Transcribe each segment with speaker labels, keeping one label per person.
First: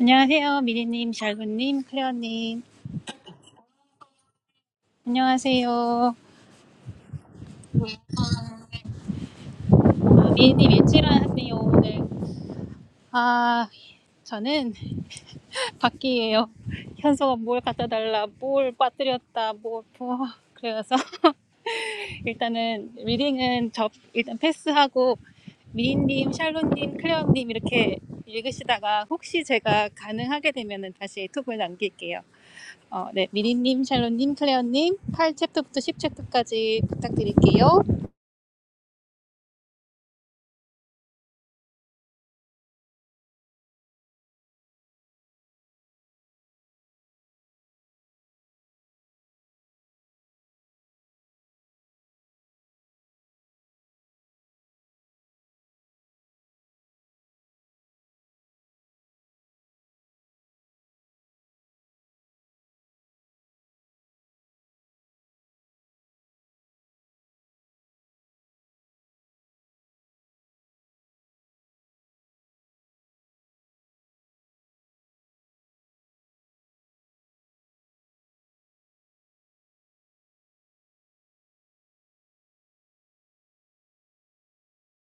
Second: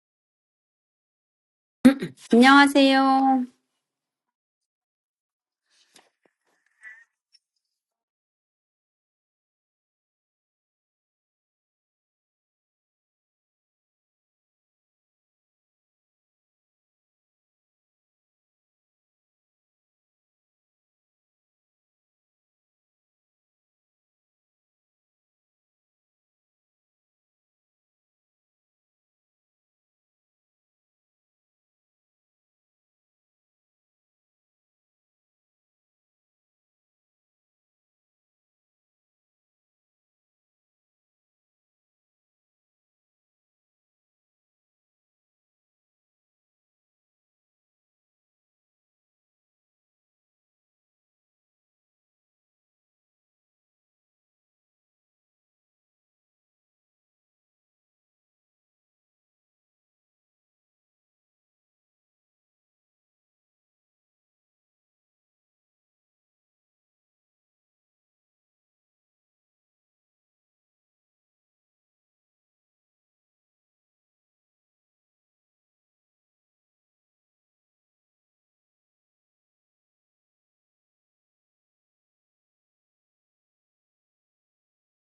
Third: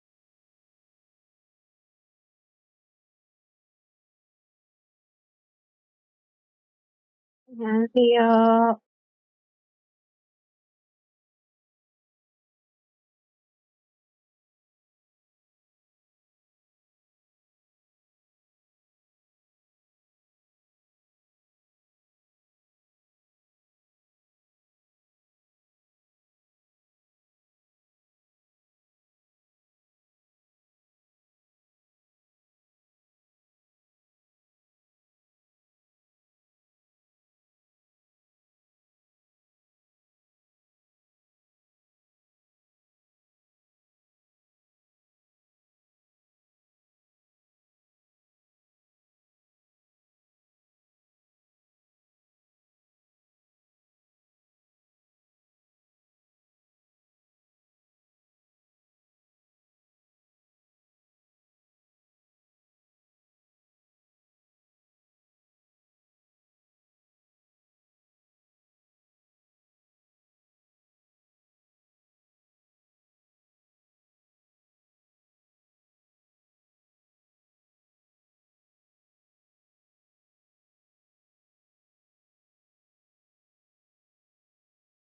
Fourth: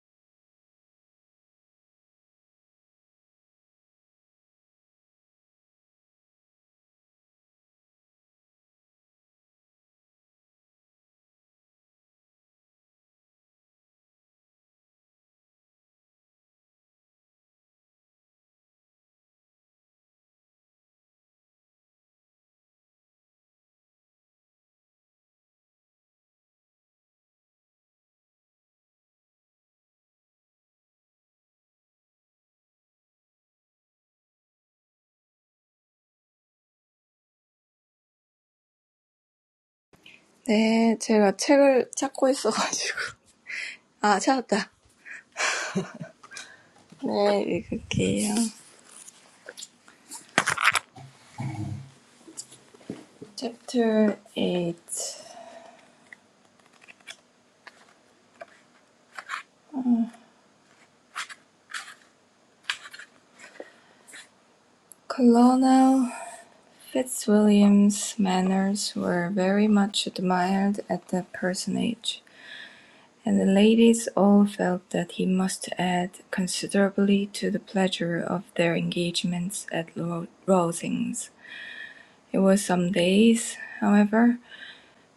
Speaker 1: 안녕하세요. 미리님, 샬롯님, 클레어님.
Speaker 2: 안녕하세요.
Speaker 1: 안녕하세요.
Speaker 3: 안녕하세요.
Speaker 1: 아, 미리님 일주일 하세요, 오늘. 아, 저는 밖이에요. 현서가 뭘 갖다 달라, 뭘 빠뜨렸다, 뭐, 뭐. 그래서 일단은 리딩은 접, 일단 패스하고 미리님, 샬롯님, 클레어님 이렇게 읽으시다가 혹시 제가 가능하게 되면은 다시 톡을 남길게요. 어, 네, 미리님, 샬롯님, 클레어님 팔 챕터부터 십 10챕터까지 부탁드릴게요.
Speaker 4: 네, 제가 책을 찾고 있어가지고. 아, 찾았다. 네, 읽을게요. Chapter 8 Colonel Fitzwilliam's manners were very much admired at the personage, and the ladies all felt that he must add considerably to the pleasure of their engagements at Ro- Rosings. It was some days, however,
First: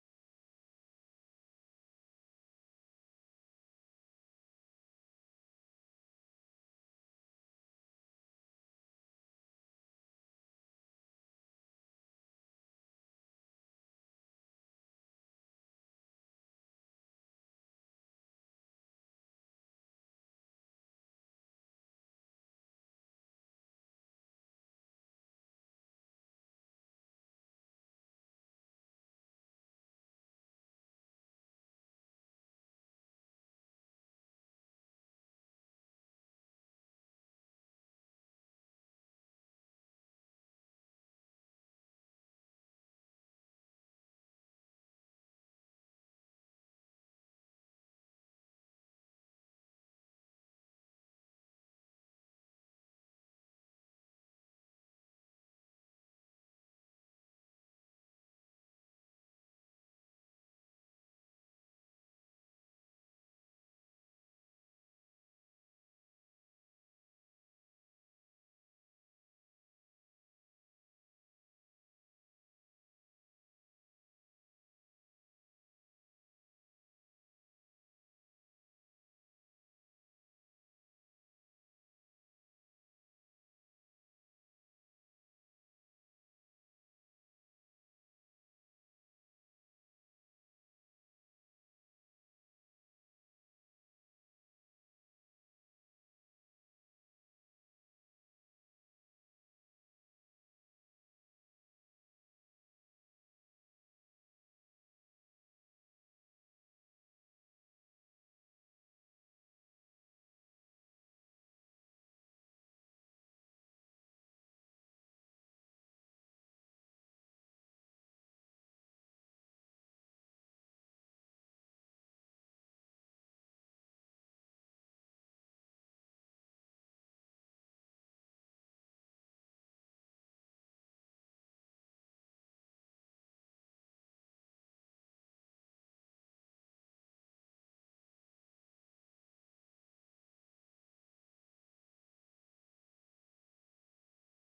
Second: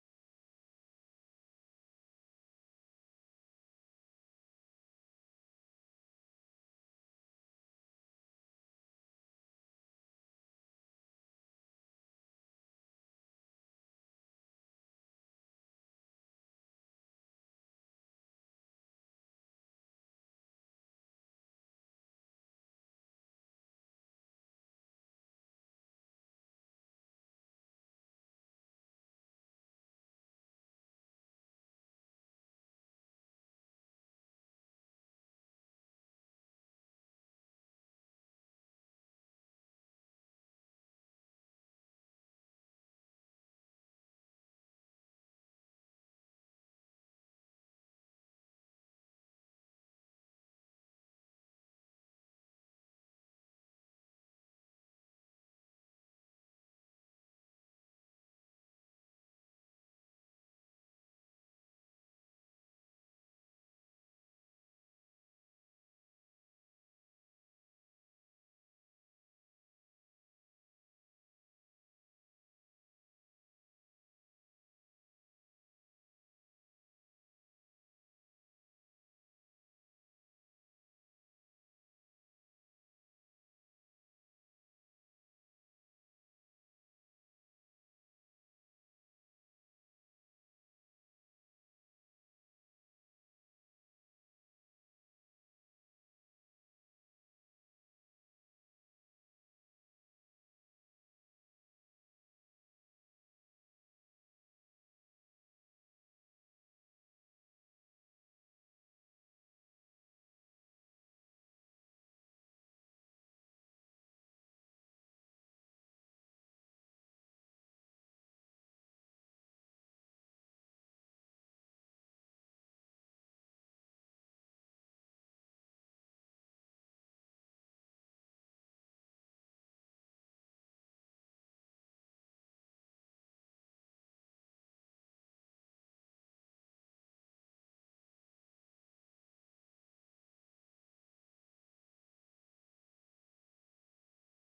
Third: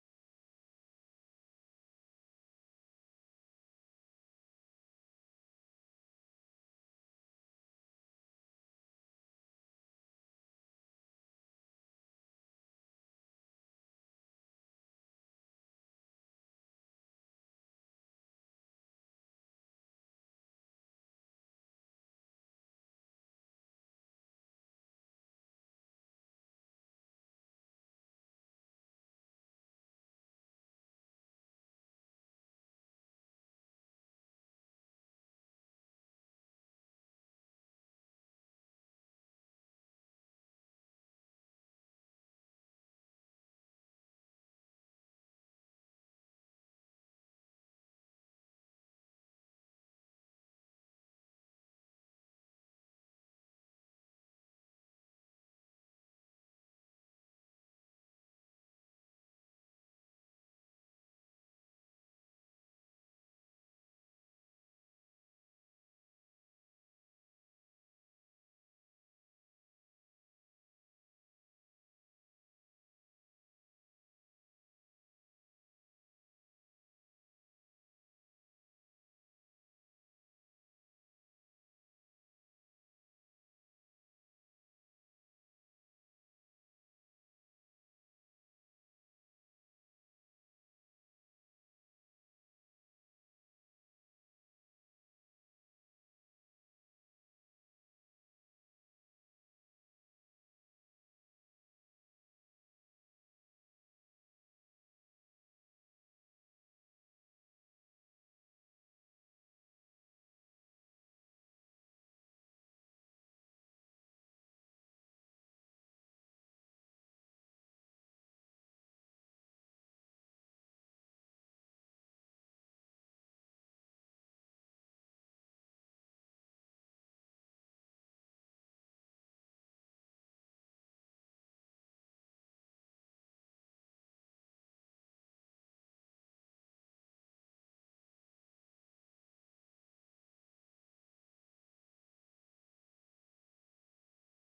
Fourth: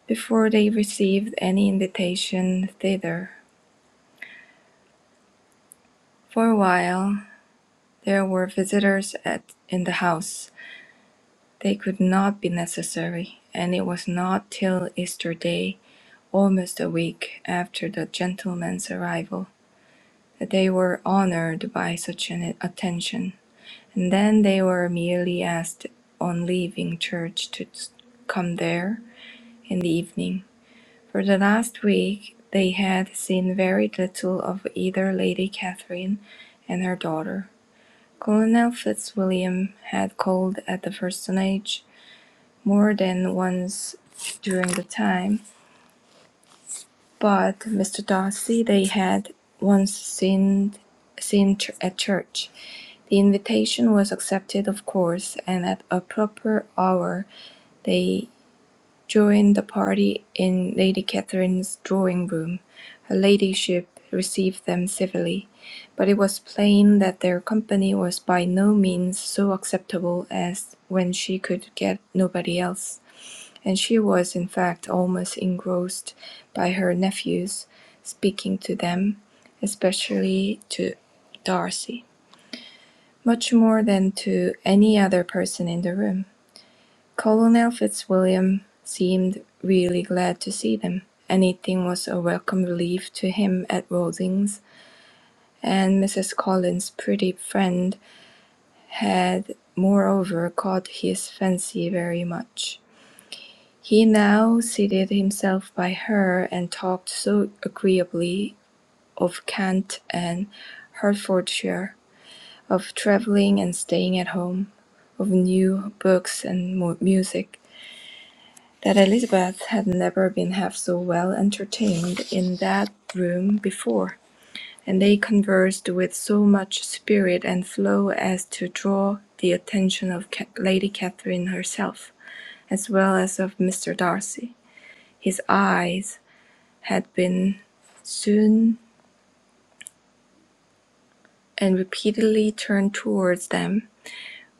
Speaker 4: before they received any invitation thither, For a while there were visitors at in the house. They could not be necessary, and it was not till Easter Day, almost a week after the gentleman's arrival, that they were honoured by such an attention, and then they were merely asked on leaving church to come there in the evening. For the last week they had seen very little of either Lady Catherine and her daughter. Colonel Fitzwilliam had called at the Parsonage more than once during the time, but Mr. Darcy they had once seen, seen ch- at church. The invitation was accepted, of course, and at a proper hour they during the party in Lady Catherine's drawing room, her ladyship received them civilly, but it was plain that their company was by no means so acceptable as when she could get nobody else, and she was in fact almost engrossed by her nephews, speaking to them, especially to Darcy, much more than to any other person in the room. Colonel Fitzwilliam seemed really glad to see them. Anything was a welcome relief to him at Rawlings, and Mrs. Collins's pretty friend had moreover caught his fancy very much. He now seated himself by her and talked so agreeably of Kent and Hertfordshire, of travelling and staying at home, of new books and music, that Elizabeth had never been half so well entertained in that room before, and they conversed with so much spirit and flow as to draw the attention of Lady Catherine herself, as well as of Mr. Darcy. His eyes had been soon and repeatedly turned towards them,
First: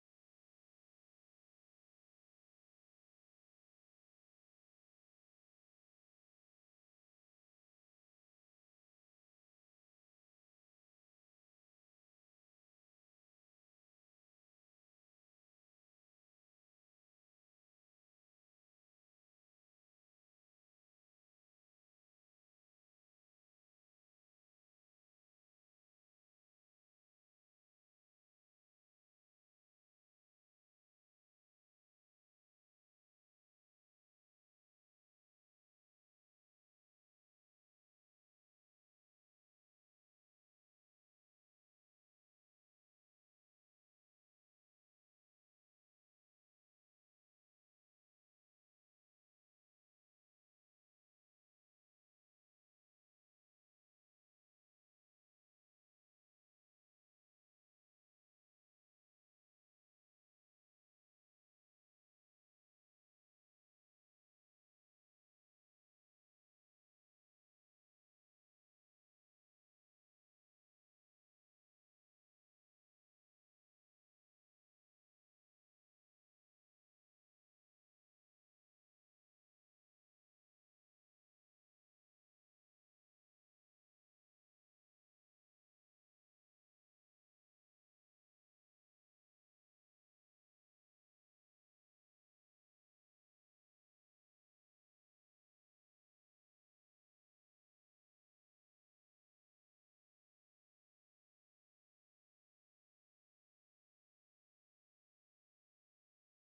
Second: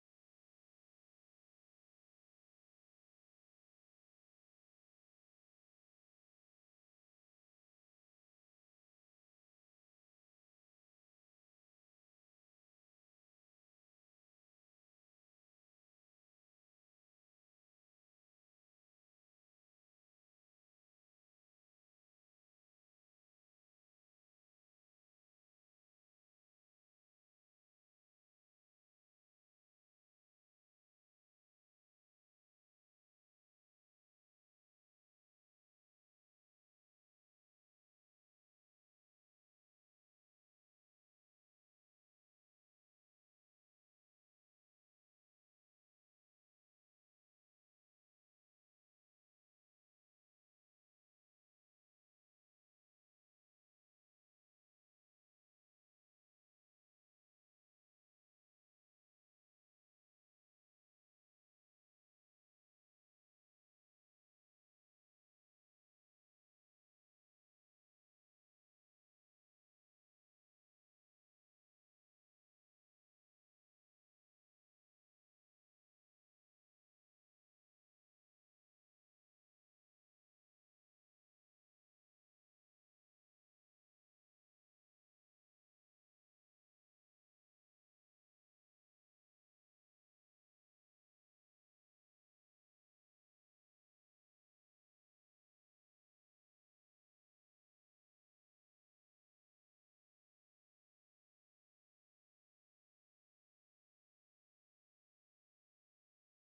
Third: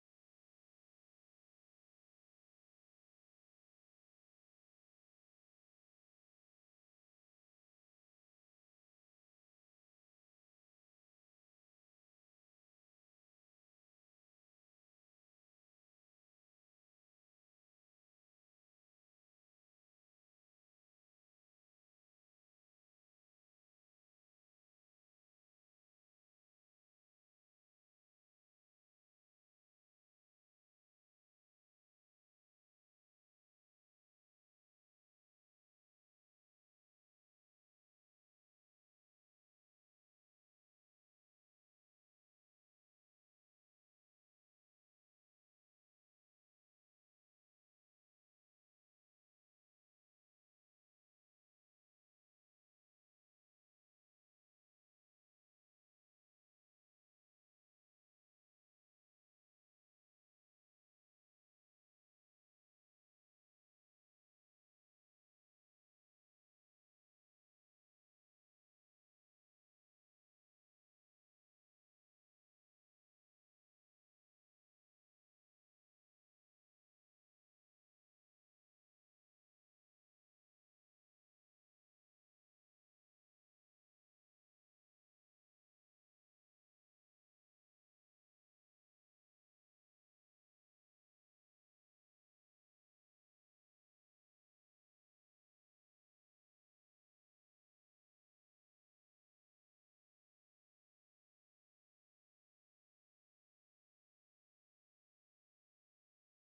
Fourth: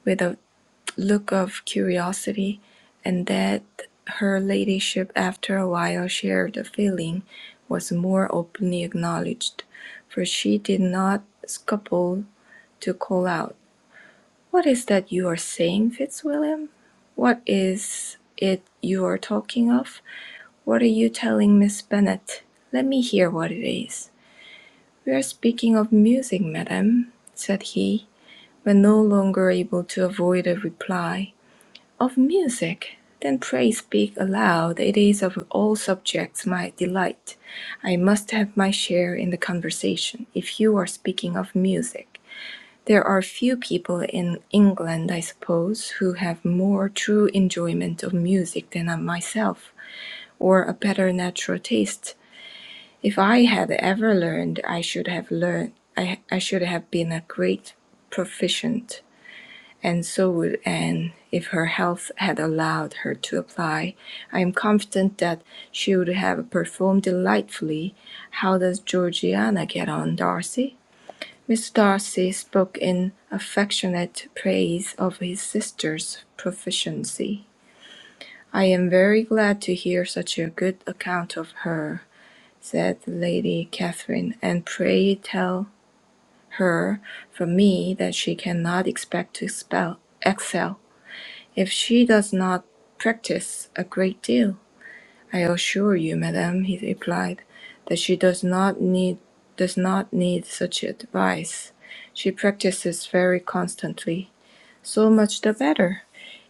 Speaker 4: with a. look of curiosity, and that her ladyship after a while shared the feeling was more openly acknowledged, for she did not scruple to call out, "What is that you are saying, Fitzwilliam? What is it you are talking of? What are you telling Miss Bennet? Let me hear what it is." "We are speaking of music, madam," said he, when no longer able to avoid a reply. Of music, then pray speak aloud. It is of all subjects my delight. I must have my share in the conversation, if you are speaking of music. There are few people in England, I suppose, who have more true enjoyment of music than I myself, or a better natural taste. If I had ever learned, I should have learned. I, I should have been a great proficient and so would Anne if her health had allowed her to apply. I am confident that she would have performed delightfully. How does Georgiana get on, Darcy? Miss Darcy spoke in affectionate praise of his sister's proficiency. I am very glad to hear such a good account of her, said Lady Catherine, and pray tell her from me that she cannot expect to expel, excel. If she does not practise a great deal, I assure you, madam, he replied, that she does not need does not need such advice. She practices very constantly. So much the better.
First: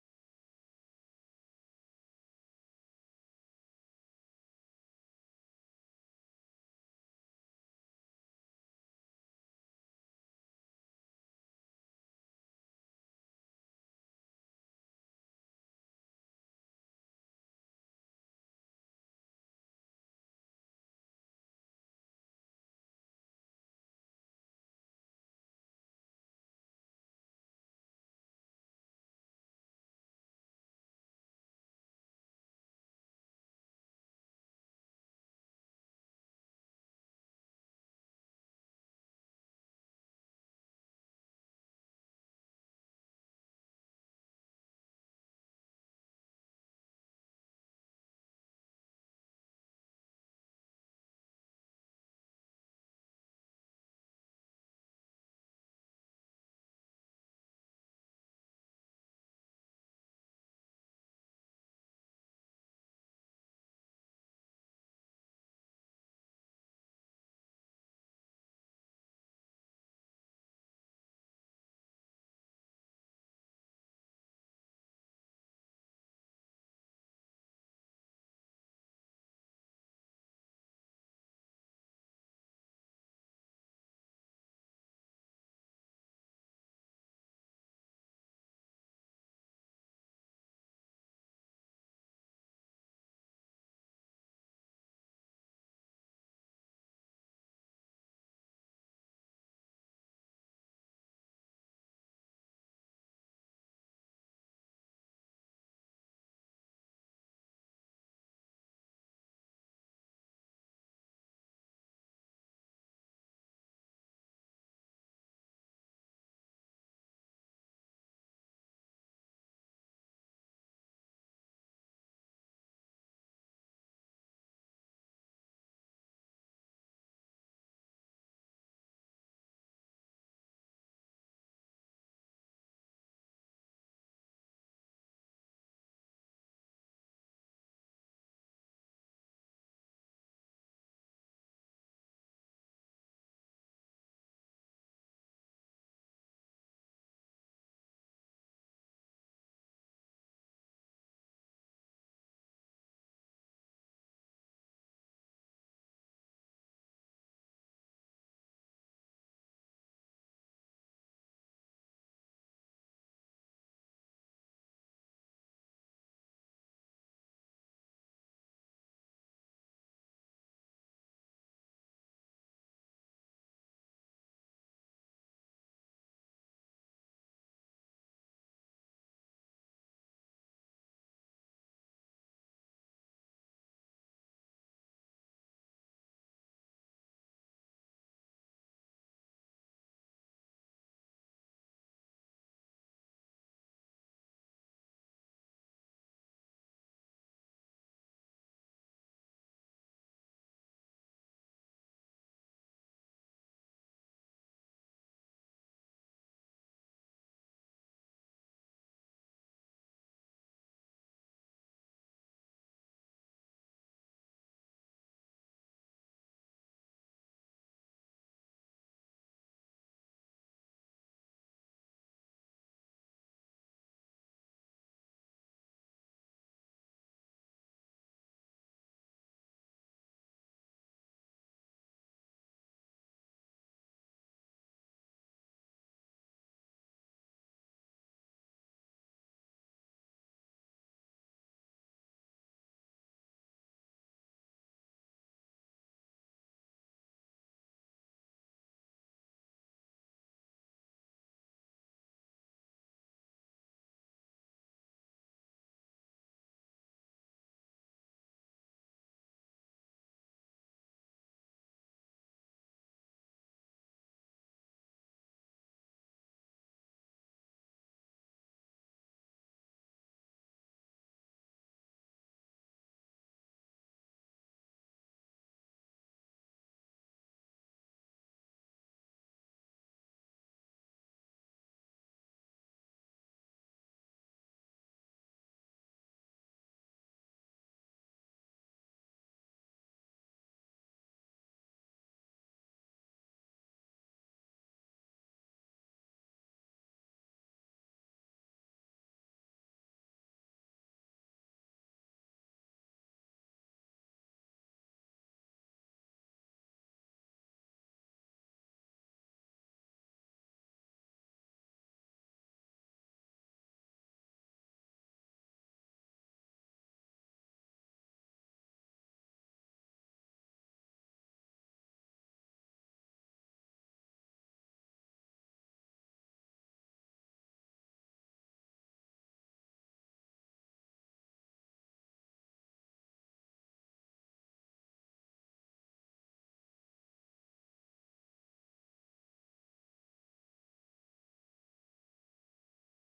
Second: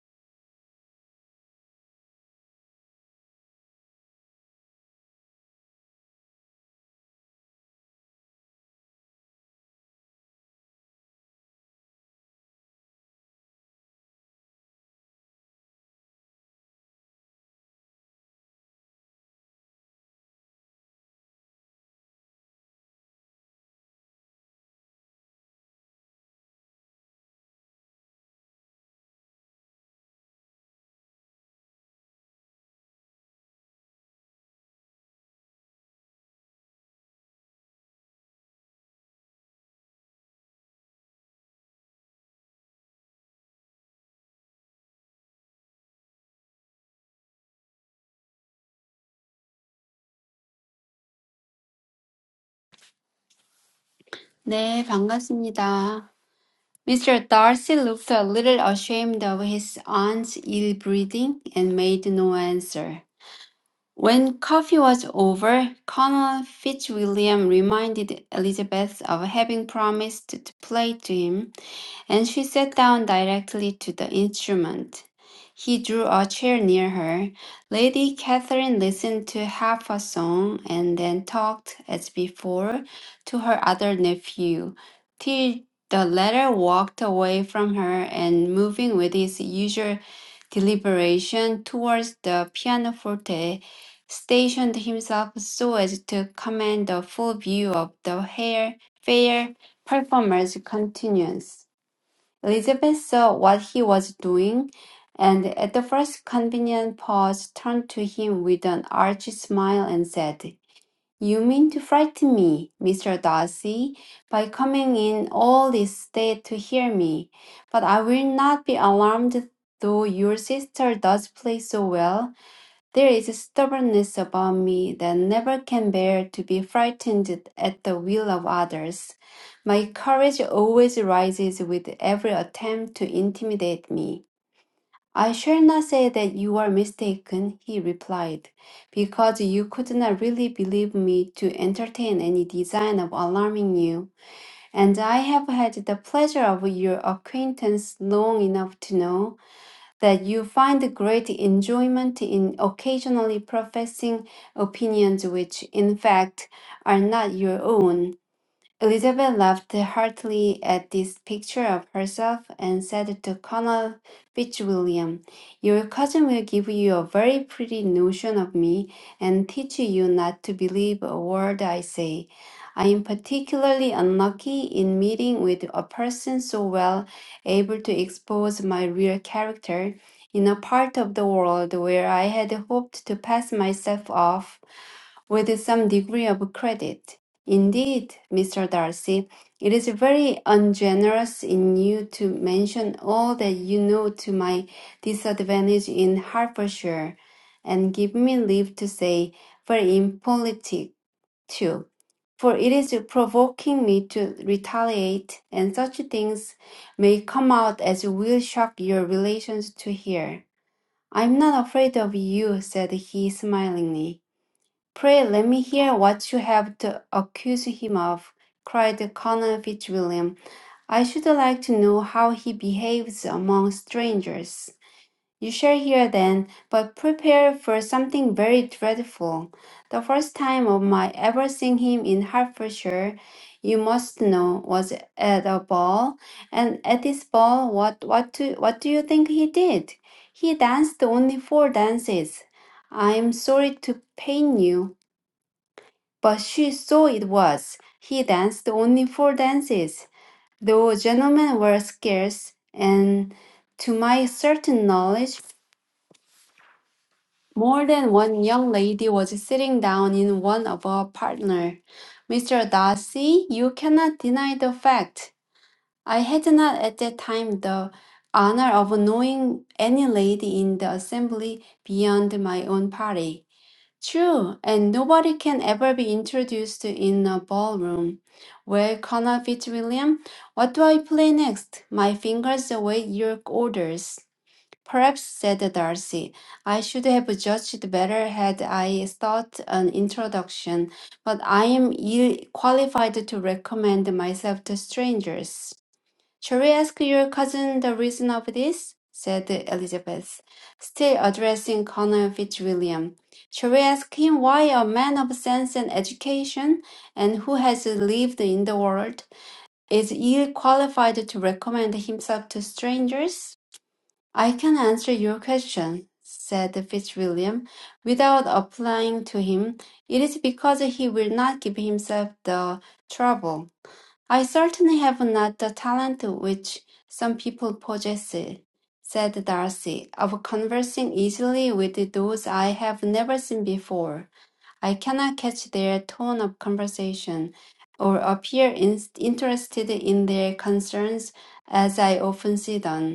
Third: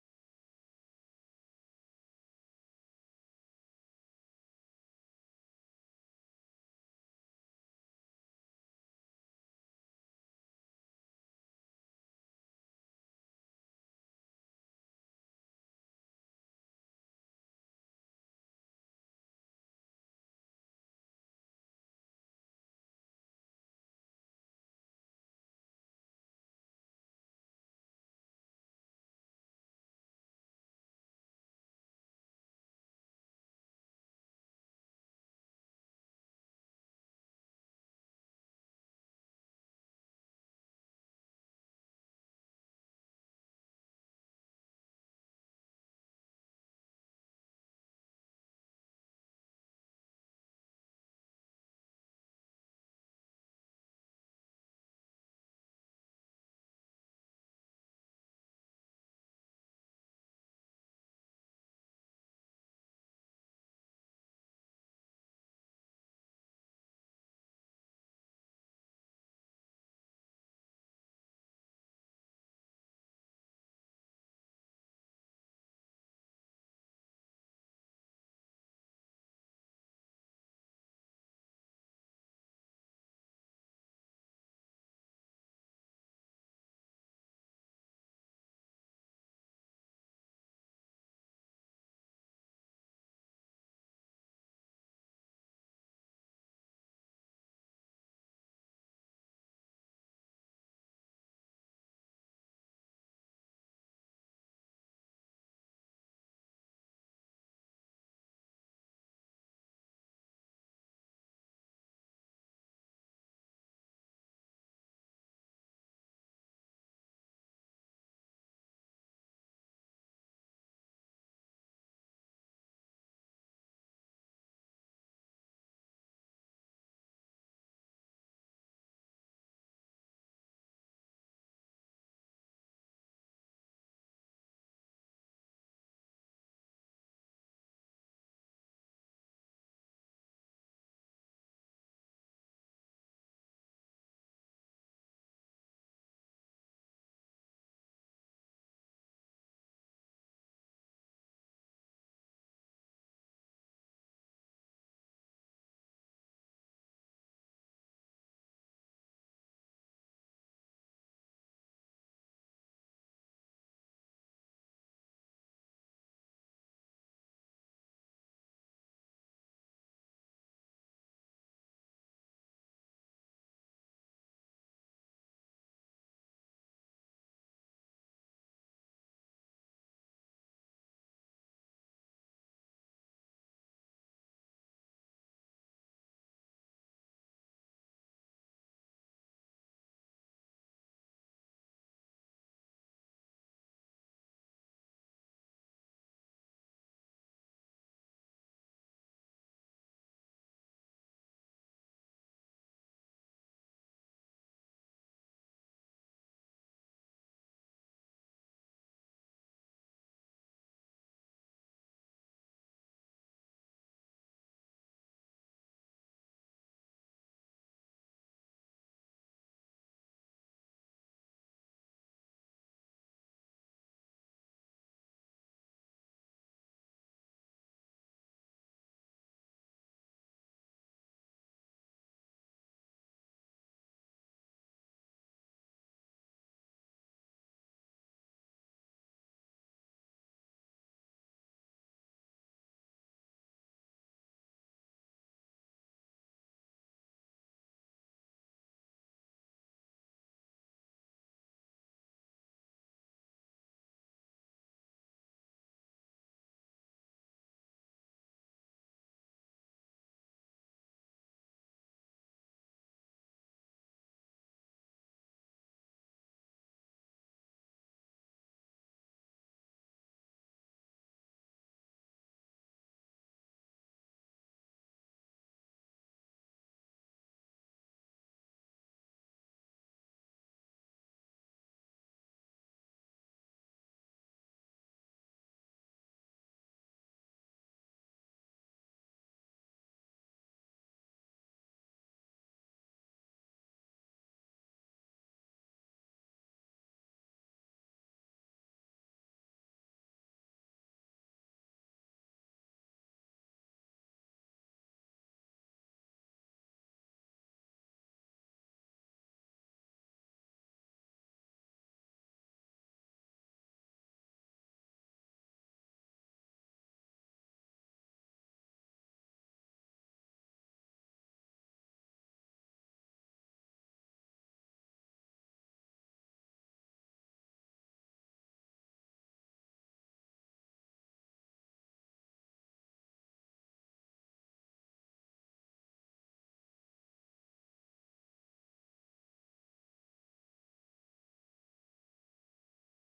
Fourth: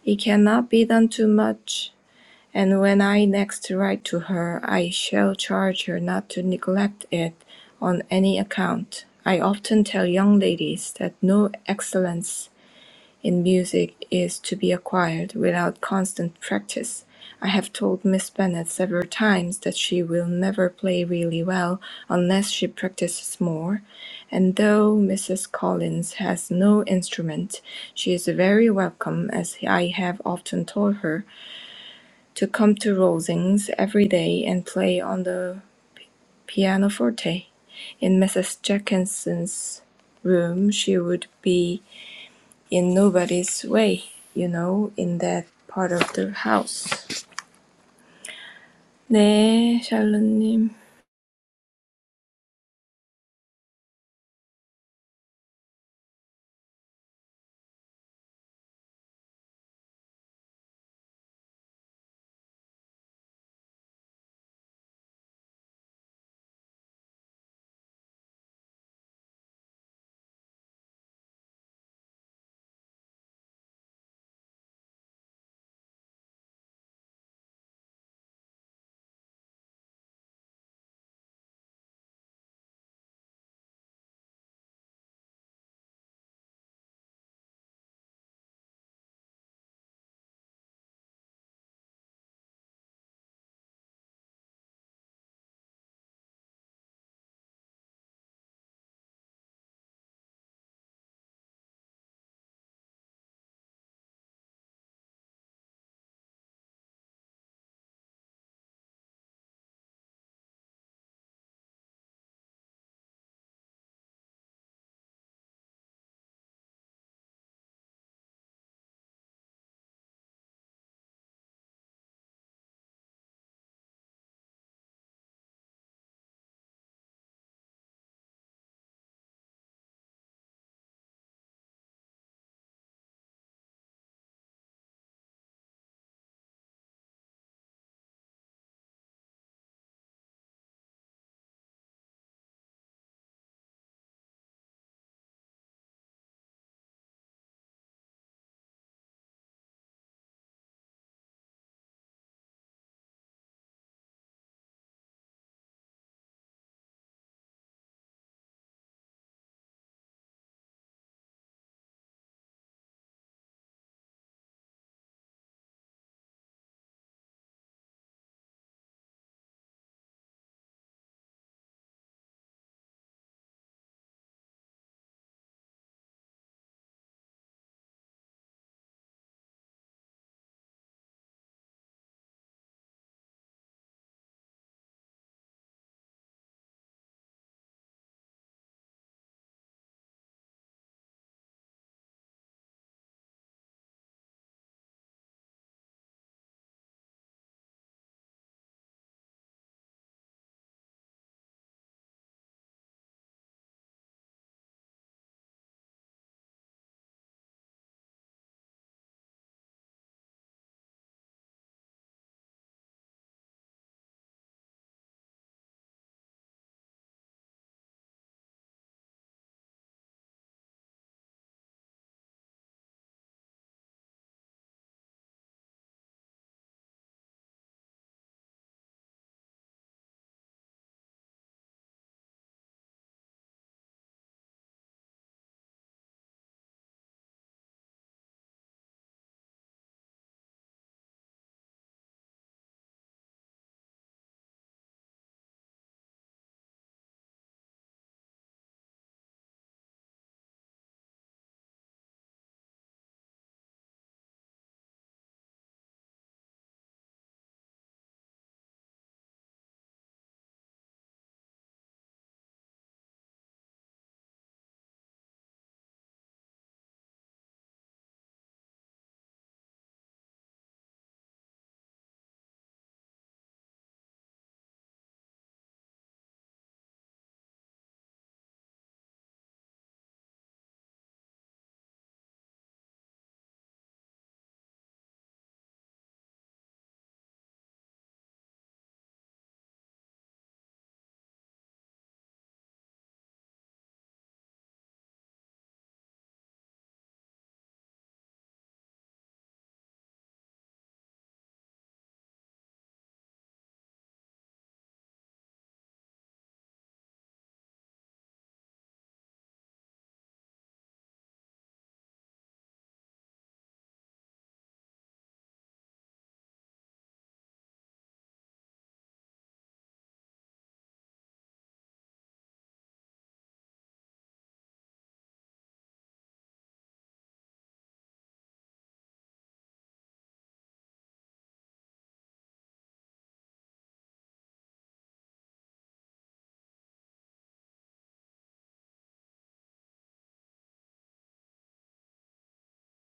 Speaker 4: It cannot be done too much. And when I next write to her, I shall charge her not to neglect it on any account. I often tell young ladies that no excellence in music is to be acquired without constant practice. I have told Miss Bennet several times that she will never play really well unless she practices more, and though Mrs. Collins has no instrument, she is very welcome, as I have often told her, to come to Rosings every day and play on the pianoforte. In Mrs. Jenkinson's room she would be in nobody's way, you know, in that part of the house. 네, 샬롯님.
Speaker 2: 네, 반갑습니다. Mr. Darcy looked a little ashamed of his aunt's ill breeding and made no answer. When coffee was over, Colonel Fitzwilliam reminded Elizabeth of having promised to play to him and she sat down directly to the instrument. He drew a chair near her. Lady Catherine listened to half a song and then talked, as before, to her other nephew, till the latter walked away from her and, moving with his usual deliberation towards the pianoforte, stationed himself so as to command a full view of the hair, fair performer's countenance. Elizabeth saw what he was doing, and at the first convenient pause turned to him with an arch smile and said, You mean to frighten me, Mr. Darcy, by coming in all this state to hear me. But I will not be alarmed, though your sister does play so well. There is a stubbornness about me that never can bear to be frightened at the will of others. My courage always rises with every attempt to intimidate me. I shall not say that you are mistaken, he replied, because you could not really believe me to entertain any design of alarming you, and I have had the pleasure of your acquaintance long enough to know that you find great enjoyment in occasionally professing opinions which, in fact, are not your own. Elizabeth laughed heartily at this picture of herself and said to Colonel Fitzwilliam, Your cousin will give you a very pretty notion of me and teach you not to believe a word I say. I am particularly unlucky in meeting with a person so well able to expose my real character in a part of the world where I had hoped to pass myself off with some degree of credit. Indeed, Mr. Darcy, it is very ungenerous in you to mention all that you know to my disadvantage in Hertfordshire, and give me leave to say, very impolitic too. For it is provoking me to retaliate, and such things may come out as will shock your relations to hear. I'm not afraid of you, said he smilingly. Pray let me hear what you have to accuse him of, cried Colonel Fitzwilliam. I should like to know how he behaves among strangers. You shall hear then, but prepare for something very dreadful. The first time of my ever seeing him in Hertfordshire, you must know, was at a ball, and at this ball, what what do, what do you think he did? He danced only four dances. I am sorry to pain you, but she saw it was. He danced only four dances, though gentlemen were scarce, and to my certain knowledge, more than one young lady was sitting down in one of our partner. Mr. Darcy, you cannot deny the fact. I had not at that time the honor of knowing any lady in the assembly beyond my own party. True, and nobody can ever be introduced in a ballroom. Well, Colonel Fitzwilliam, what do I play next? My fingers await your orders. Perhaps, said Darcy, I should have judged better had I sought an introduction, but I am ill qualified to recommend myself to strangers. "Shall we ask your cousin the reason of this?" said Elizabeth, still addressing Colonel Fitzwilliam. "Shall we ask him why a man of sense and education, and who has lived in the world, is ill qualified to recommend himself to strangers?" "I can answer your question," said Fitzwilliam, without applying to him. "It is because he will not give himself the trouble. "I certainly have not the talent which some people possess," said Darcy, "of conversing easily with those I have never seen before. I cannot catch their tone of conversation, or appear in- interested in their concerns as I often see done.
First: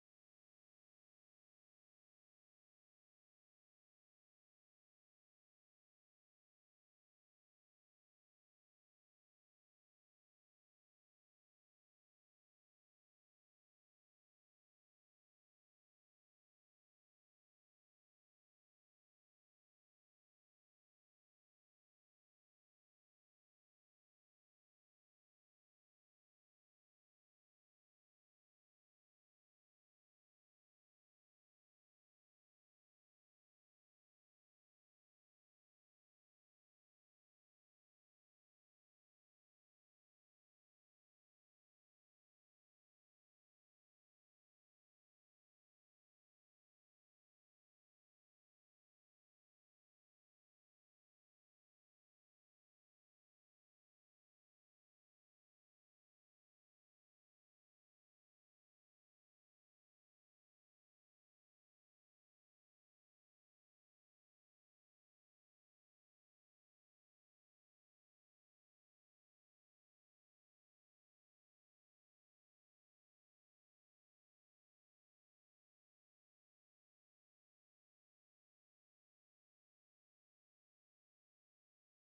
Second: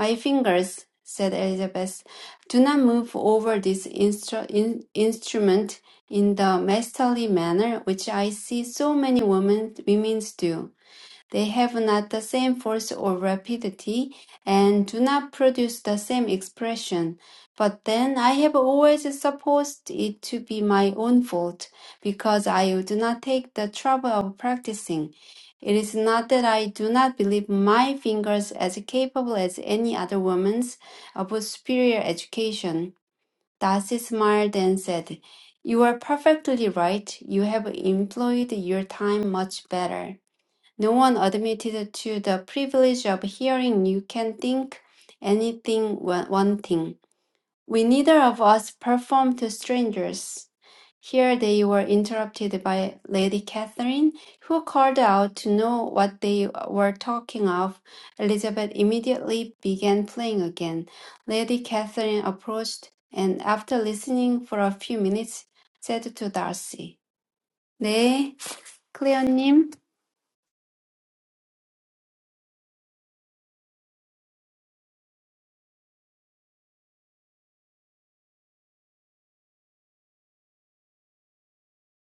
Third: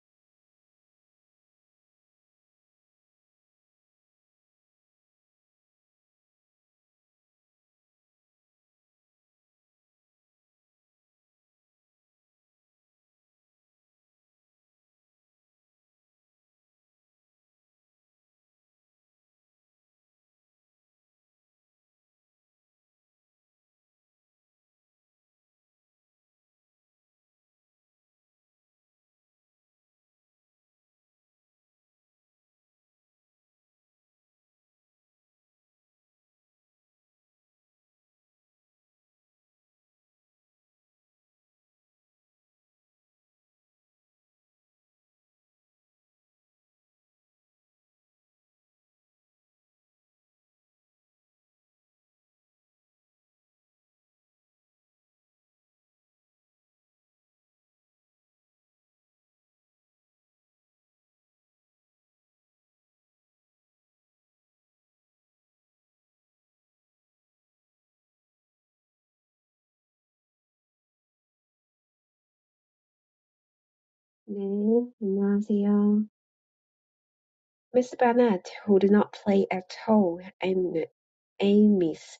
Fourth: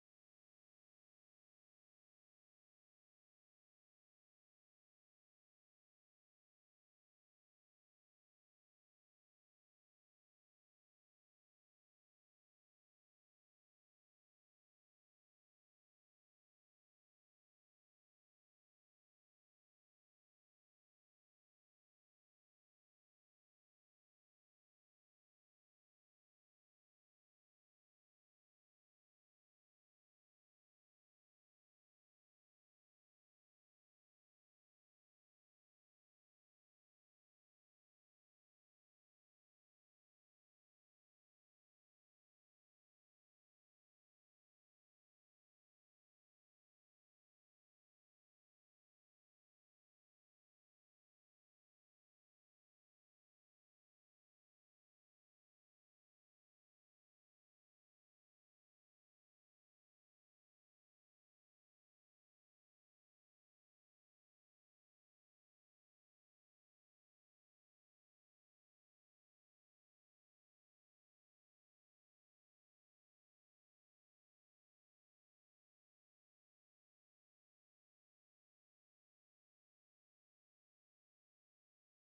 Speaker 2: My fingers," said Elizabeth, "do not move over this instru- in- instrument in the masterly manner which I see so many women women do. They have not the same force or rapidity, and do not produce the same expression. But then I have always supposed it to be my own fault, because I do not take the trouble of practicing. It is not that I do not believe my fingers as capable as any other woman's of superior education. Darcy smiled and said, You are perfectly right. You have employed your time much better. No one admitted to the privilege of hearing you can think anything wa- wanting. We neither of us performed to strangers. Here they were interrupted by Lady Catherine, who called out to know what they were talking of. Elizabeth immediately began playing again. Lady Catherine approached and, after listening for a few minutes, said to Darcy, 네, 클레어님.
Speaker 3: 네, 안녕하세요. Miss Burnett, who did not play at all and Amy's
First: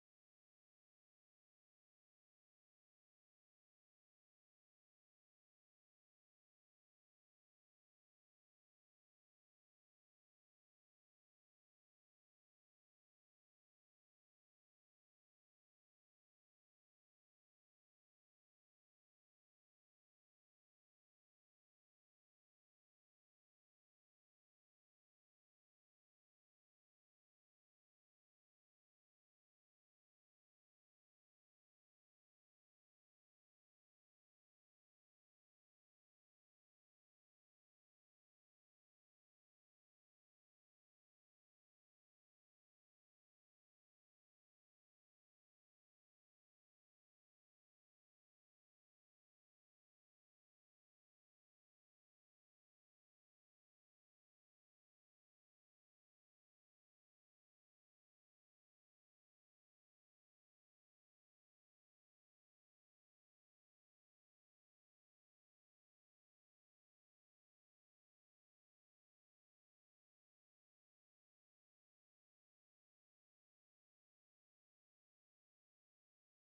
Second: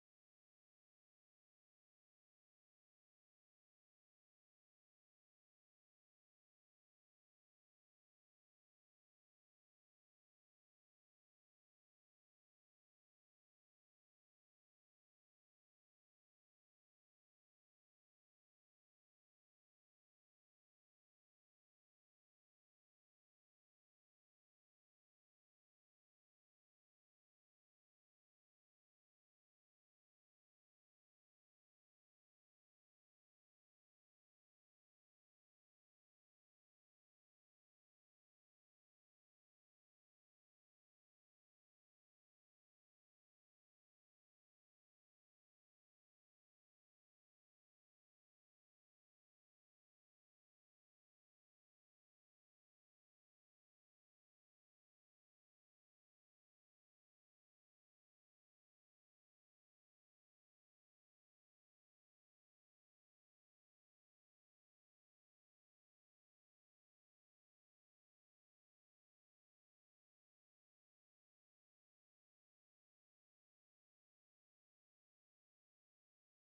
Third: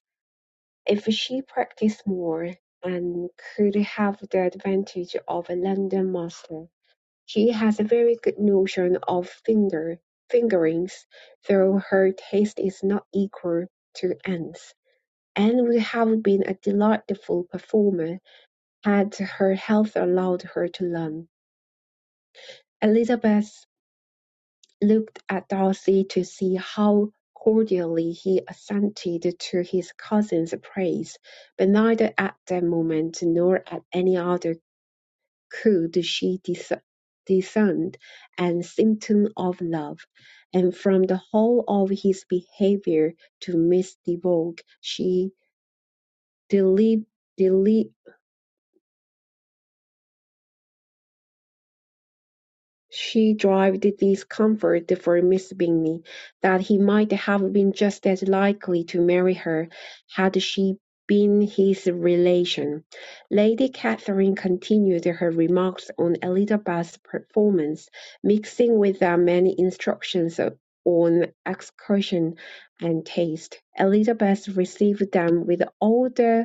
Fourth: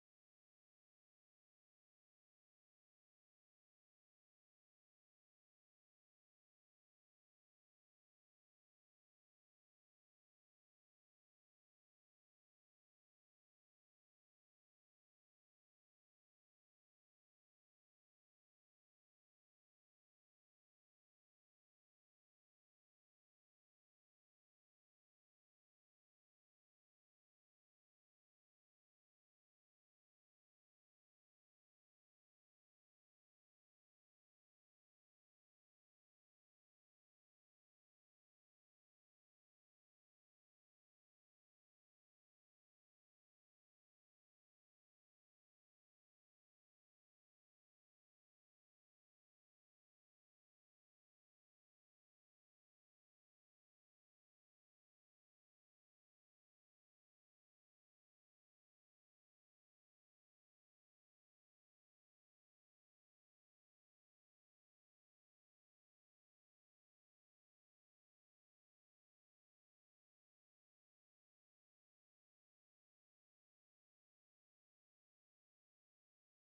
Speaker 3: if she practiced more and could have the advantage of a London master. She has a very good notion of finger fingerings, though her taste is not equal to Anne's, and would have been a delightful performer had her health allowed her to learn. Elizabeth looked at Darcy to see how cordially he assented to his cousin's praise, but neither at that moment nor at any other could she dis- discern an symptom of love, and from the whole of his behaviour to Miss de Bourgh she deli- deli- She derived discomfort from Miss Bingley, that he might have been just as likely to marry her had she been his relation. Lady Catherine continued her remarks on Elizabeth's performance, mixing with them many instructions on execution and taste. Elizabeth received them with all the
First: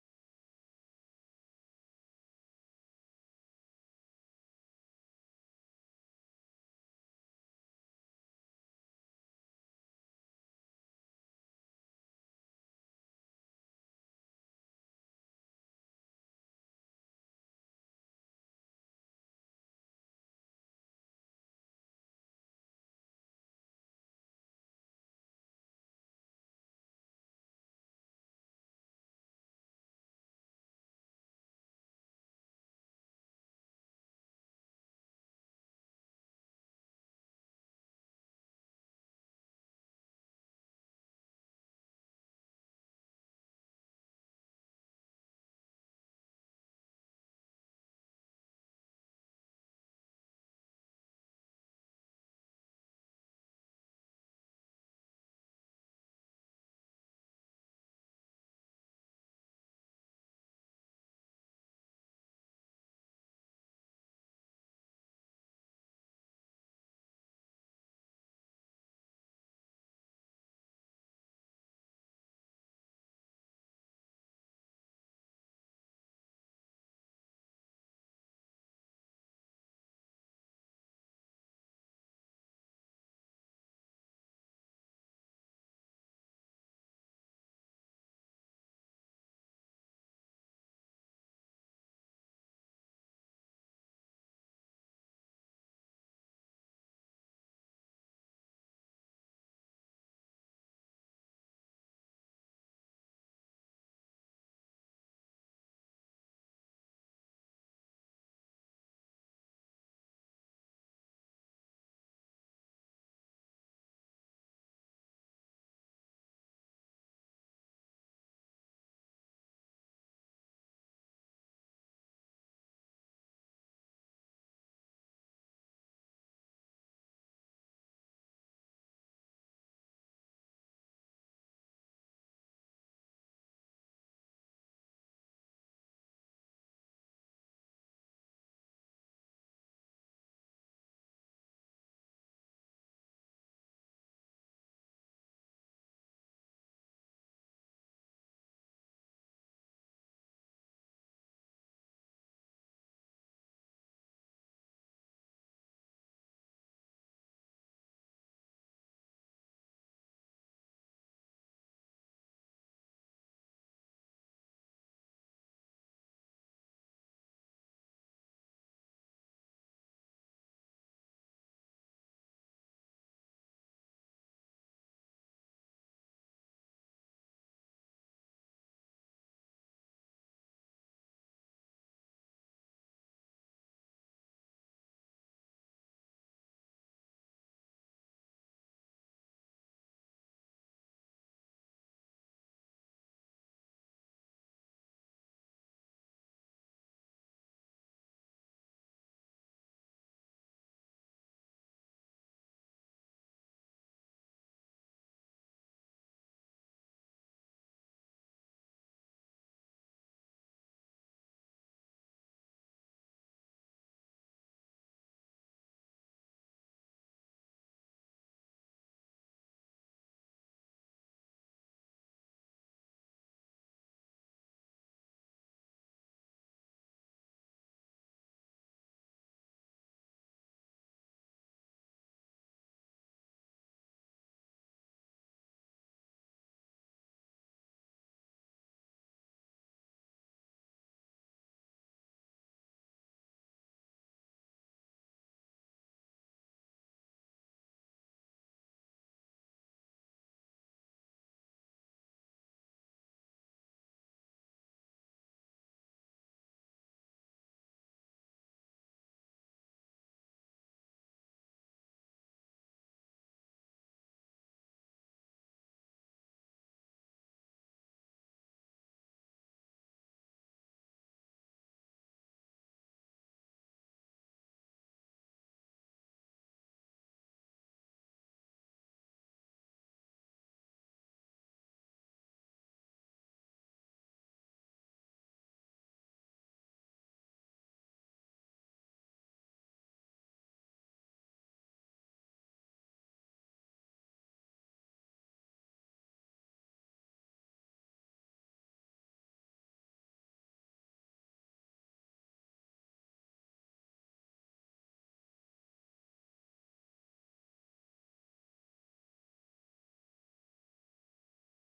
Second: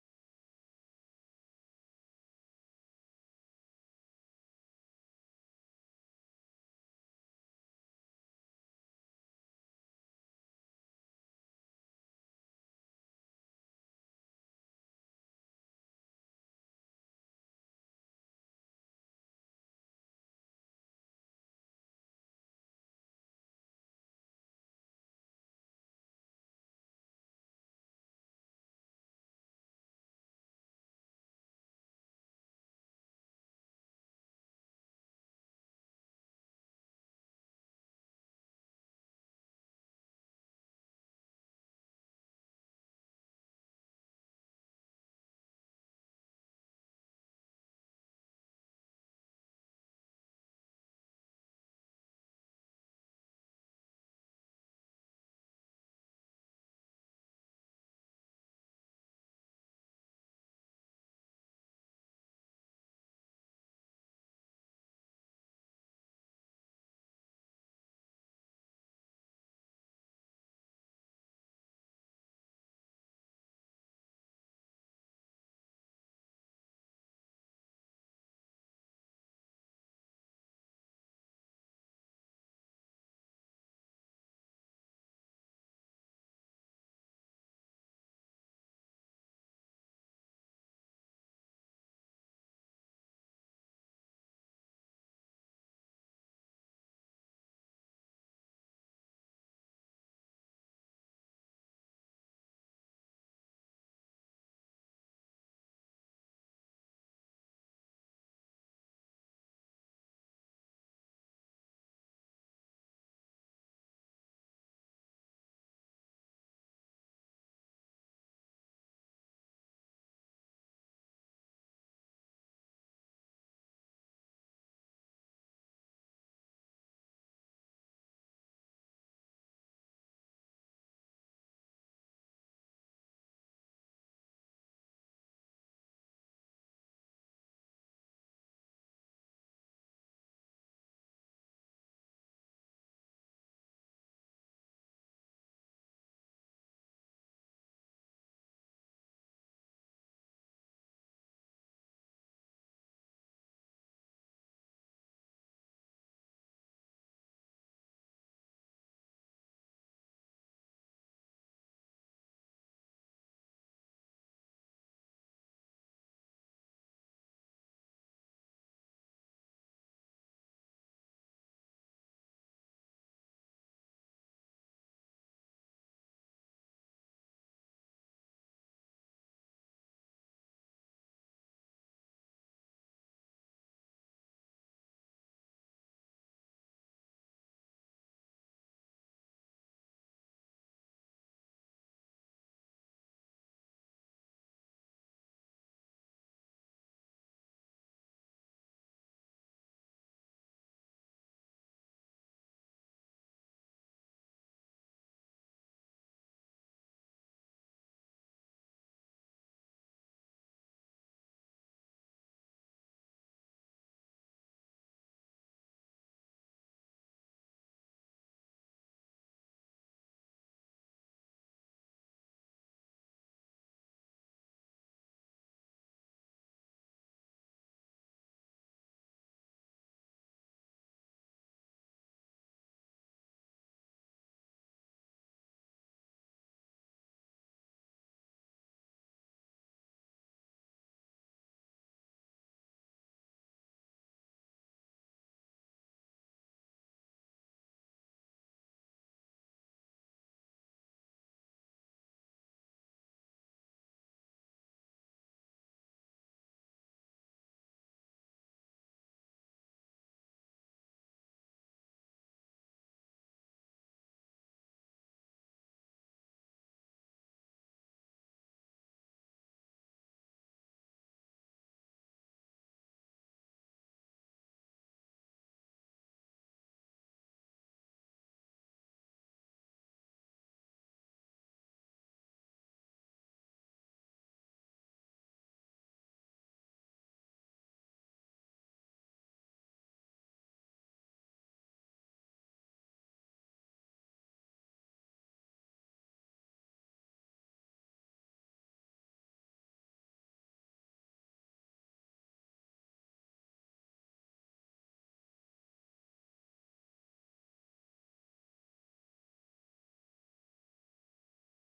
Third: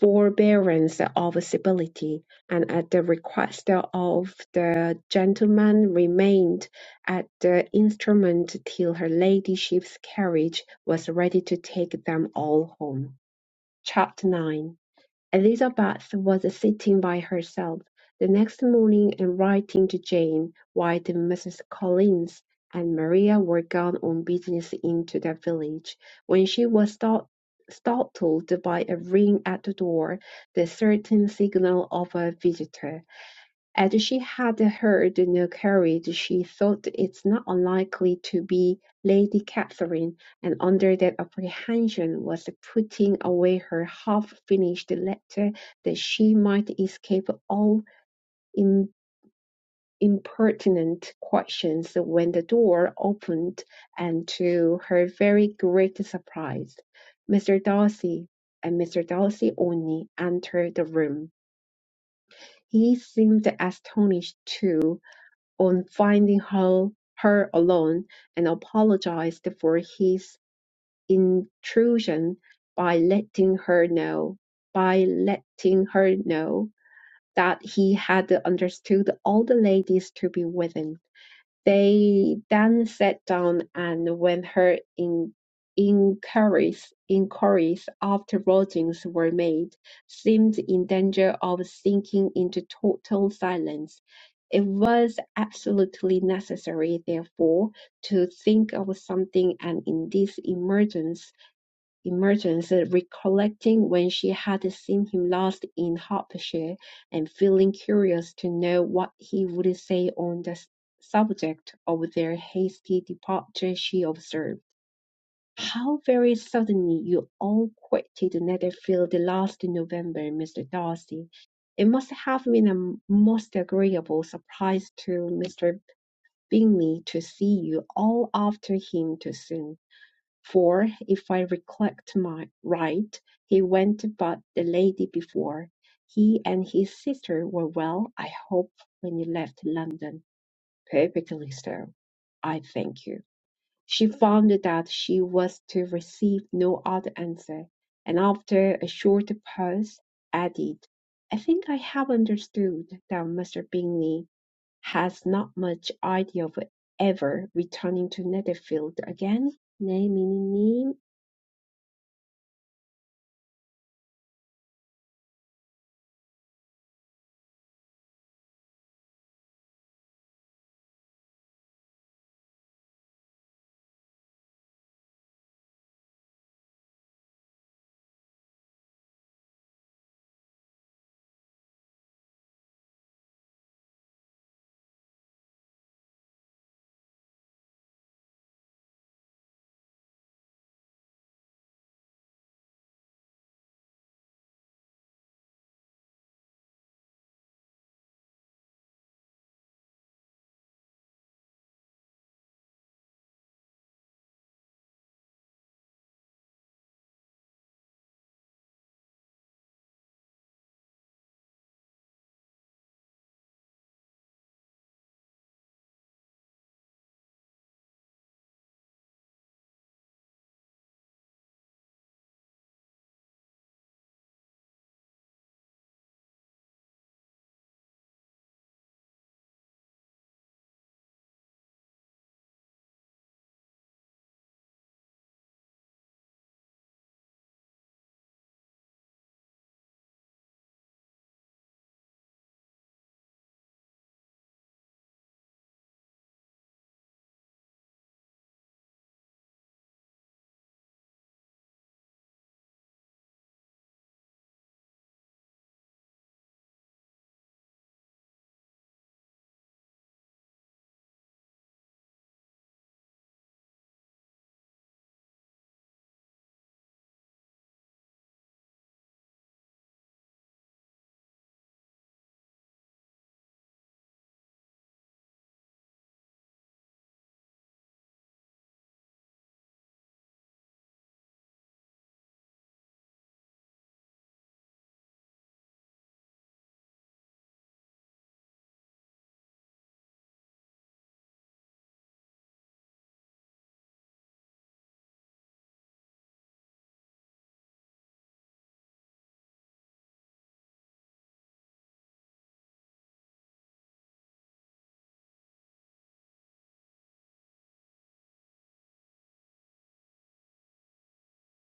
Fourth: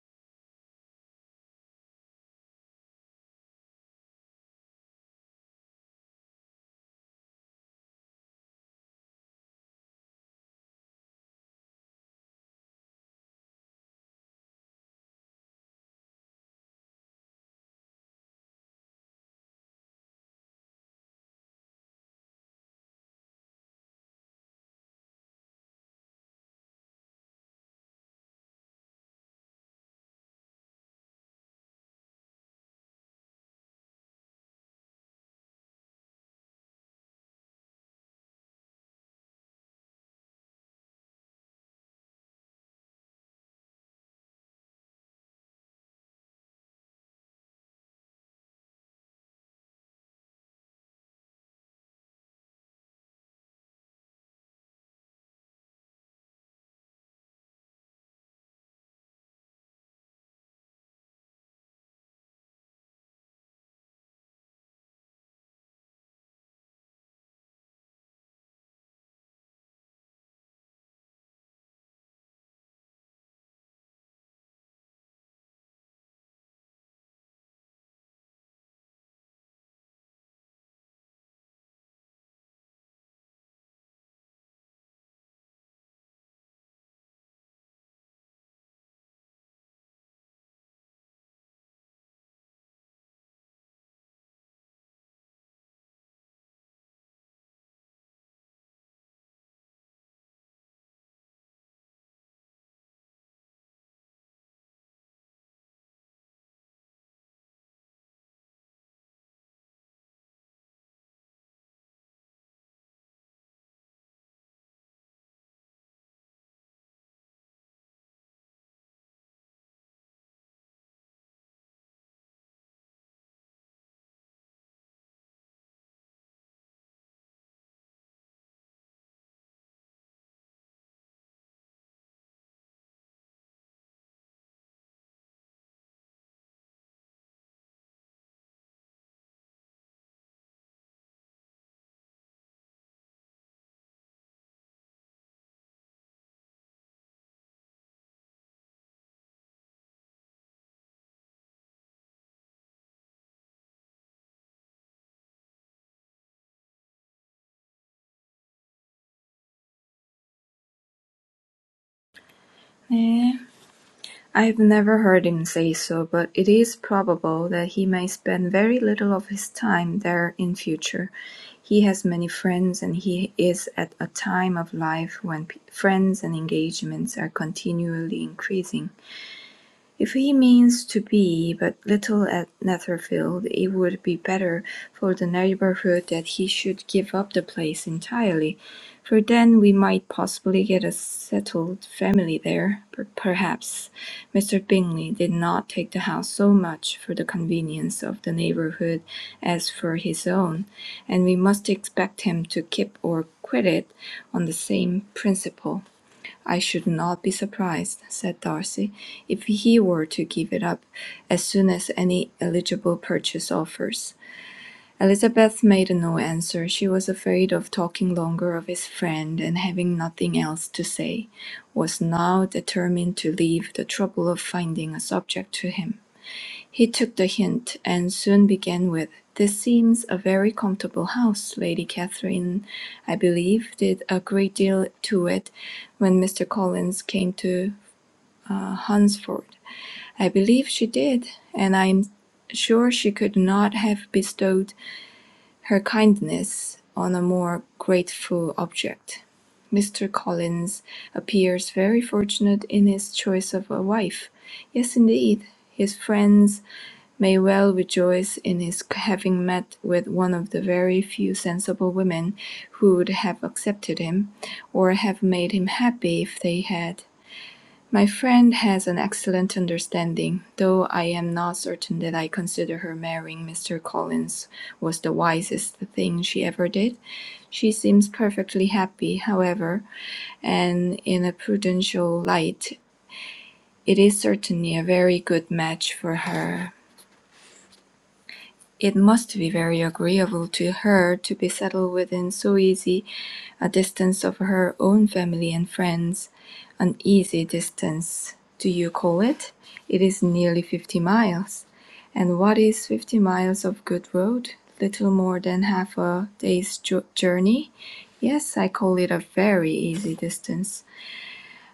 Speaker 3: forbearance of civility, and at the request of the gentleman remained at the instrument till her ladyship's carriage was ready to take them all home. Chapter 9 Elizabeth was sitting by herself the next morning and writing to Jane, while the Misses Collins and Maria were gone on business into the village, when she was start- startled by a ring at the door, the certain signal of a visitor. As she had heard no carriage, she thought it not unlikely to be Lady Catherine, and under that apprehension was putting away her half-finished letter that she might escape all im- impertinent questions when the door opened, and to her very great surprise, Mr. Darcy and Mr. Darcy only entered the room. He seemed astonished too, on finding her, her alone and apologized for his intrusion by letting her know by letting her know that he had understood all the ladies to be within. They then sat down and when her in- inquiries inquiries after lodgings were made, seemed in danger of sinking into total silence. It was absolutely necessary, therefore, to think of something, and in this emergency Emergence, recollecting when she had seen him last in Hertfordshire, and feeling curious to know what he would say on the subject of their hasty departure, she observed, "How very suddenly you all quitted Netherfield last November, Mr. Darcy. It must have been a most agreeable surprise to Mr. Bingley to see you all after him too soon." For, if I recollect my right, he went but the lady before. He and his sister were well, I hope, when you left London. Perfectly so. I thank you. She found that she was to receive no other answer, and after a short pause, added, I think I have understood that Mr. Bingley has not much idea of ever returning to Netherfield again. 네, 미니님.
Speaker 4: 네. I've never heard him say so, but it is probable that he may spend very little of his time there in future. He has many friends, and he is at a time of life when friends and engagements are continually increasing. If he means to be but little at Netherfield, it would be better for the neighbourhood that he should give up the place entirely, for then we might possibly get a settled family there, per- perhaps. Mr. Bingley did not take the house so much for the convenience of the neighbourhood as for his own, and we must expect him to keep or quit it on the same principle. "I should not be surprised," said Darcy, "if he were to give it up as soon as any eligible purchase offers." Elizabeth made no answer. She was afraid of talking longer of his friend, and having nothing else to say, was now determined to leave the trouble of finding a subject to him. He took the hint, and soon began with, "This seems a very comfortable house. Lady Catherine, I believe, did a great deal to it when Mr. Collins came to uh, Hunsford." "I believe she did, and I am sure she could not have bestowed her kindness on a more grateful object. Mr. Collins appears very fortunate in his choice of a wife. Yes, indeed, his friends may well rejoice in his having met with one of the very few sensible women who would have accepted him, or have made him happy if they had. My friend has an excellent understanding, though I am not certain that I consider her marrying Mr. Collins was the wisest thing she ever did. She seems perfectly happy, however, and in a prudential light it is certainly a very good match for her. It must be very agreeable to her to be settled within so easy a distance of her own family and friends. An easy distance, do you call it? It is nearly fifty miles. And what is fifty miles of good road? Little more than half a day's journey? Yes, I call it a very easy distance.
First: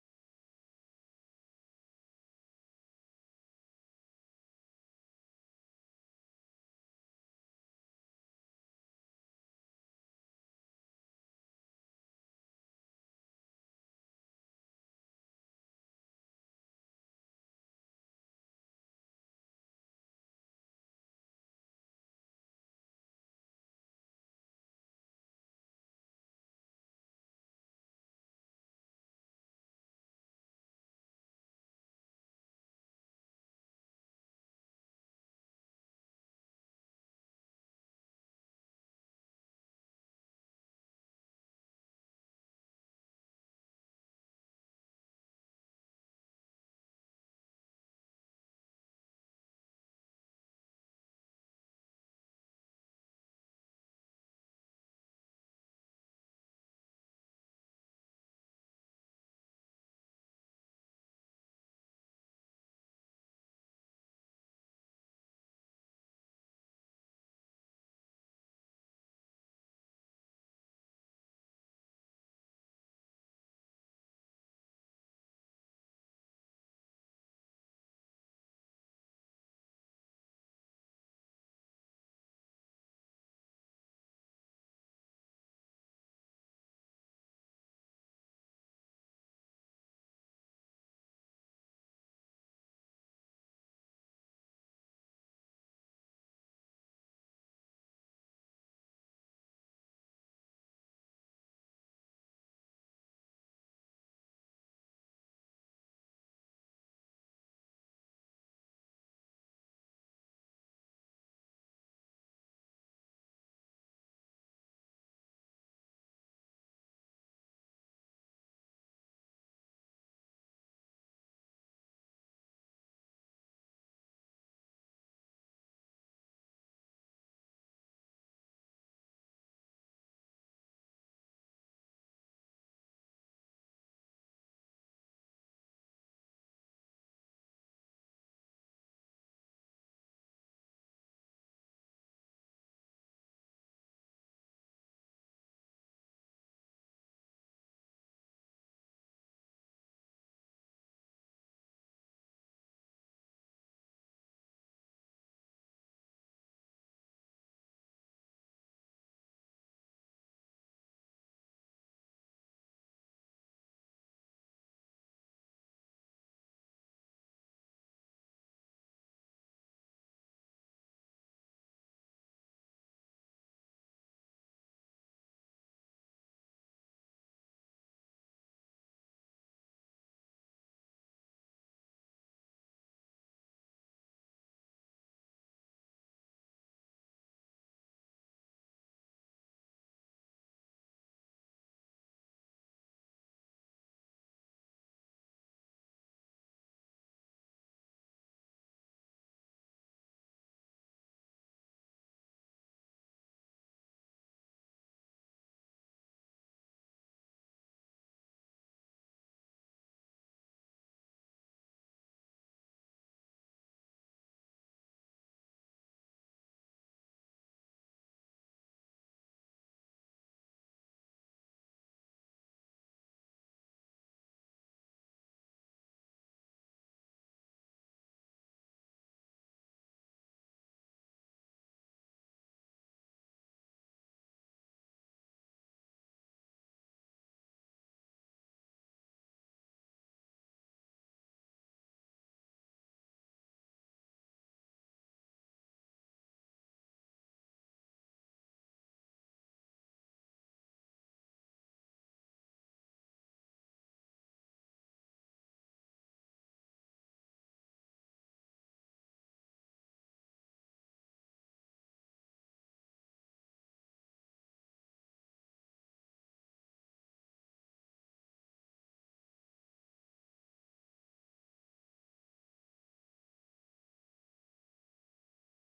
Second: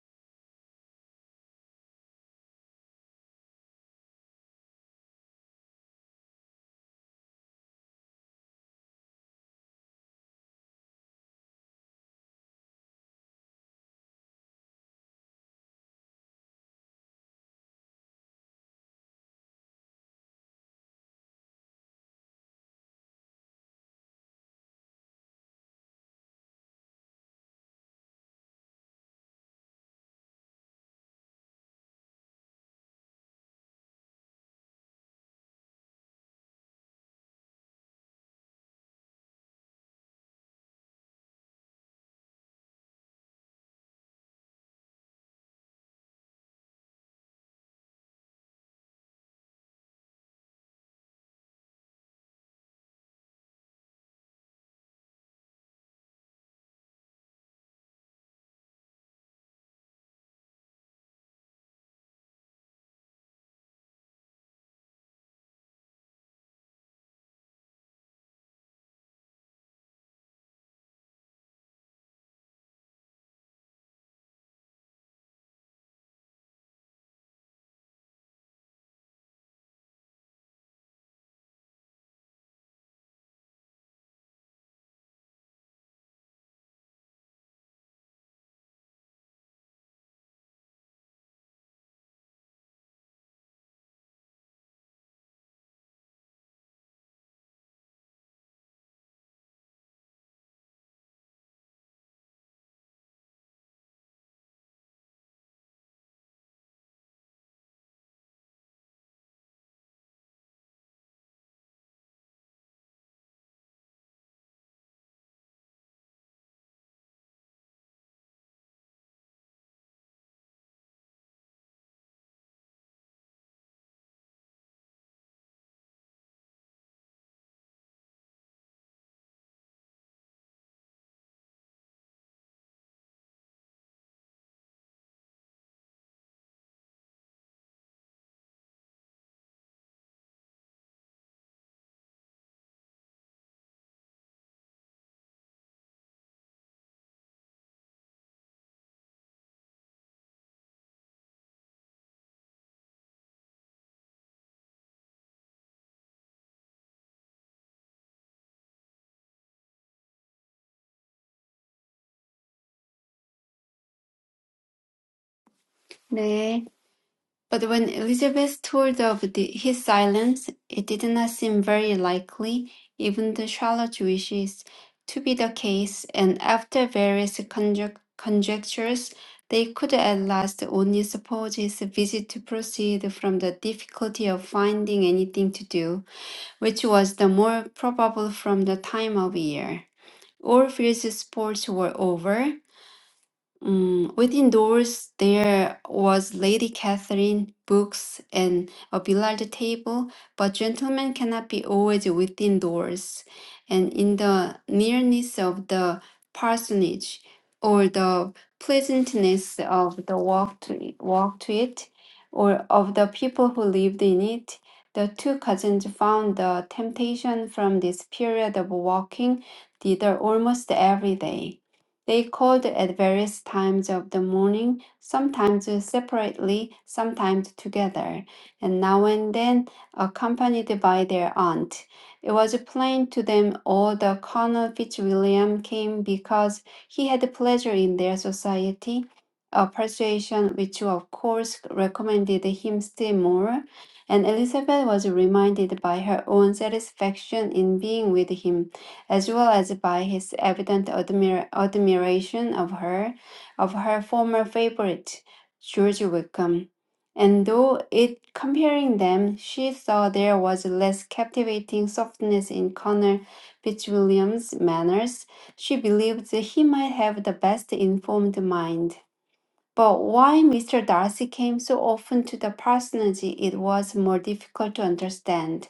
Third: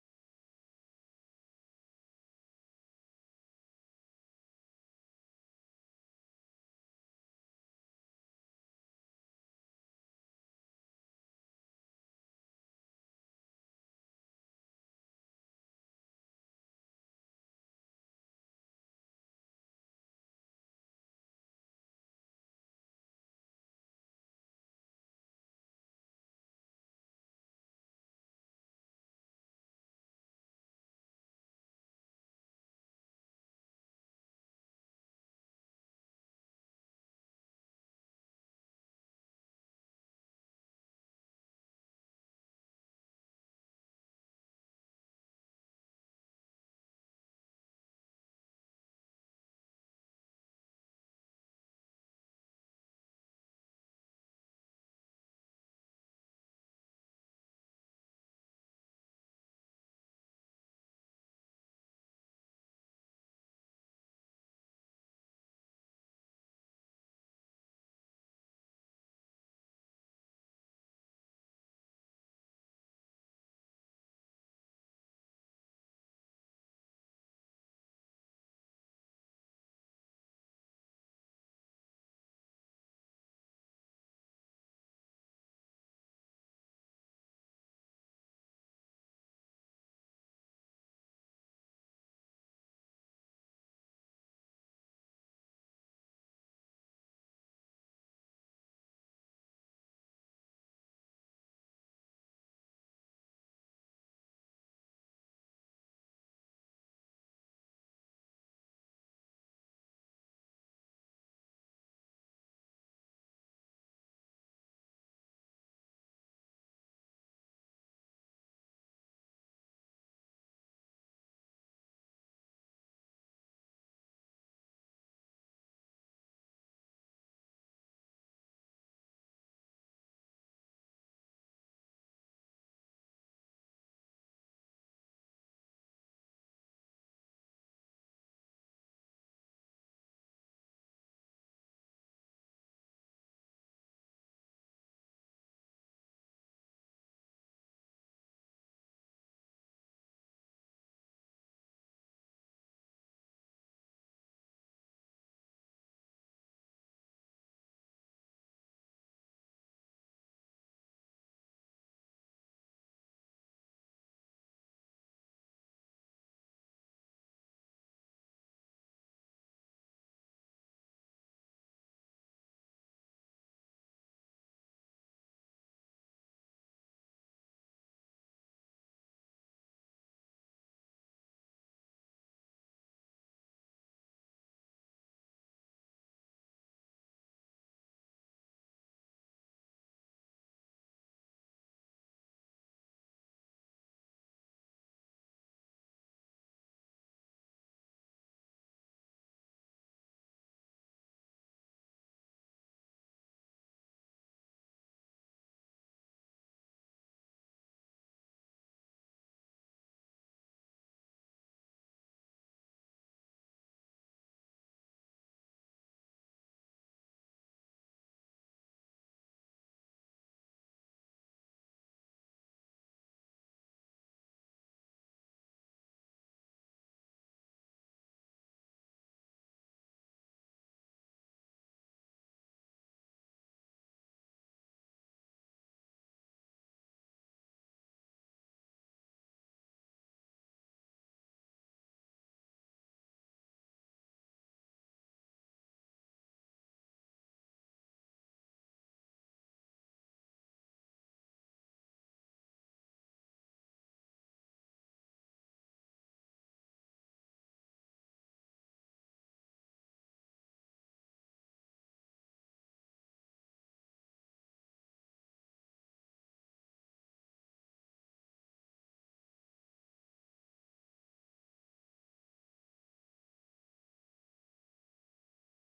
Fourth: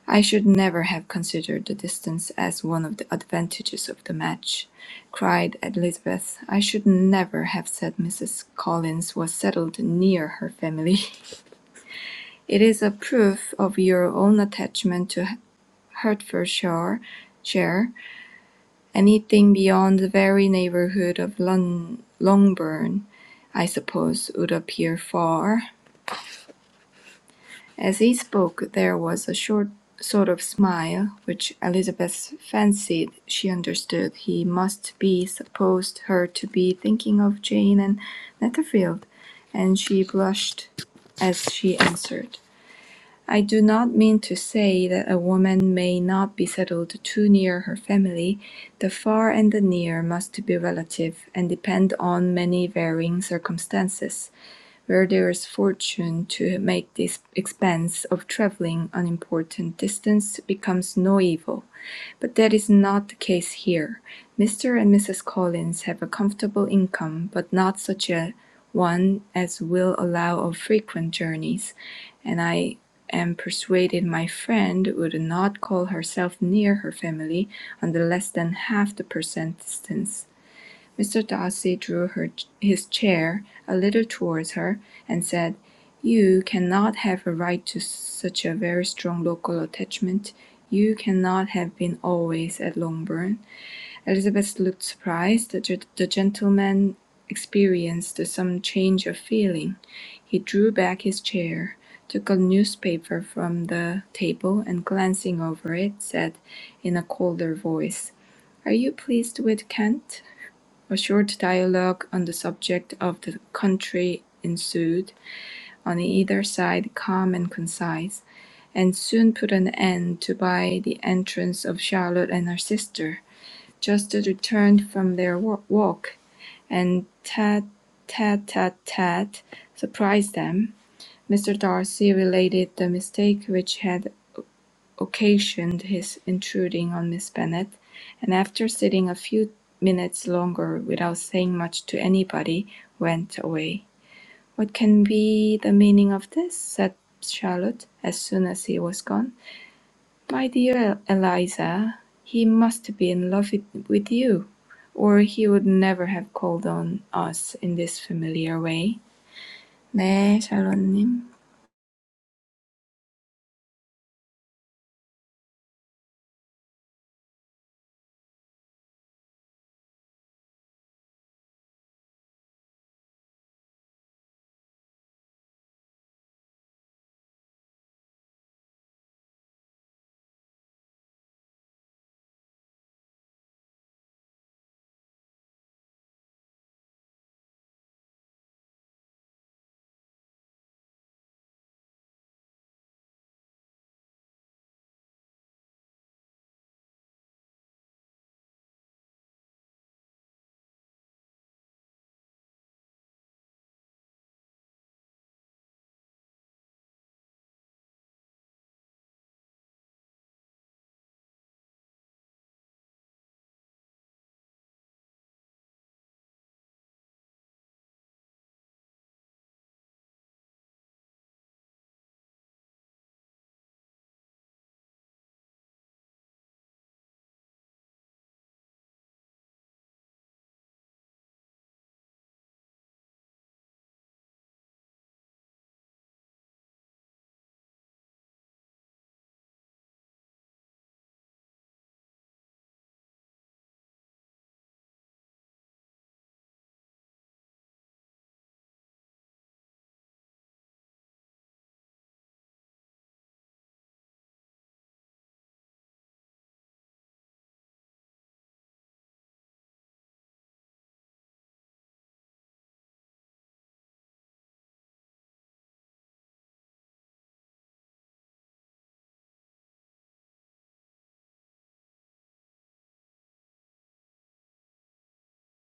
Speaker 4: I should never have considered the distance as one of the advantages of the match," cried Elizabeth. "I should never have said Mrs. Collins was settled near her family. It is a proof of your own attachment to Hertfordshire. shire. Anything beyond the very neighbourhood of Lon- Longbourn, I suppose, would appear far. As he spoke there was a short sort of smile, which Elizabeth fancied she understood he must be supposed her to be thinking of Jane and Netherfield, and she blushed as she answered. I do not mean to say that a woman may not be settled too near her family. The far and the near must be relative, and depend on many varying circumstances where there is fortune to make this expense of travelling an important distance becomes no evil, but that is not the case here. Mr. and Mrs. Collins have a comfortable income, but not such a one as will allow of frequent journeys, and I am persuaded my friend would not call herself near her family on the less than half the percent distance. Mr. Darcy drew her, his chair a little towards her, and said, "You cannot have a right to such a very strong local attachment. You cannot have been always at Longbourn." Elizabeth looked surprised. The, the gentleman experienced some change of feeling. He drew back his chair, took a newspaper from the table, and glancing over it, said in a colder voice, "Are you pleased with Kent?" A short dialogue on the subject of the country ensued, on either side calm and concise, and soon put an end to by the entrance of Charlotte and her sister, just returned from their walk, and tat tat tat tat surprised them. Mr. Darcy related the mistake which had occasioned his intruding on Miss Bennet; and after sitting a few minutes longer without saying much to anybody, went away. "What can be the meaning of this?" said Charlotte, as soon as he was gone. "My dear Eliza, he must be in love with you, or he would never have called on us in this familiar way." "네, 샬롯님."
Speaker 2: 네. But when Elizabeth told of his silence, it did not seem very likely, even to Charlotte's wishes, to be the case, and after various conjec- conjectures, they could at last only suppose his visit to proceed from the difficulty of finding anything to do, which was the more probable from the time of year. All Field's sports were over, Mm, within doors, there was Lady Catherine, books, and a billiard table, but gentlemen cannot be always within doors. And in the nearness of the parsonage, or the pleasantness of the walk to, walk to it, or of the people who lived in it, the two cousins found the temptation from this period of walking thither almost every day. They called at various times of the morning, sometimes separately, sometimes together, and now and then accompanied by their aunt. It was plain to them all that Colonel Fitzwilliam came because he had pleasure in their society, a persuasion which of course recommended him still more, and Elizabeth was reminded by her own satisfaction in being with him as well as by his evident admira- admiration of her, of her former favorite, George Wickham. And though it comparing them, she saw there was less captivating softness in Connor Fitzwilliam's manners, she believed that he might have the best informed mind. But why Mr. Darcy came so often to the parsonage, it was more difficult to understand.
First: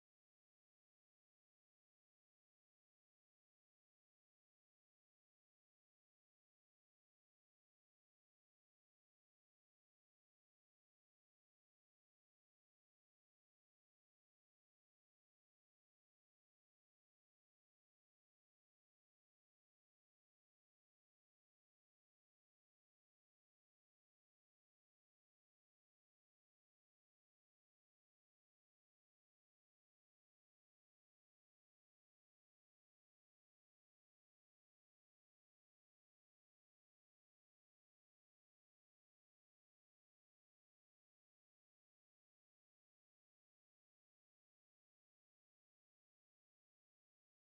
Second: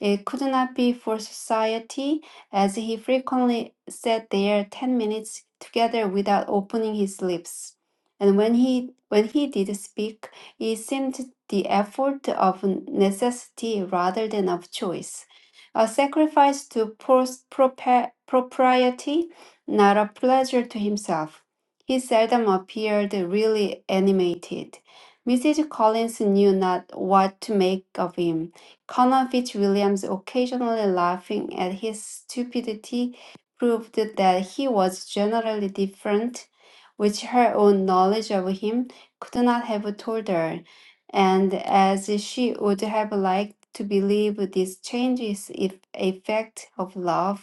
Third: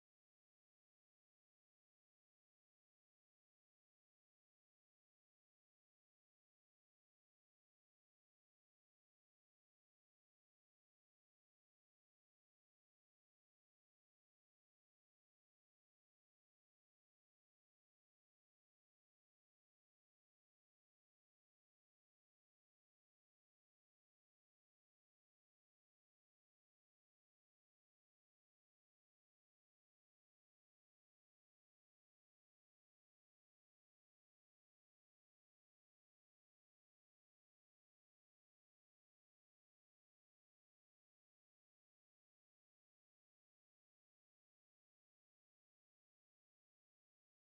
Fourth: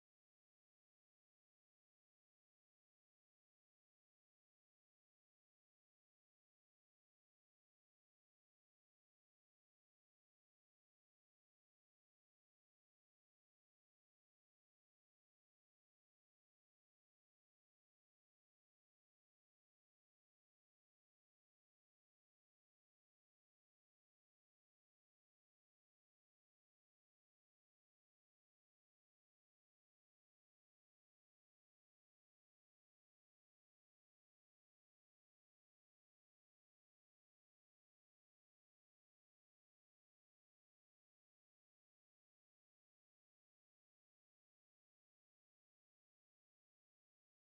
Speaker 2: It could not be for society, as he frequently sat there ten minutes together without opening his lips. And when he when he did speak, it seemed the effort of necessity rather than of choice, a sacrifice to pros- propa- propriety, not a pleasure to himself. He seldom appeared really animated. Mrs. Collins knew not what to make of him Colonel Fitzwilliam's occasionally laughing at his stupidity proved that he was generally different, which her own knowledge of him could not have told her, and as she would have liked to believe this change is if a fact of love,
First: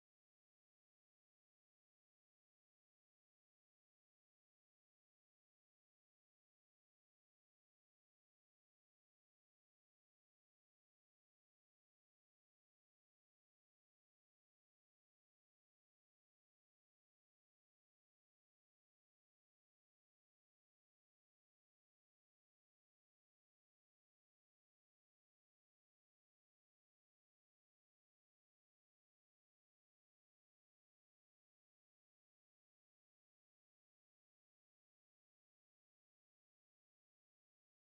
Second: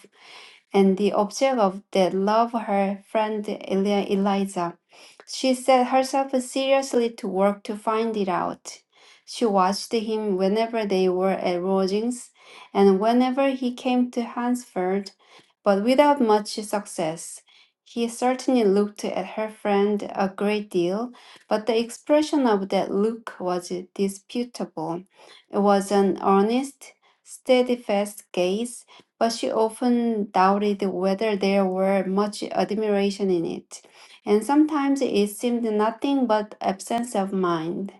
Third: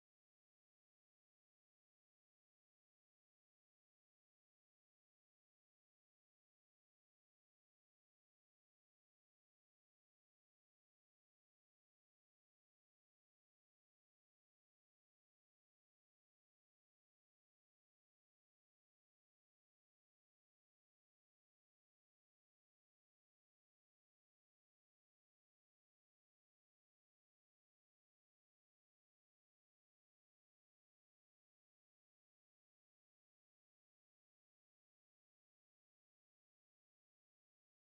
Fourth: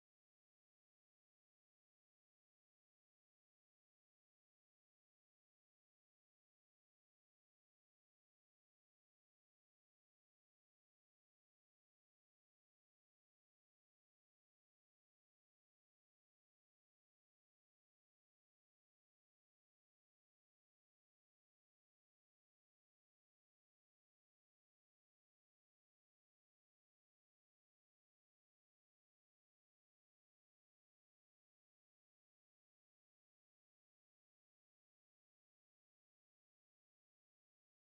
Speaker 2: and the object of the love her friend Elia Eliza. She set herself seriously to work to find it out. She watched him whenever they were at lodgings and whenever he came to Hansford, but without much success. He certainly looked at her friend a great deal, but the expression of that look was disputable. It was an earnest, steadfast gaze, but she often doubted whether there were much admiration in it, and sometimes it seemed nothing but absence of mind.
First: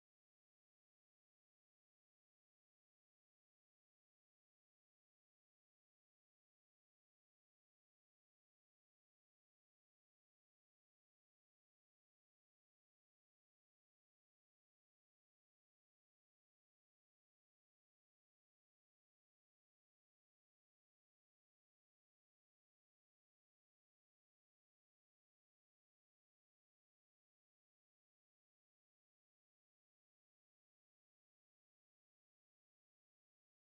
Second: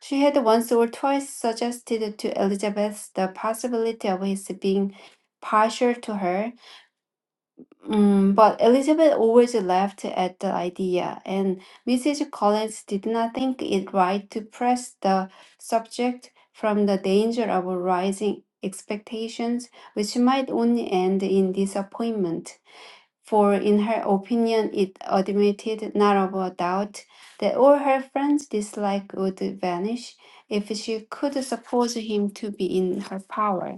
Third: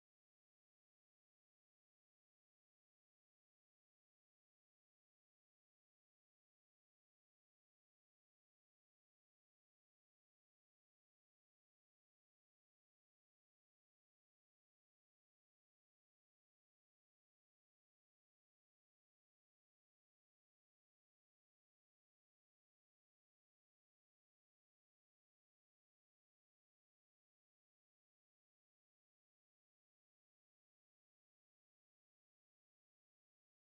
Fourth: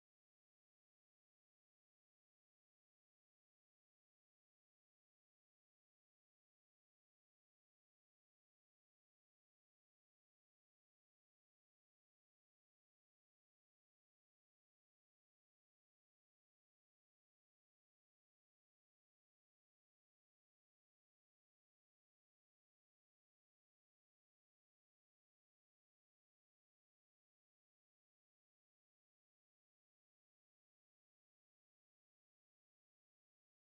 Speaker 2: She had once or twice suggested to Elizabeth the possibility of his being partial to her, Mm, but Elizabeth always laughed at the idea, and Mrs. Collins did not think it right to press the subject from the danger of rising expectations, which might only end in disappointment. For in her opinion, it admitted not of a doubt that all her friend's dislike would vanish if she could suppose him to be in her power.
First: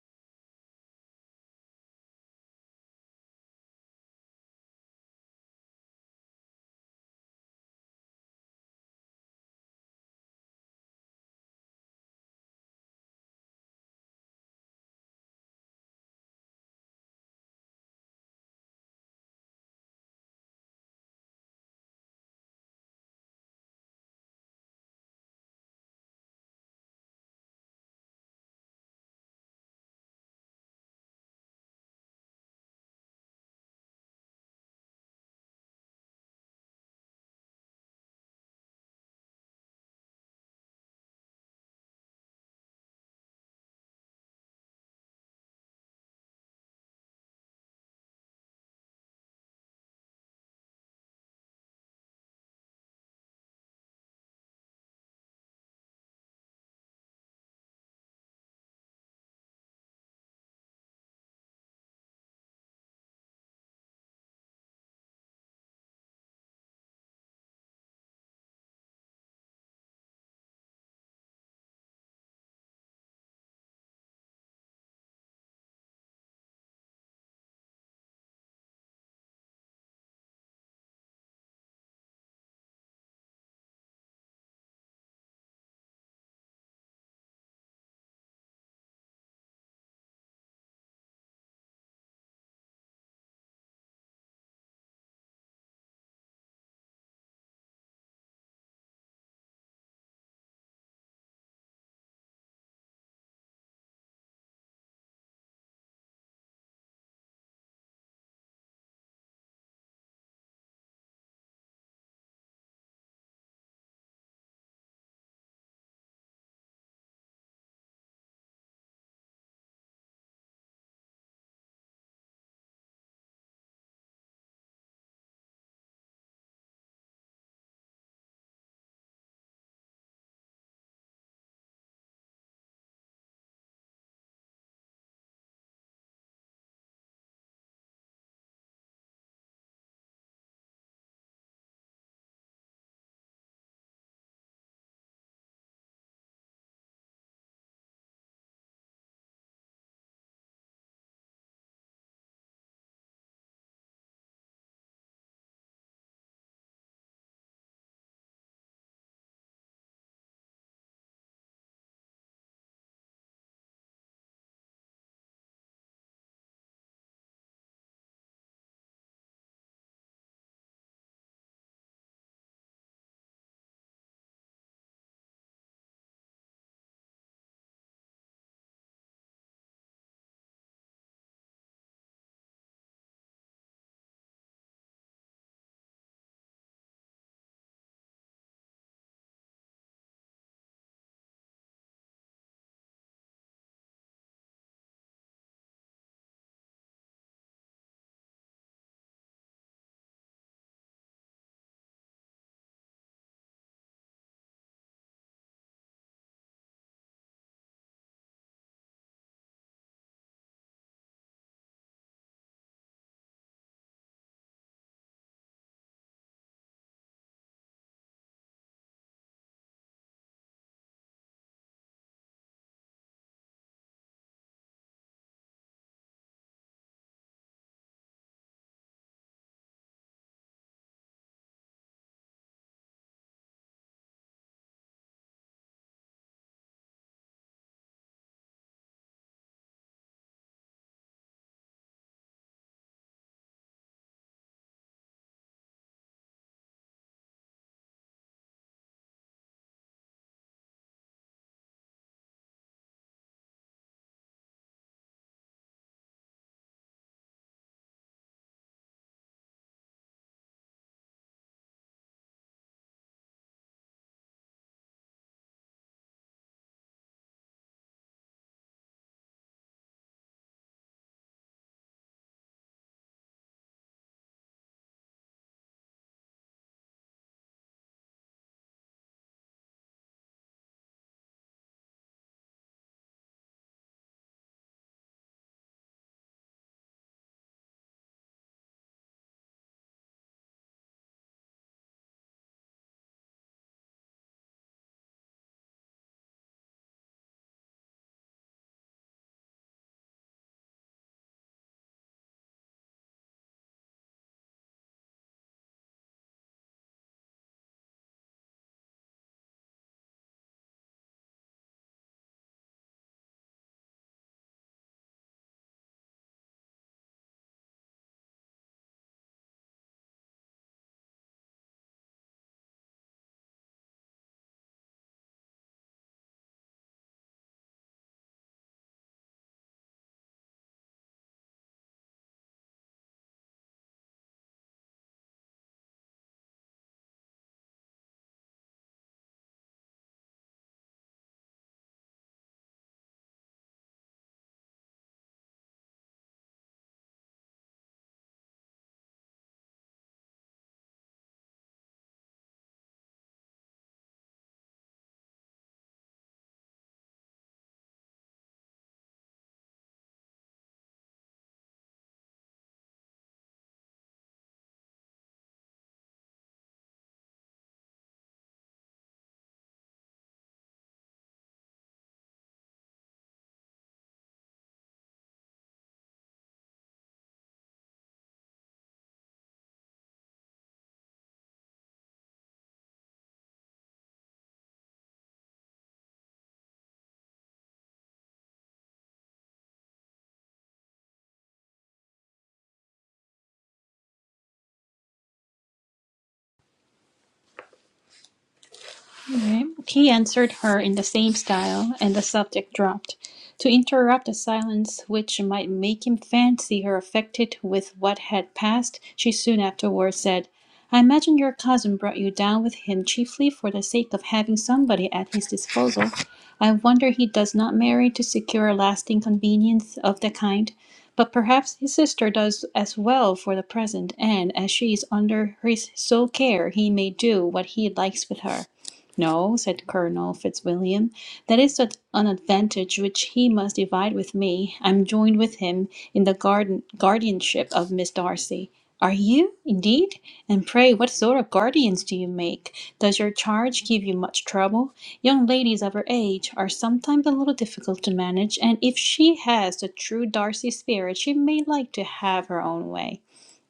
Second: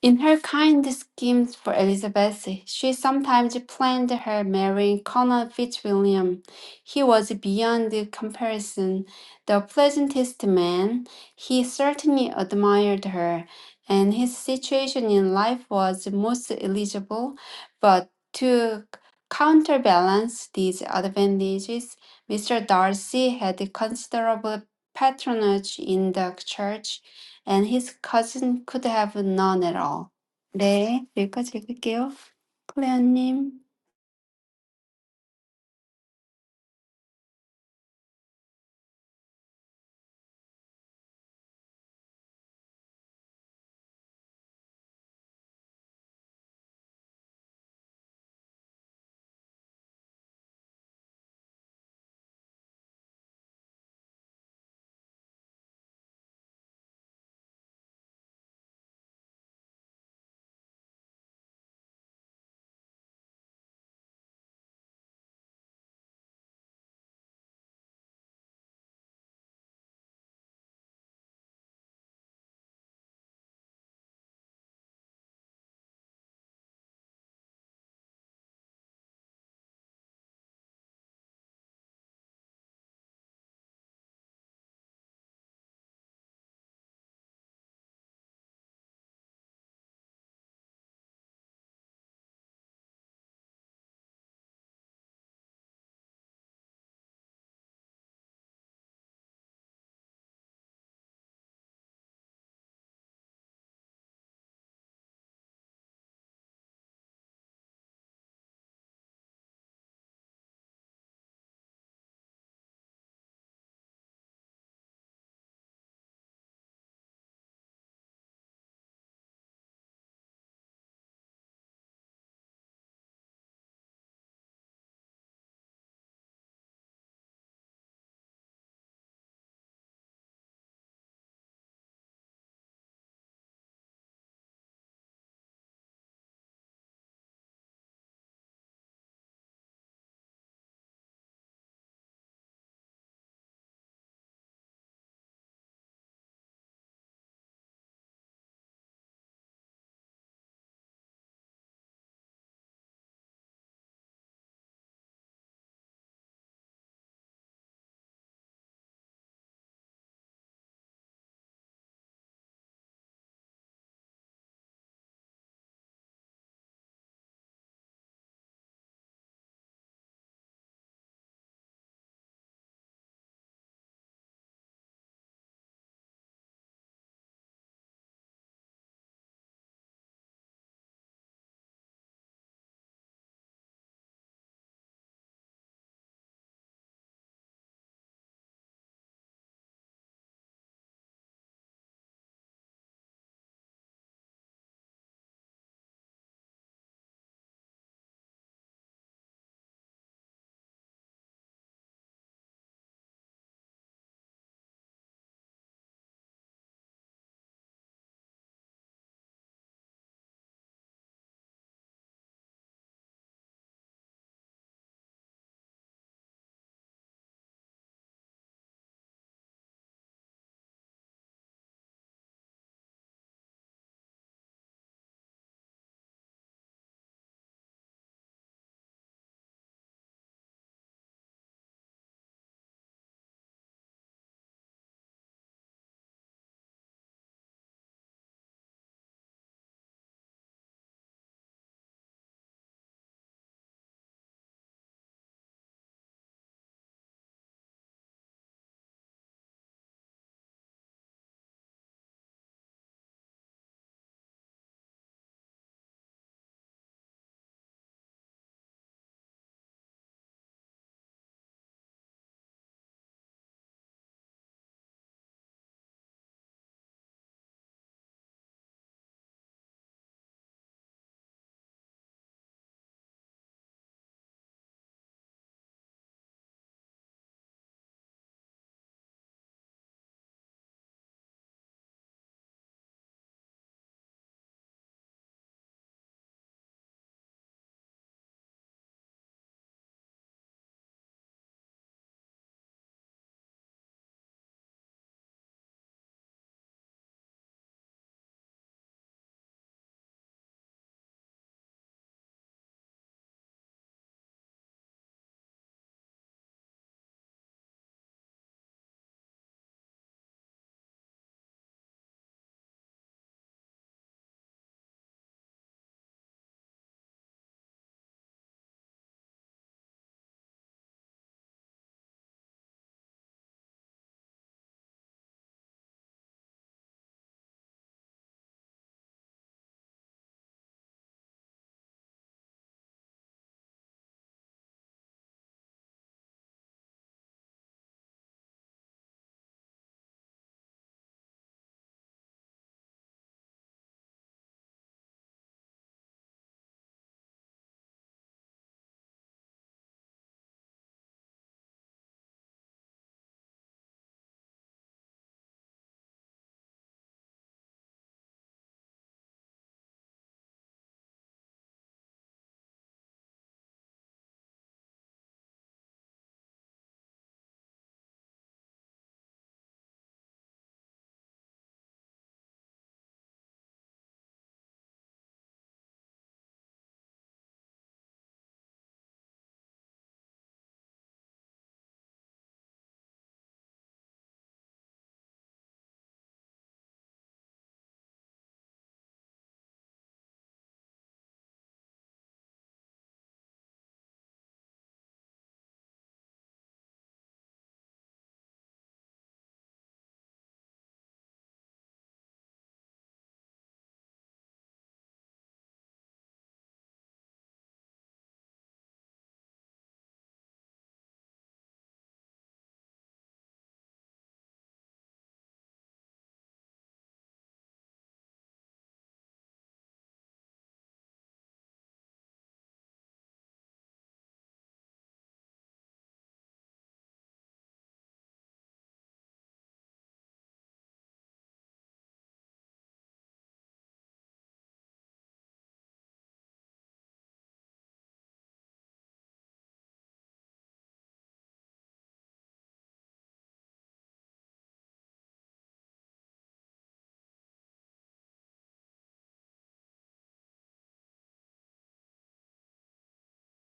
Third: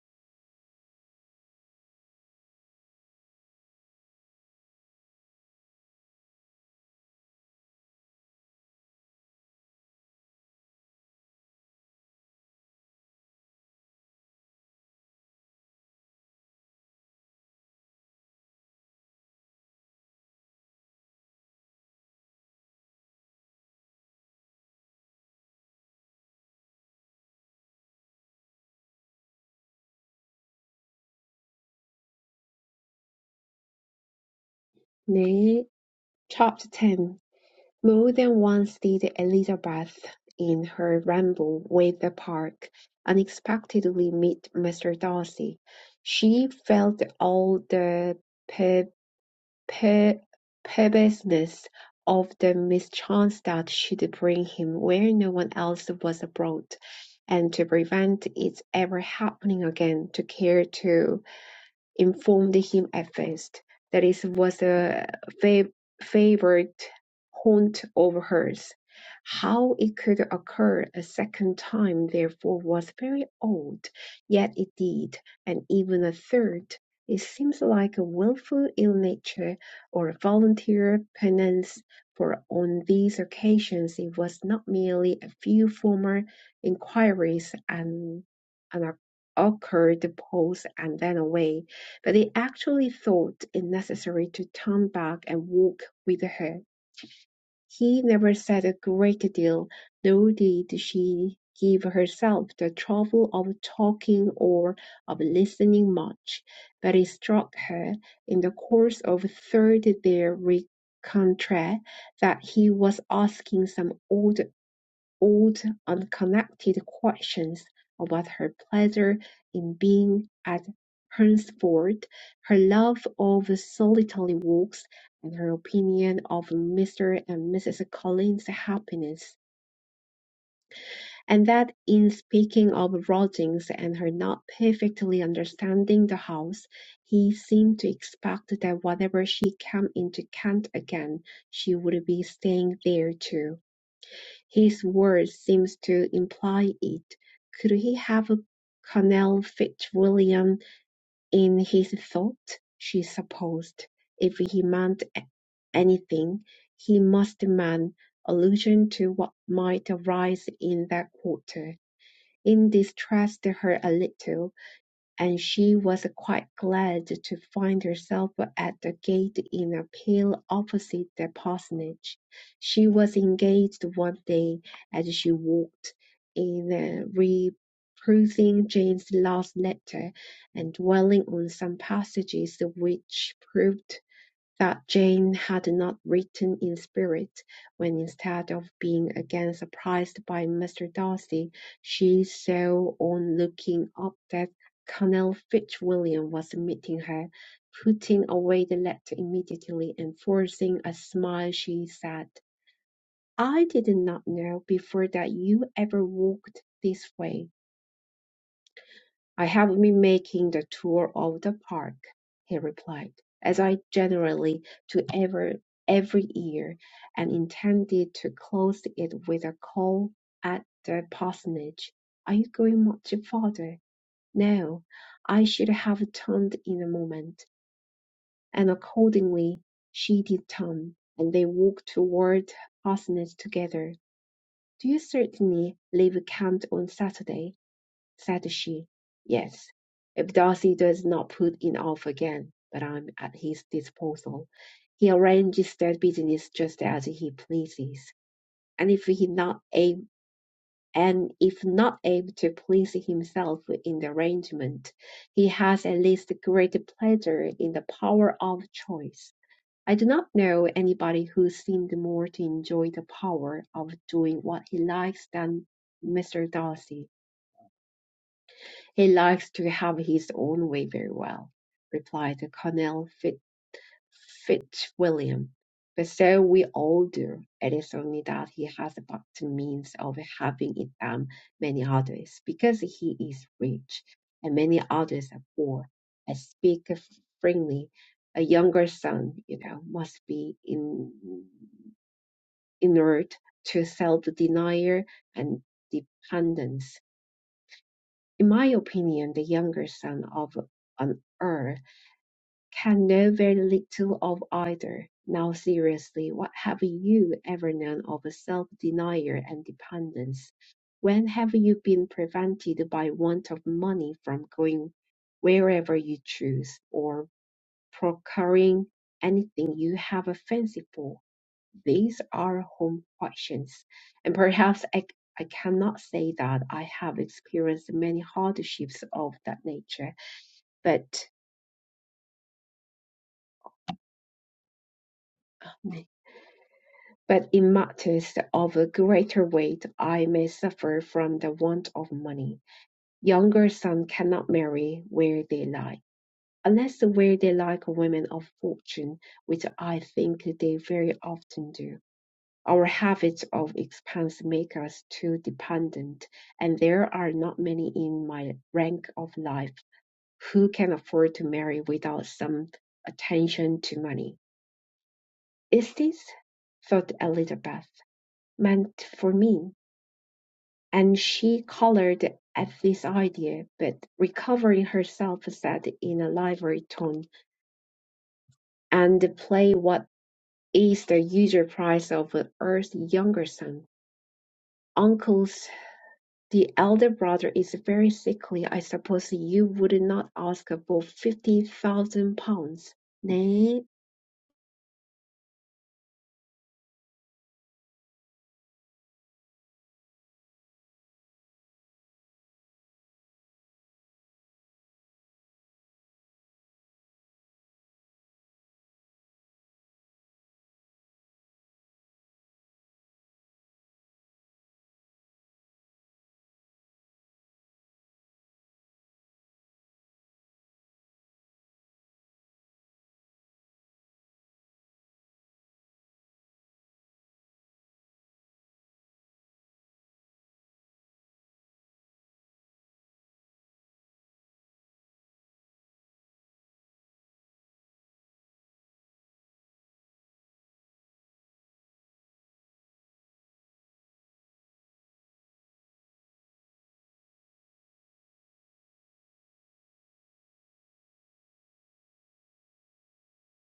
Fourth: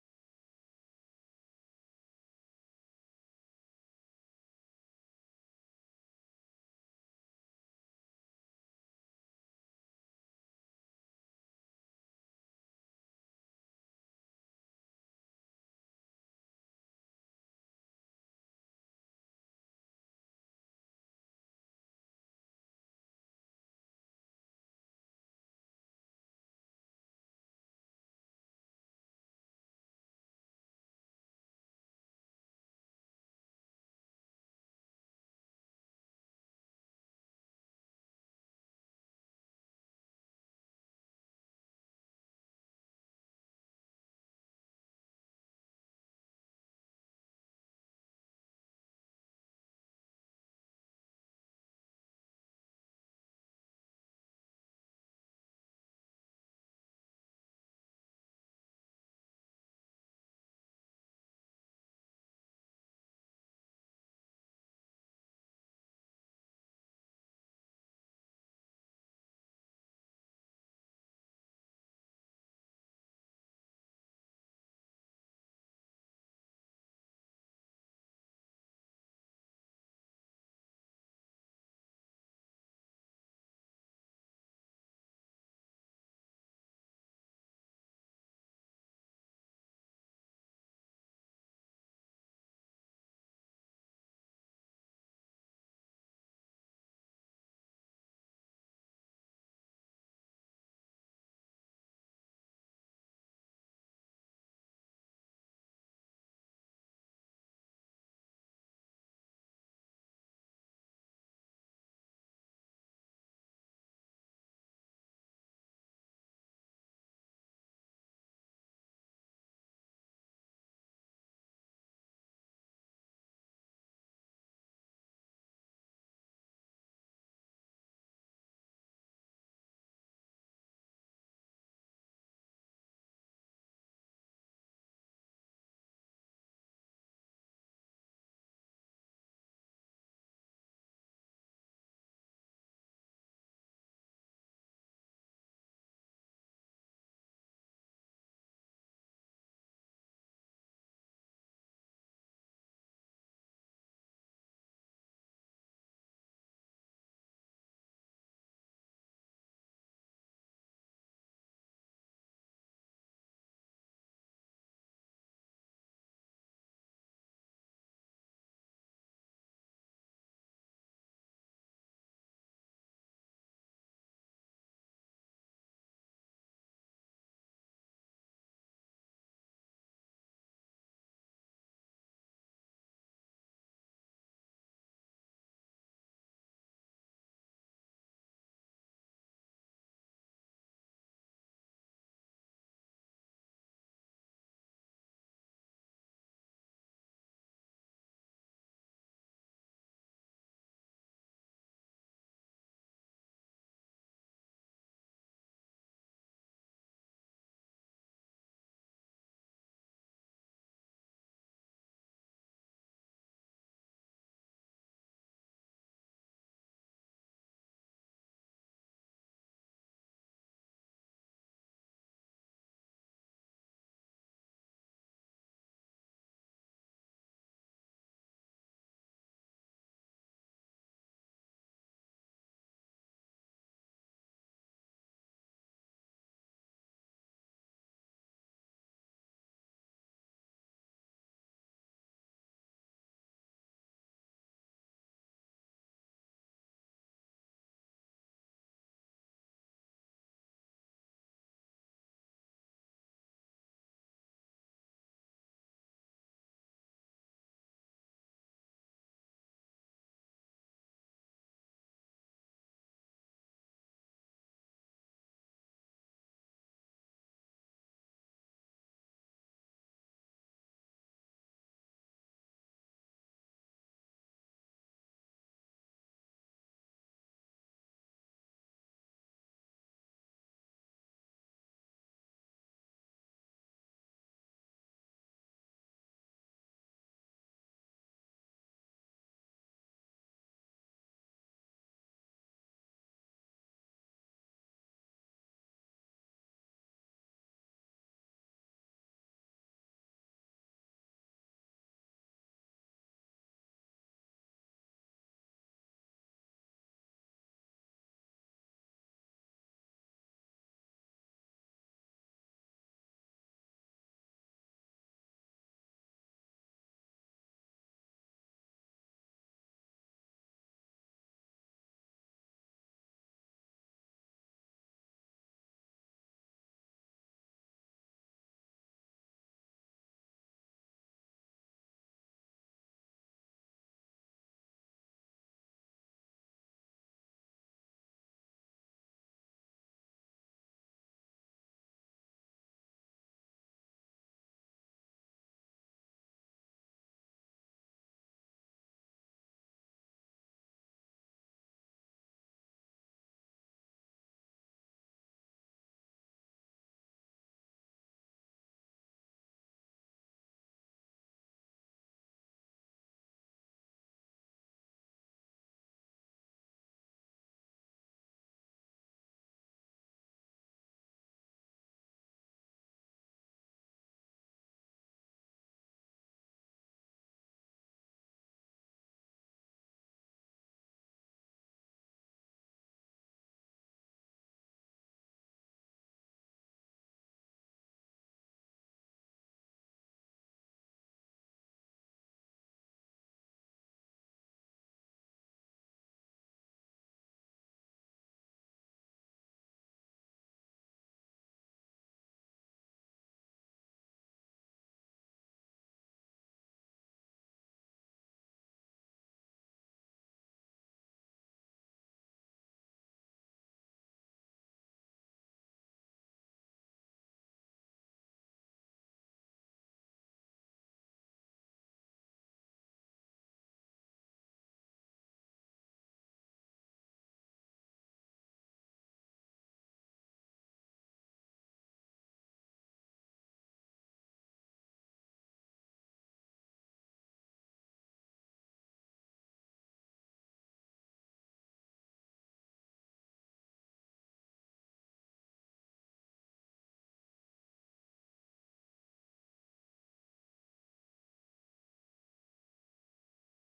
Speaker 2: In her kind schemes for Elizabeth, she sometimes planned her marrying Colonel Fitzwilliam. He was beyond comparison the pleasantest man. He certainly admired her, and his situation in life was most eligible. But to counterbalance these advantages, Mr. Darcy had considerable patronage in the church and his cousin could have none at all. 네, 여기까지 읽을게요. 클레어님.
Speaker 3: 네, chapter 10. More than once did Elizabeth, in her ramble with the park, unexpectedly meet Mr. Darcy. She felt all the per- per- perverseness of the mischance that should bring him where no one else was abroad, and to prevent its ever happening again, took care to informed him at first that it was a fa- favorite haunt of hers. How it could occur a second time, therefore, was very odd, yet it did, and even a third. It seems like a willful ill nature or a volunteer penance, for on these occasions it was not merely a few former inquiries and an occurred pause and then away but he actually thought it necessary to turn back and walk with her. He never said a great deal, nor did she give herself the trouble of talking or of listening much, but it struck her, in the course of third their rencontre, that he was asking some old. Old, unconnected questions about her pleasure in being at Hunsford, her love of solitary walks, and her opinion of Mr. and Mrs. Collins's happiness, and that in speaking of lodgings and her not perfectly understanding the house, he seemed to expect that whenever she came into Kent again she would be staying there too. His words seem to imply it. Could he have a Colonel Fitzwilliam in his thought? she supposed. If he meant anything, he must mean allusion to what might arise in that quarter. It distressed her a little and she was quite glad to find herself at the gate in a pale opposite the parsonage. She was engaged one day as she walked in uh, reperusing Jane's last letter and dwelling on some passages which proved that Jane had not written in spirit, when instead of being again surprised by Mr. Darcy, she saw on looking up that Colonel Fitzwilliam was meeting her. Putting away the letter immediately and forcing a smile, she said, I did not know before that you ever walked this way. "I have been making the tour of the park," he replied, "as I generally do every every year, and intended to close it with a call at the parsonage. Are you going much farther?" No. I should have turned in a moment, and accordingly she did turn, and they walked toward the parsonage together. "Do you certainly leave camp on Saturday?" said she. Yes, if Darcy does not put it off again, but I'm at his disposal. He arranges that business just as he pleases. And if he not ab- and if not able to please himself in the arrangement, he has at least great pleasure in the power of choice. I do not know anybody who seemed more to enjoy the power of doing what he likes than Mr. Darcy "He likes to have his own way very well," replied Colonel Fit- Fitzwilliam, "but so we all do. It is only that he has a better means of having it than many others, because he is rich, and many others are poor. I speak frankly. A younger son, you know, must be in, inert to self-denial and dependence in my opinion, the younger son of an earl can know very little of either. Now, seriously, what have you ever known of self-denial and dependence? When have you been prevented by want of money from going wherever you choose, or procuring anything you have a fancy for? These are home questions, and perhaps I, I cannot say that I have experienced many hardships of that nature, but but in matters of a greater weight I may suffer from the want of money. Younger sons cannot marry where they like, unless where they like women of fortune, which I think they very often do. Our habits of expense make us too dependent, and there are not many in my rank of life who can afford to marry without some attention to money. Is this, thought Elizabeth, meant for me? And she colored at this idea, but recovering herself, said in a lively tone, "And play what is the usual price of an earth's younger son? Uncle The elder brother is very sickly. I suppose you would not ask above fifty thousand pounds. 네.
Speaker 1: Right. He answered her in the same style, and the subject dropped, to interrupt a silence which might make him fancy her affected with what had passed. She soon afterwards said, "I imagine your cousin brought you down with him chiefly for the sake of having somebody at his disposal. I wonder he does not marry to secure a lasting convenience of the kind. But perhaps his sister does as well for the present, and as she is under his sole care, he may do what he likes with her. No, said Colonel Fitzwilliam, that is an advantage which he must divide with me. I am joined with him in the garden guardianship of Miss Darcy. Are you, indeed? And pray, what sort of guardians do you make? Does your charge give you much trouble? Young ladies of her age are sometimes a little difficult to manage, and if she has the true Darcy spirit, she may like to have her own way.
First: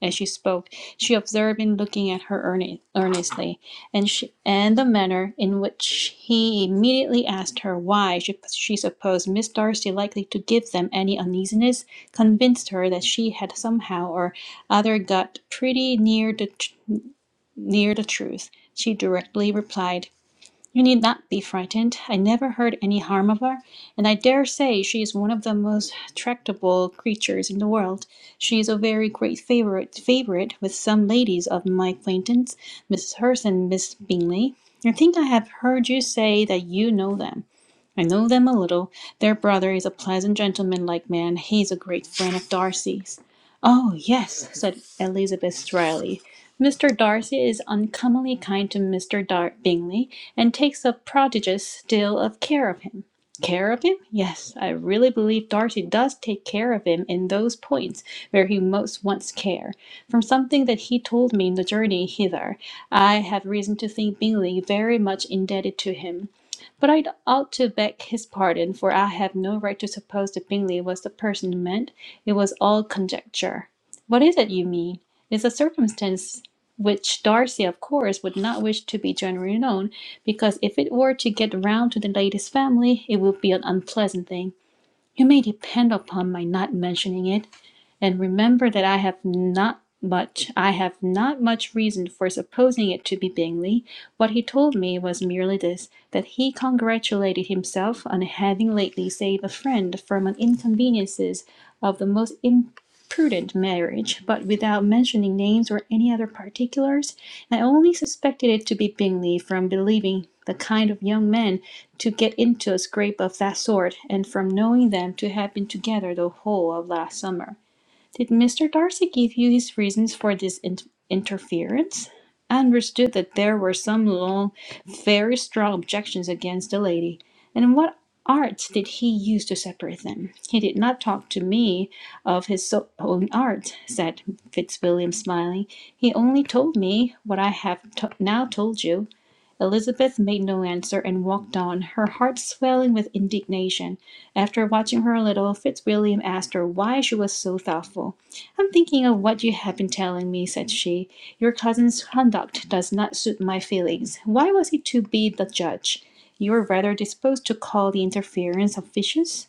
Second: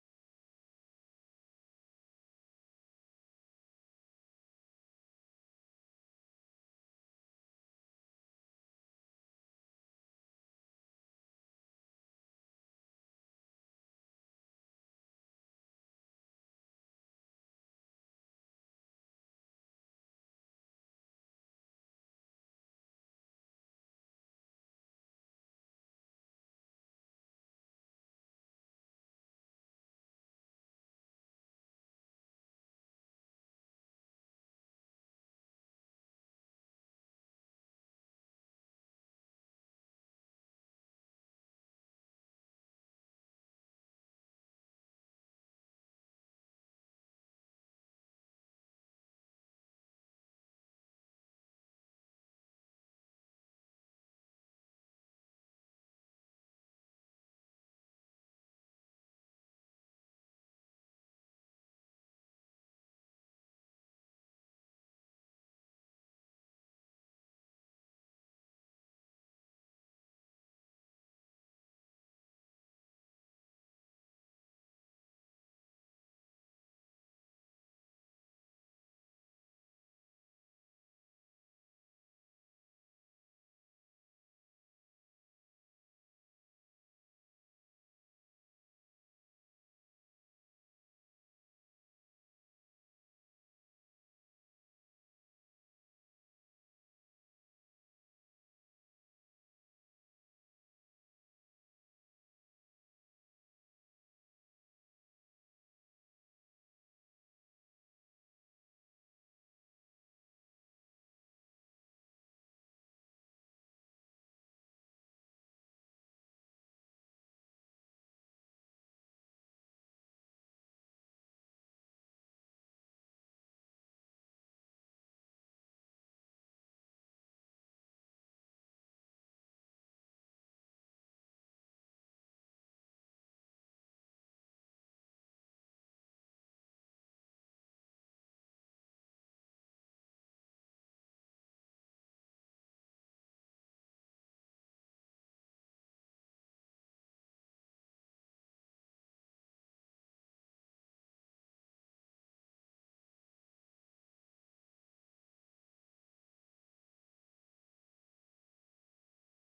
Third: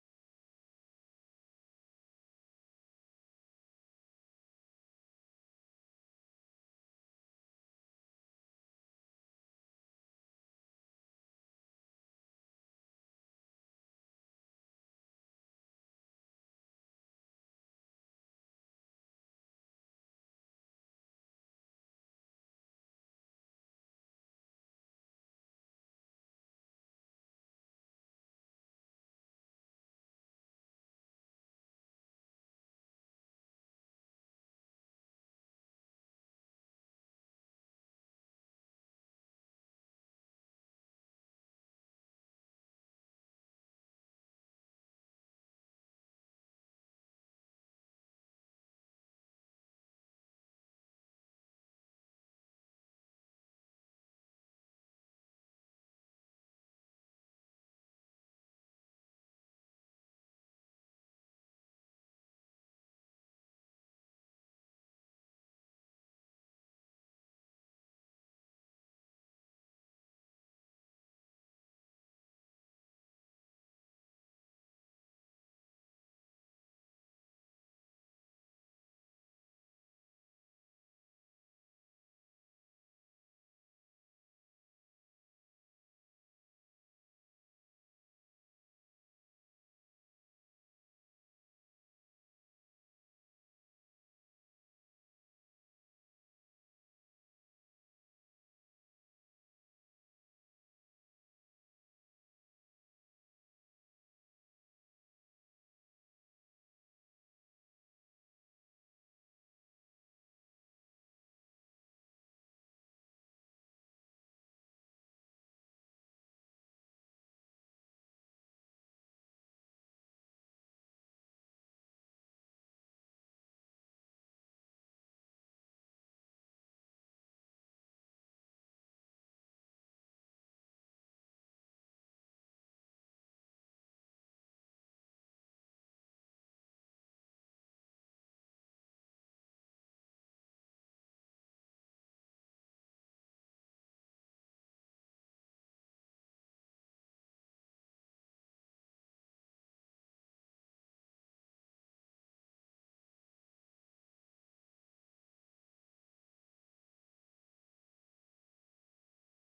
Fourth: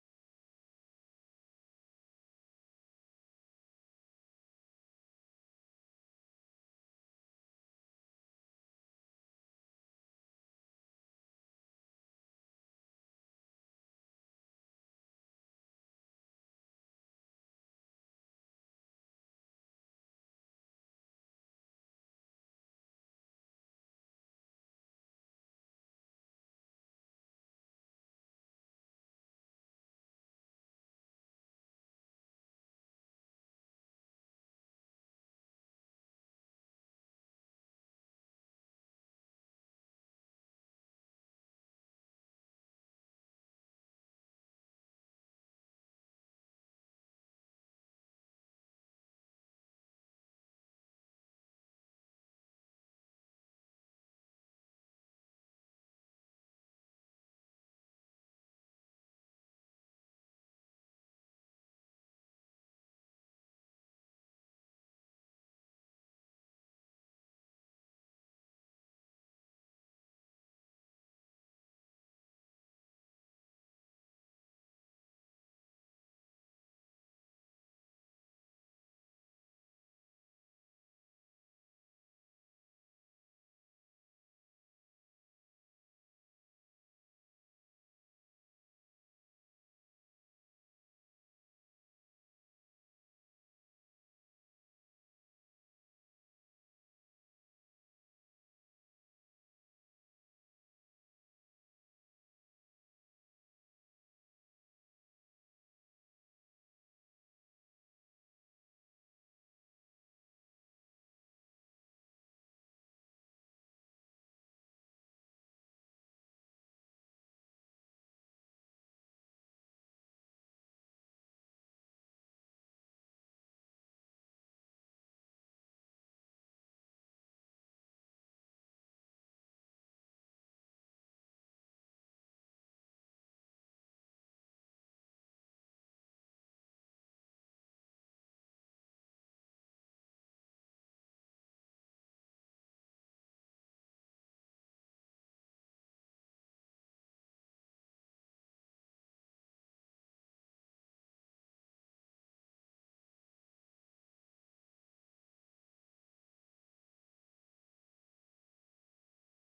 Speaker 1: As she spoke, she observed him looking at her earne- earnestly and she, and the manner in which he immediately asked her why she, she supposed Miss Darcy likely to give them any uneasiness convinced her that she had somehow or other got pretty near the near the truth. She directly replied. You need not be frightened. I never heard any harm of her, and I dare say she is one of the most tractable creatures in the world. She is a very great favorite favorite with some ladies of my acquaintance, Mrs. Hurst and Miss Bingley. I think I have heard you say that you know them. I know them a little. Their brother is a pleasant gentleman-like man. He is a great friend of Darcy's. Oh, yes, said Elizabeth dryly. Mr. Darcy is uncommonly kind to Mr. Dar- Bingley, and takes a prodigious deal of care of him. Care of him? Yes, I really believe Darcy does take care of him in those points where he most wants care. From something that he told me in the journey hither, I have reason to think Bingley very much indebted to him. But I ought to beg his pardon, for I have no right to suppose that Bingley was the person meant. It was all conjecture." "What is it you mean? It is a circumstance which Darcy, of course, would not wish to be generally known, because if it were to get round to the lady's family, it would be an unpleasant thing. You may depend upon my not mentioning it, and remember that I have not much I have not much reason for supposing it to be Bingley. What he told me was merely this, that he congratulated himself on having lately saved a friend from an inconveniences of the most imprudent marriage, but without mentioning names or any other particulars. I only suspected it to be Bingley from believing the kind of young man to get into a scrape of that sort, and from knowing them to have been together the whole of last summer. Did Mr. Darcy give you his reasons for this in- interference? I understood that there were some long, very strong objections against the lady. And what arts did he use to separate them? He did not talk to me of his so- own art, said Fitzwilliam, smiling. He only told me what I have to- now told you. Elizabeth made no answer and walked on, her heart swelling with indignation. After watching her a little, Fitzwilliam asked her why she was so thoughtful. "I'm thinking of what you have been telling me," said she. "Your cousin's conduct does not suit my feelings. Why was he to be the judge? You were rather disposed to call the interference officious.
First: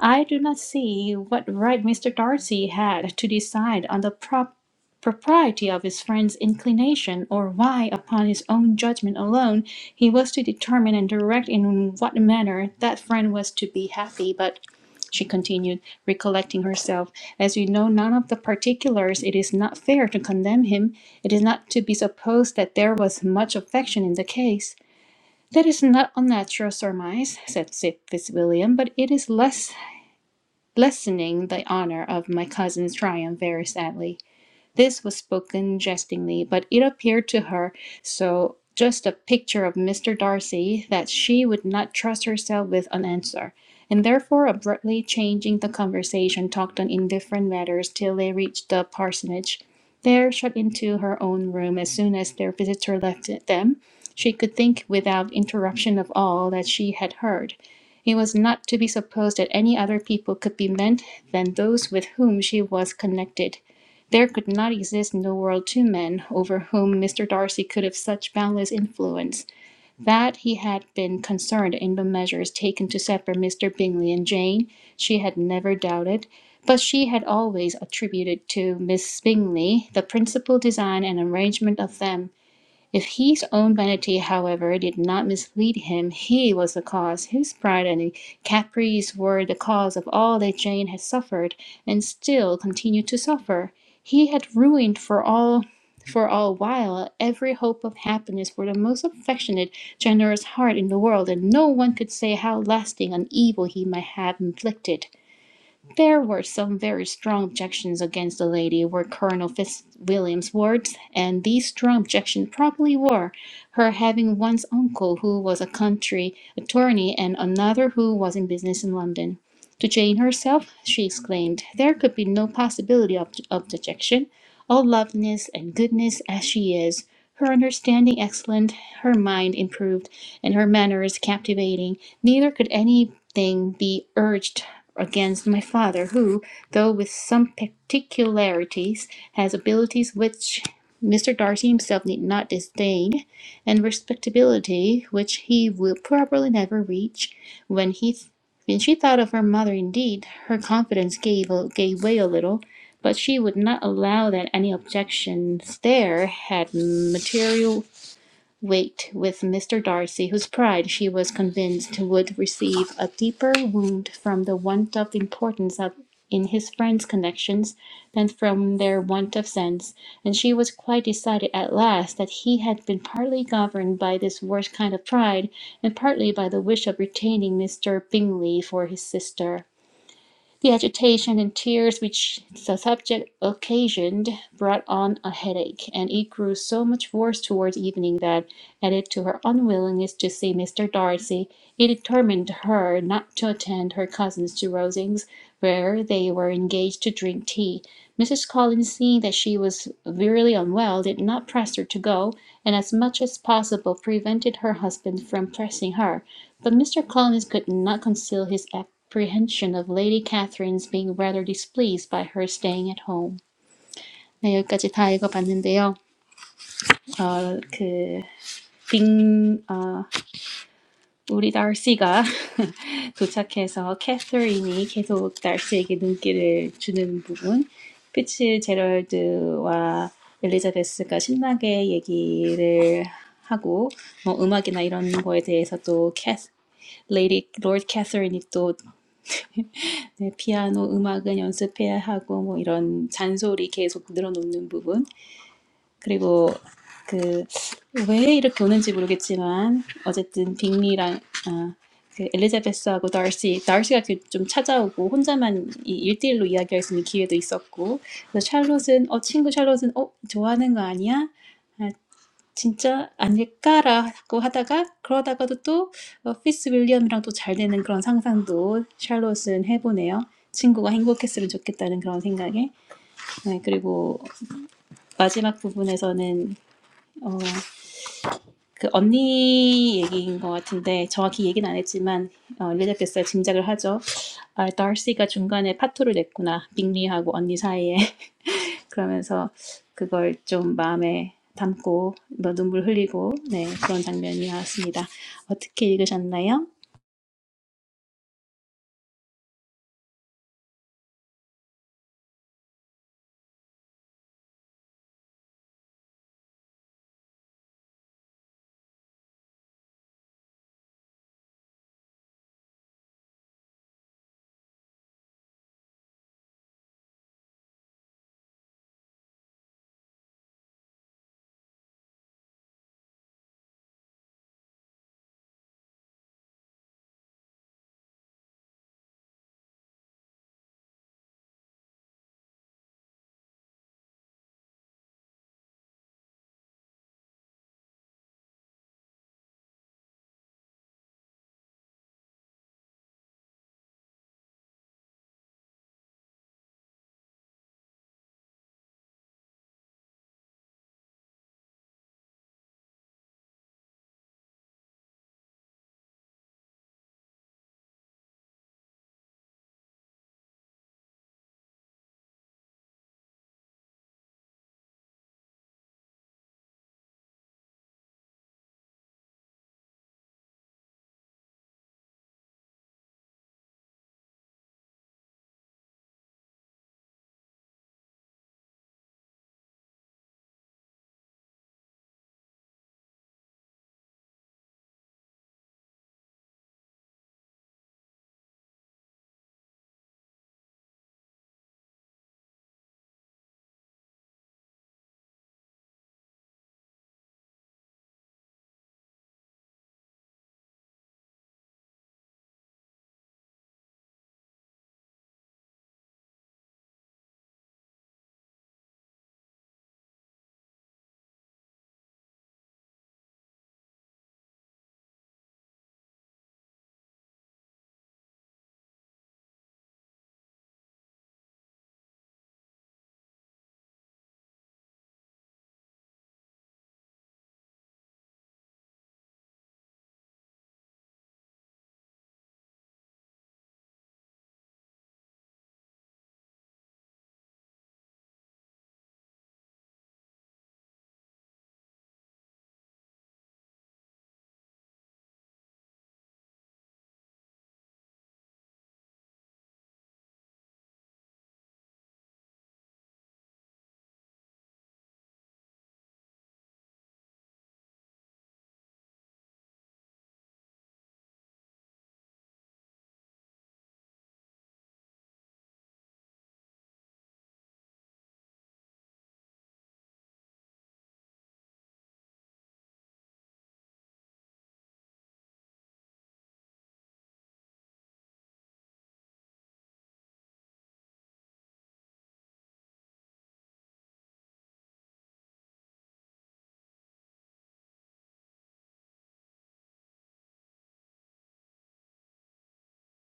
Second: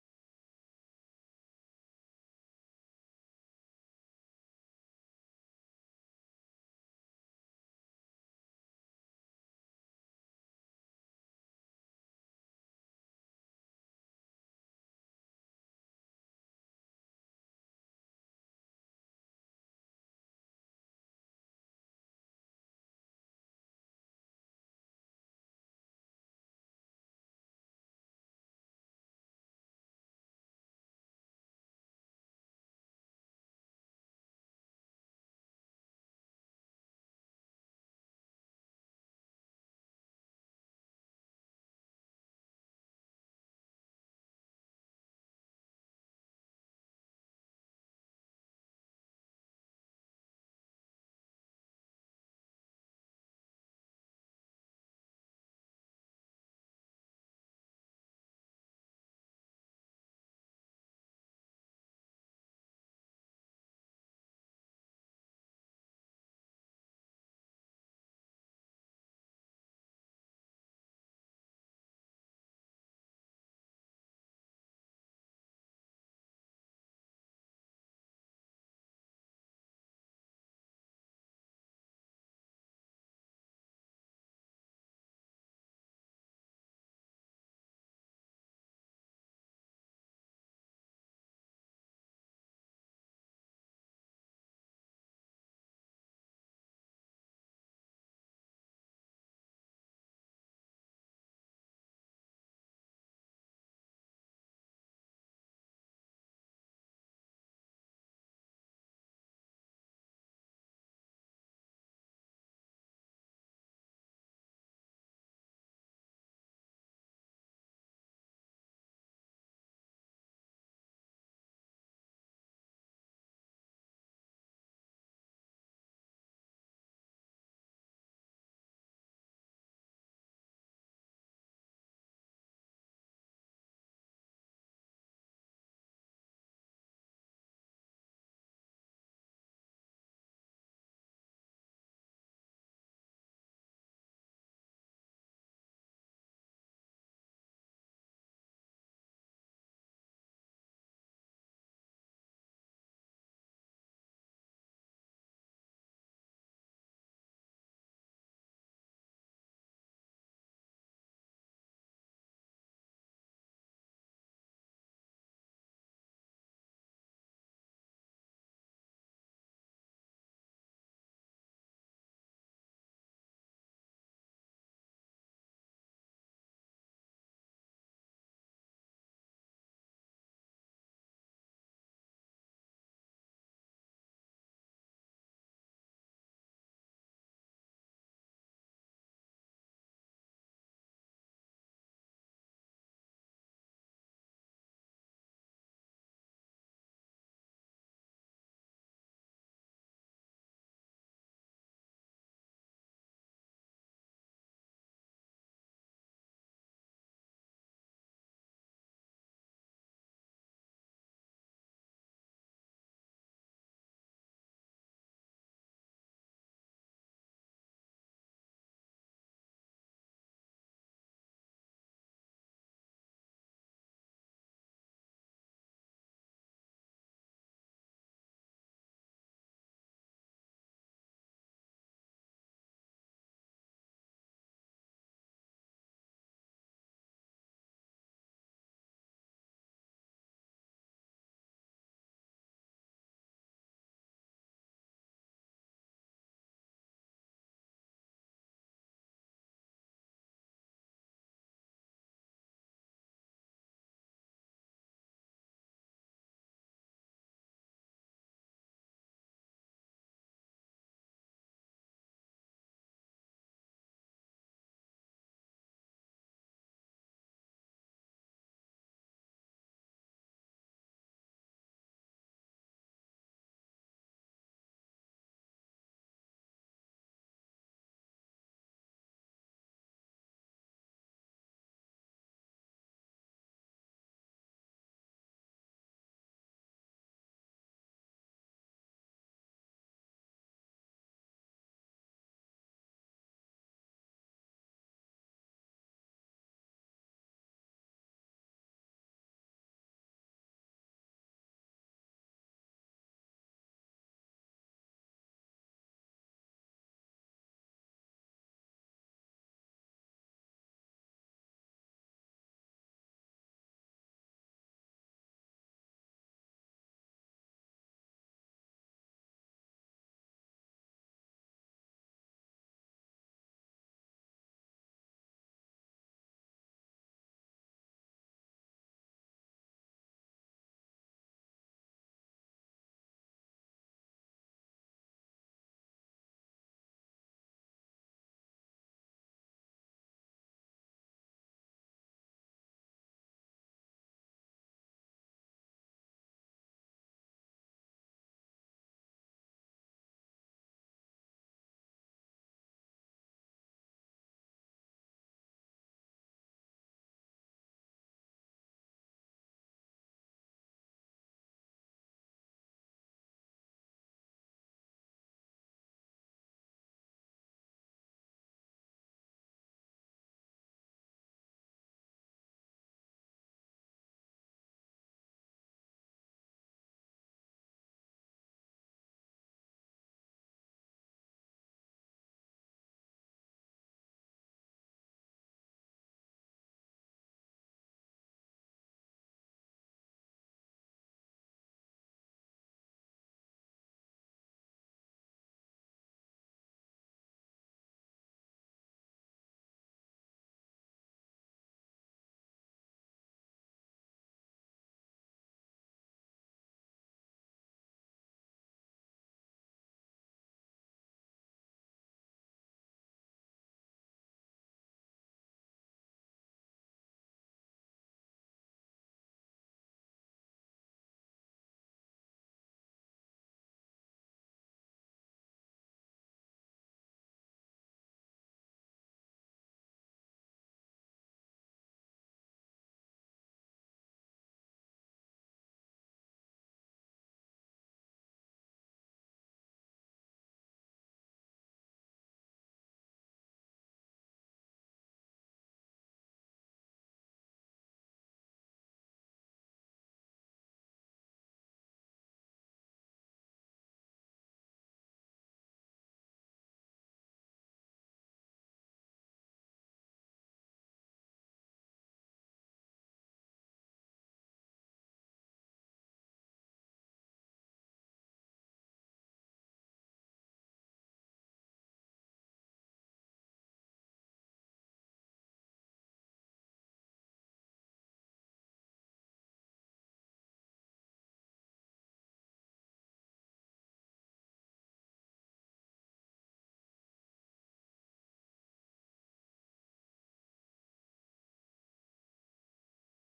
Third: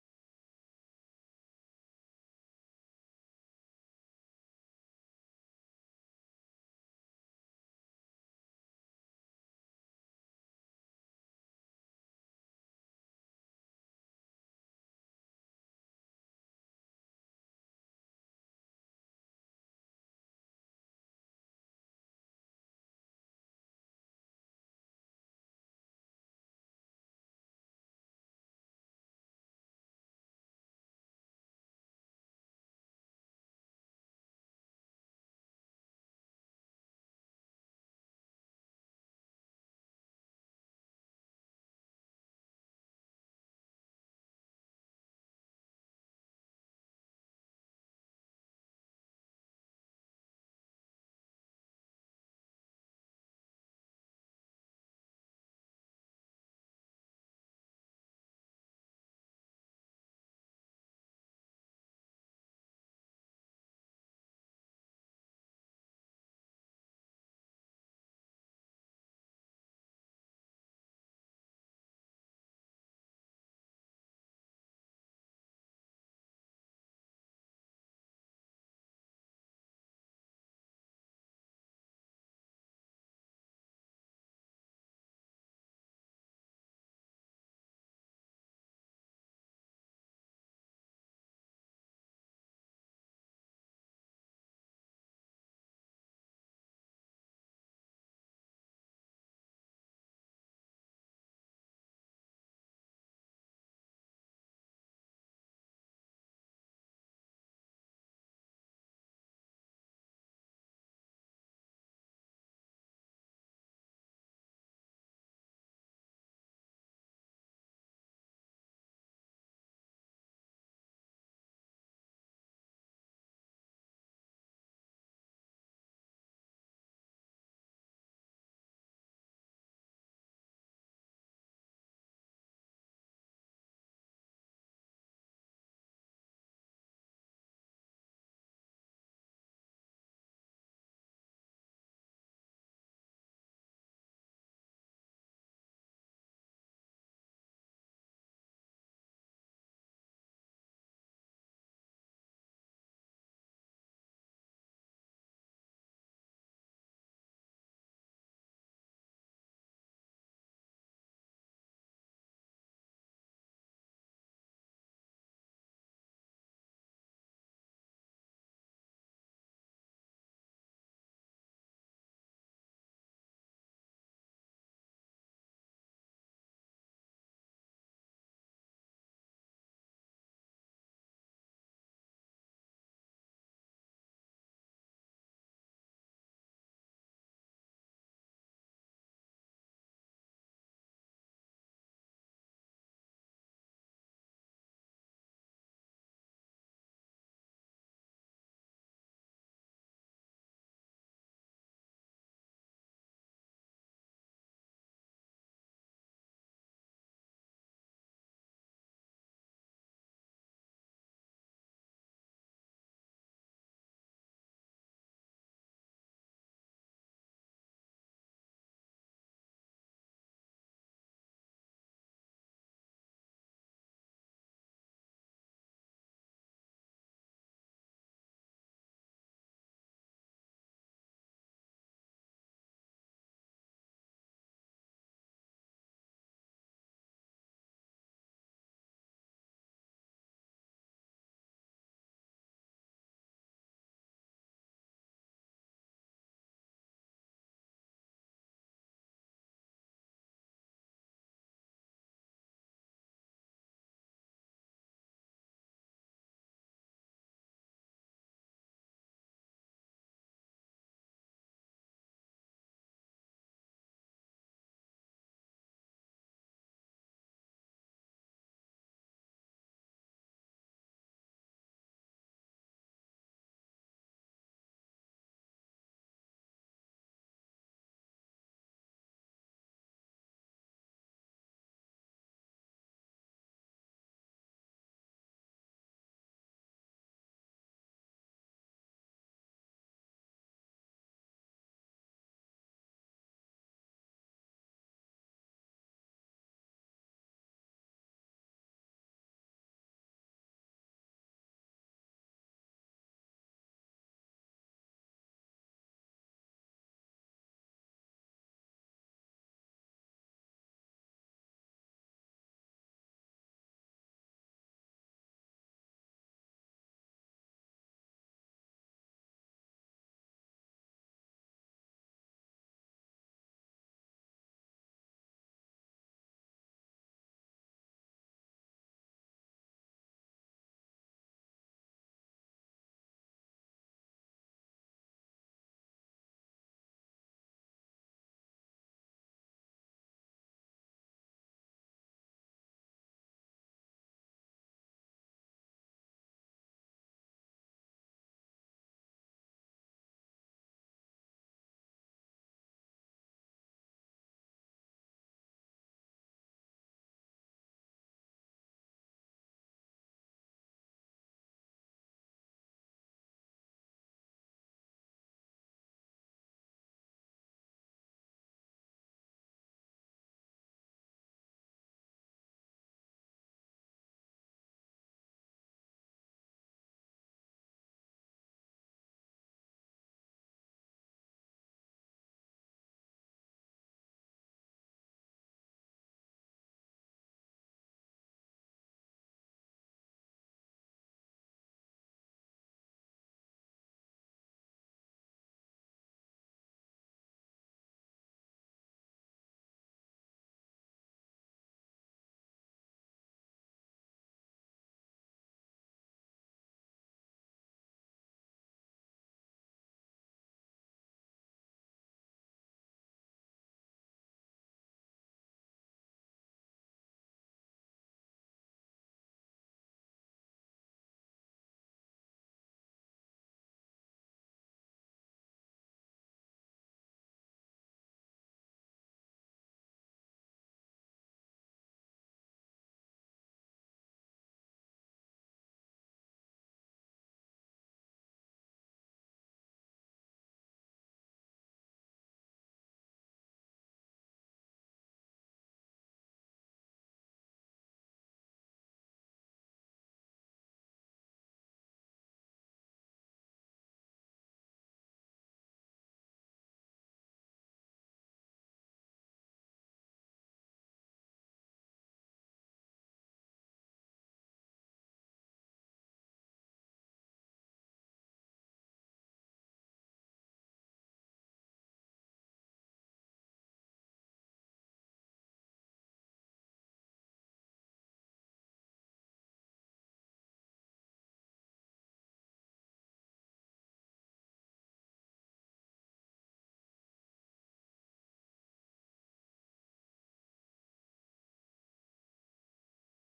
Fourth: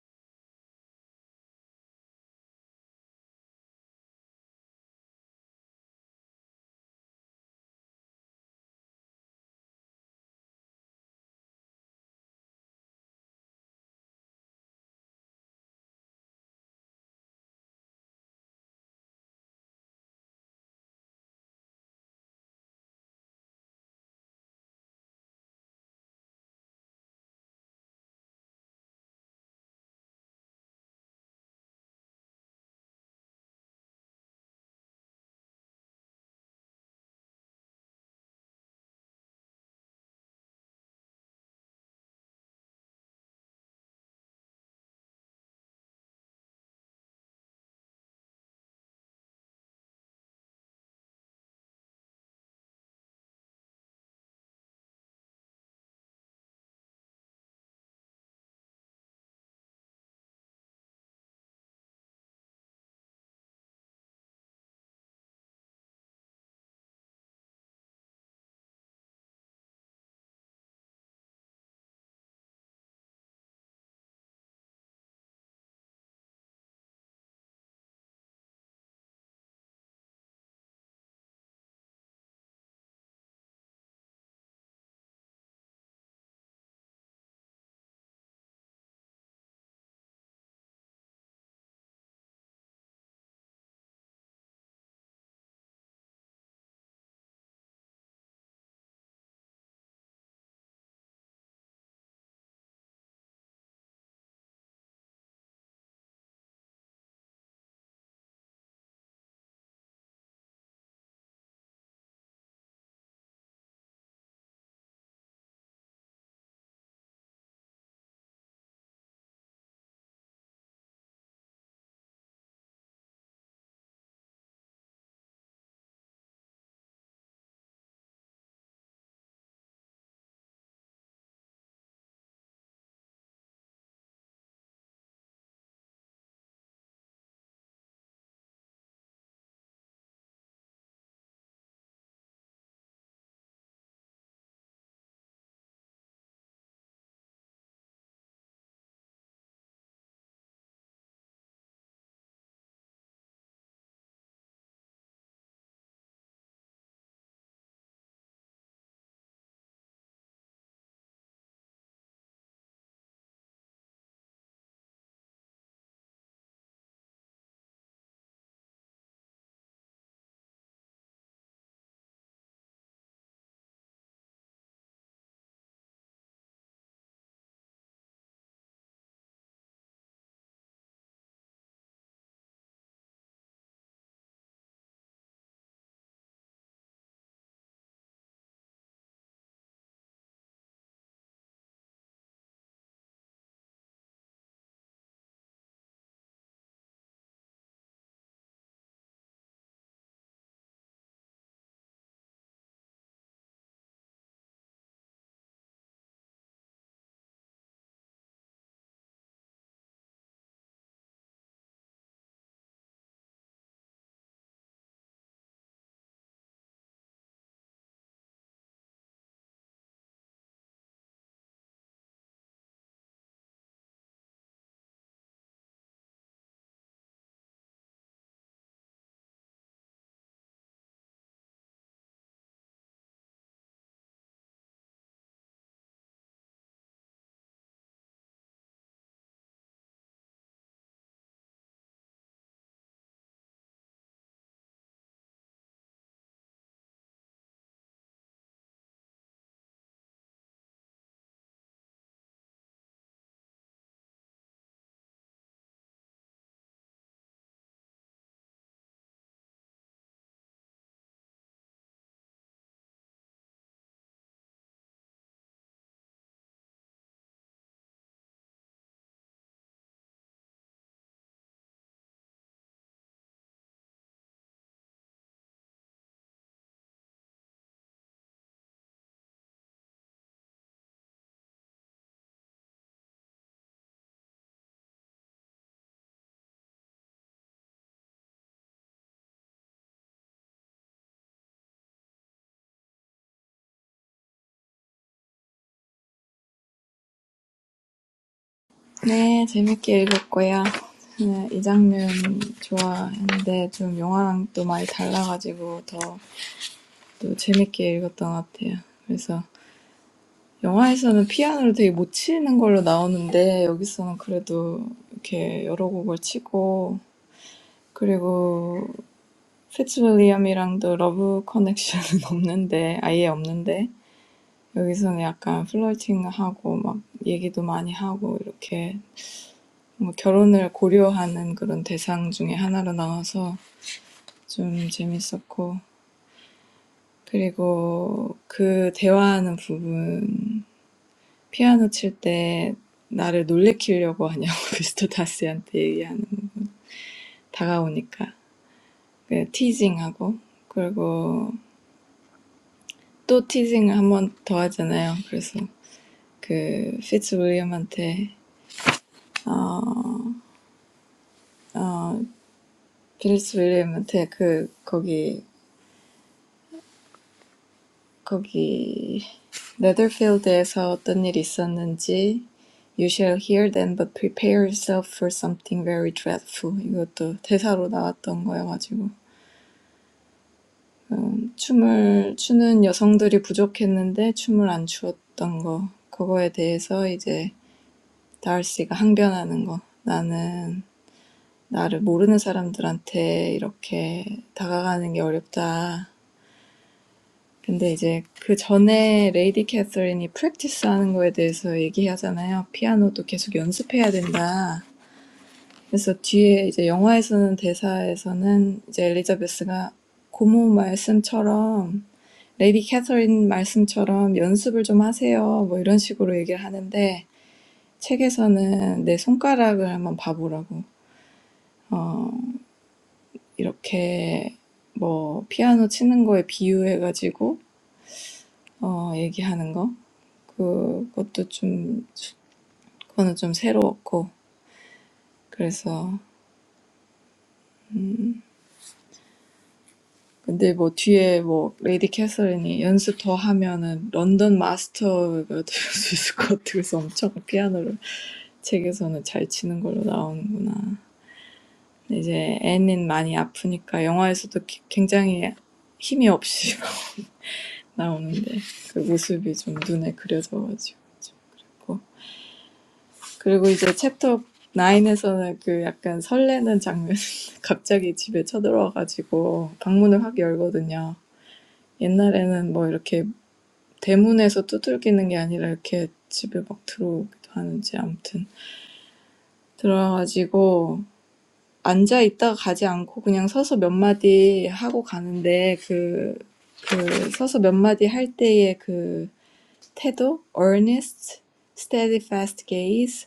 Speaker 1: I do not see what right Mr. Darcy had to decide on the prop- propriety of his friend's inclination, or why, upon his own judgment alone, he was to determine and direct in what manner that friend was to be happy. But she continued, recollecting herself, as we know none of the particulars, it is not fair to condemn him. It is not to be supposed that there was much affection in the case. That is not unnatural surmise, said Sir Fitzwilliam, but it is less lessening the honor of my cousin's triumph very sadly. This was spoken jestingly, but it appeared to her so just a picture of Mr. Darcy that she would not trust herself with an answer, and therefore abruptly changing the conversation, talked on indifferent matters till they reached the parsonage. There, shut into her own room as soon as their visitor left them, she could think without interruption of all that she had heard. It was not to be supposed that any other people could be meant than those with whom she was connected there could not exist in the world two men over whom Mr. Darcy could have such boundless influence. That he had been concerned in the measures taken to separate Mr. Bingley and Jane, she had never doubted; but she had always attributed to Miss Bingley the principal design and arrangement of them. If his own vanity, however, did not mislead him, he was the cause. His pride and caprice were the cause of all that Jane had suffered, and still continued to suffer. He had ruined for all for all while every hope of happiness for the most affectionate, generous heart in the world, and no one could say how lasting an evil he might have inflicted. There were some very strong objections against the lady were Colonel Fitzwilliam's words, and these strong objections probably were her having one's uncle who was a country attorney and another who was in business in London. To Jane herself, she exclaimed, there could be no possibility of, of dejection. All loveliness and goodness as she is, her understanding excellent, her mind improved, and her manners captivating, neither could anything be urged against my Father, who, though with some particularities, has abilities which Mr. Darcy himself need not disdain, and respectability which he will probably never reach. When he, when she thought of her mother, indeed, her confidence gave gave way a little, but she would not allow that any objections there had material wait with Mr. Darcy, whose pride she was convinced would receive a deeper wound from the want of importance of, in his friend's connections than from their want of sense, and she was quite decided at last that he had been partly governed by this worst kind of pride, and partly by the wish of retaining Mr. Bingley for his sister. The agitation and tears which the subject occasioned brought on a headache, and it grew so much worse towards evening that, added to her unwillingness to see Mr. Darcy, it determined her not to attend her cousins to Rosings, where they were engaged to drink tea. Mrs. Collins, seeing that she was very unwell, did not press her to go, and as much as possible prevented her husband from pressing her. But Mr. Collins could not conceal his apprehension of Lady Catherine's being rather displeased by her staying at home. 네, 여기까지 다 읽어봤는데요. 어, 그, 빙, 어, 우리 달씨가 도착해서 캐서린이 계속 달씨에게 눈길을 주는 부분, 피츠 제럴드와 엘리자베스가 신나게 얘기를 하고, 뭐 음악이나 이런 거에 대해서 또 캐스, 레이디, 롤드 캐서린이 또 네, 피아노 음악은 연습해야 하고 뭐 이런 잔소리 계속 늘어놓는 부분 그리고 그 왜 이렇게 오는지 모르겠지만 어쨌든 빅리랑 아, 그 엘리자베스하고 달시 달시가 이렇게 좀 찾아오고 혼자만 이 일대일로 이야기할 수 있는 기회도 있었고 그래서 샬롯은 어 친구 샬롯은 어 좋아하는 거 아니야? 진짜 아닐까라고 하다가 그러다가도 또 어, 피스 윌리엄이랑 또 잘 되는 그런 상상도 샬롯은 해보네요. 친구가 행복했으면 좋겠다는 그런 생각에 네, 그리고 마지막 부분에서는 어, 그 언니 얘기인 것 같은데 정확히 얘기는 안 했지만 어, 엘리자베스가 짐작을 하죠. 아, 다시가 중간에 파토를 냈구나. 빅리하고 언니 사이에 그러면서 그걸 좀 마음에 담고 뭐 눈물 흘리고 네 그런 장면이 나왔습니다. 어떻게 읽으셨나요?
Speaker 4: 네, 재밌게 읽었고요. 네, 이 장면 좋아했는데 좀 영화랑 또 많이 달라가지고 더또 재밌게 읽었던 것 같아요. 그래서 영화에서는 피아노를 되게 못 치는 걸로 나오는데 여기서는 그래도 이렇게 여러 곡을 치고 그리고 피츠윌리엄이랑도 러브 커넥션은 없는데 아예 없는데 여기서는 약간 플러팅하고 막 얘기도 많이 하고 이렇게 뭐 결혼을 고려하는 그런 대상 중에 하나로 나와서 좀 재밌었고 그리고 그 대화하는 부분 피아노 칠때 나를 놀래키려고 하냐고 미스터 다스한테 얘기하는 다가오니까 그 티징하고 그리고 또 티징을 한번더 하잖아요. 그래서 그 피츠 윌리엄한테 어 피츠 윌리엄한테 그 거기 Never feel they saw. What happened? You shall hear them, but prepare yourself for something very dreadful. This is also a line from the movie. There were not enough dancers, so they didn't dance. That's what Darcy is saying. It's hard for me to approach people I don't know. 근데 이제 그 전에 레이디 캐서린이 프랙티스 하는 거에 대해서 얘기하잖아요. 피아노도 계속 연습해야 된다. 그래서 뒤에 이제 영화에서는 대사에서는 이제 엘리자베스가 고모 말씀처럼 레이디 캐서린 말씀처럼 연습을 좀 하세요. 뭐 이런 식으로 얘기를 하는데 책에서는 내 손가락을 한번 봐보라고. 어, 이렇게 뭐 피아노 치는 거에 비유해가지고 어, 얘기하는 거. 그것도 좀 그거는 좀 새로웠고 그래서 음 근데 뭐 뒤에 뭐 레이디 캐서린이 연습 더 하면은 런던 마스터가 될 수 있을 것 같아 그래서 엄청 피아노를 책에서는 잘 치는 걸로 나오는구나 이제 앤은 많이 아프니까 영화에서도 기- 굉장히 힘이 없이 나오는데 그 모습이 좀 눈에 그려져가지고 좀 그랬고 그리고 이제 챕터 9에서는 그 약간 설레는 장면, 갑자기 집에 쳐들어와가지고 방문을 확 열거든요. 옛날에는 뭐 이렇게 대문에서 두들기는 게 아니라 이렇게 집에 막 들어오기도 하는지 아무튼 들어와가지고 앉아 있다가 가지 않고 그냥 서서 몇 마디 하고 가는데 그, 그 서서 몇 마디 할 때의 그 태도, earnest, steadfast gaze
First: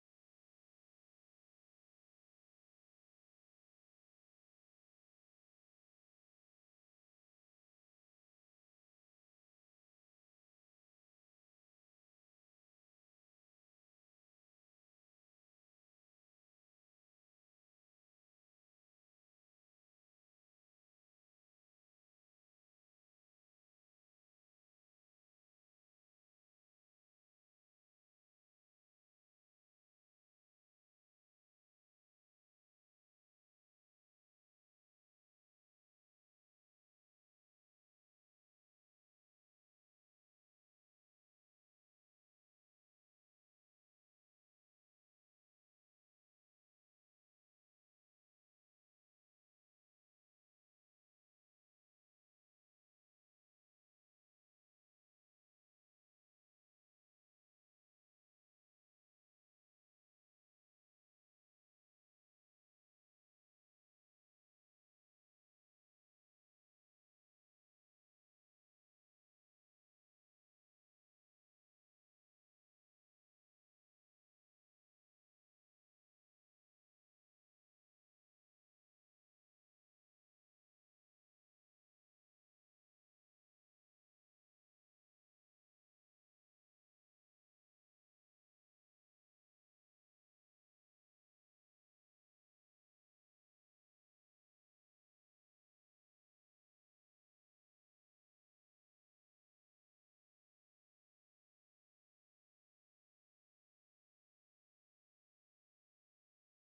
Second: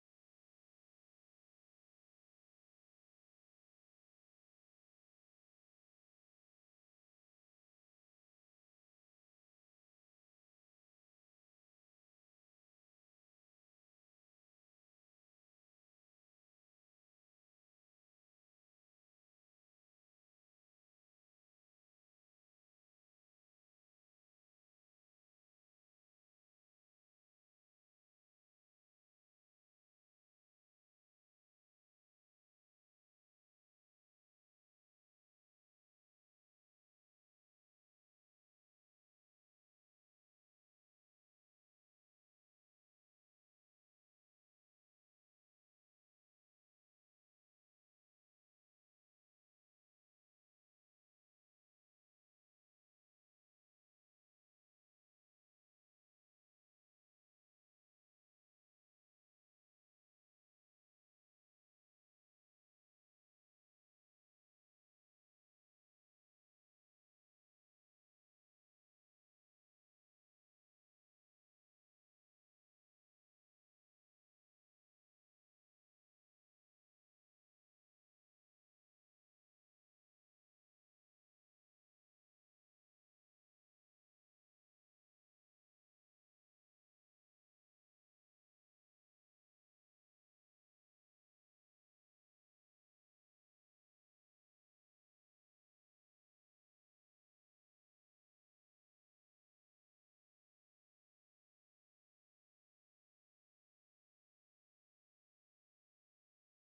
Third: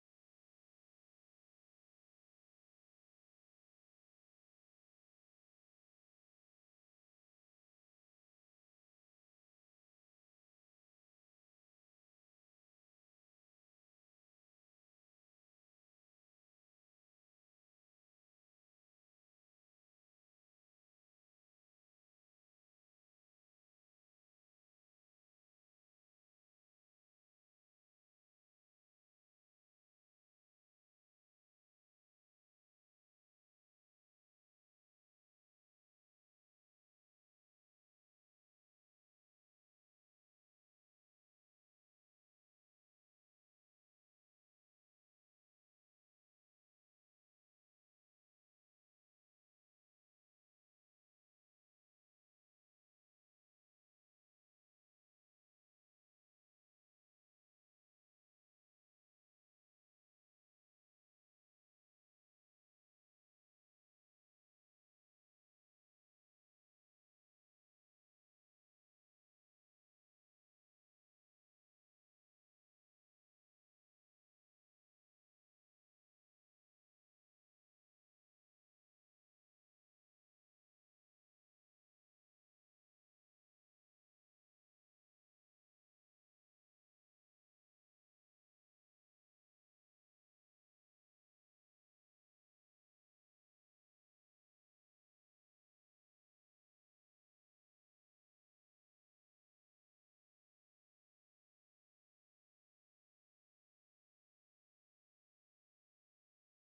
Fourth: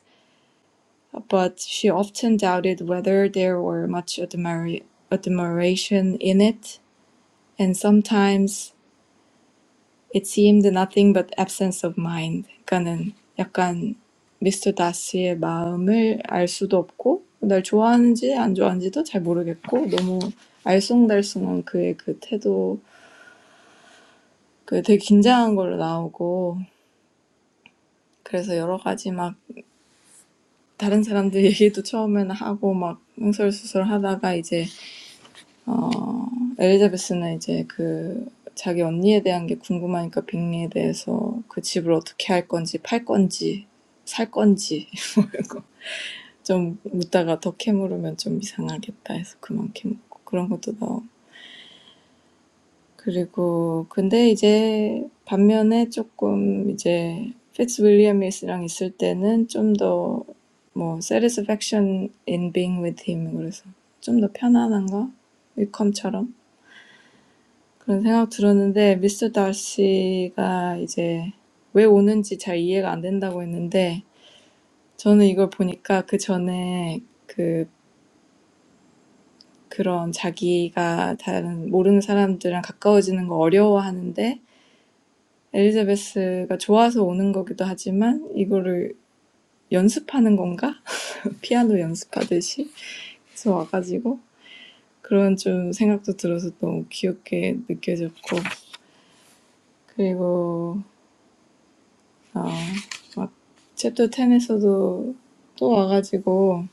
Speaker 4: But she often doubted whether there were much admira- admiration in it, and sometimes it seemed nothing but absence of mind. 그러니까는 약간 미스터 다시의 마음을 알 수도 없고 날 좋아하는지 안 좋아하는지도 잘 모르겠고 너무 알쏭달쏭한 그의 그 태도 그 되게 긴장한 걸로 나오고 그래서 여러 가지 막 다른 사람들 얘기도 처음에는 하고 막 흥설수설 하다가 이제 어, 엘리자베스는 이제 그 자기 언니에 대한 게 궁금하니까 빅리에 대해서 그 집을 어떻게 할 건지 팔 건지 살 건지 뭐 이런 거. 좀 묻다가 더 캐물으면 좀 이상하겠다 해서 그만 캐묻고 그런 것도 나오고 그리고 근데 이제 반면에 조금 이제 피츠 윌리엄이랑 있을 때는 좀 더 뭐 satisfaction in being with him 그래서 좀 더 편안한가? 위컴처럼 그런 생각 들었는데 미스 다시가 이제 왜 오는지 잘 이해가 안 된다고 했는데 저는 이걸 보니까 그 전에 그 그런 자기가 다른 모르는 사람들이랑 가까워지는 거 어려워하는데 엘리자베스가 좋아서 오는 거기도 하지만 이거를 연습하는 건가? 피아노 연습하듯이 그래서 와가지고 그런 좀 생각도 들어서 너무 귀엽게 느껴졌고 그리고 아, 막 챕터 10에서도 또 와가지고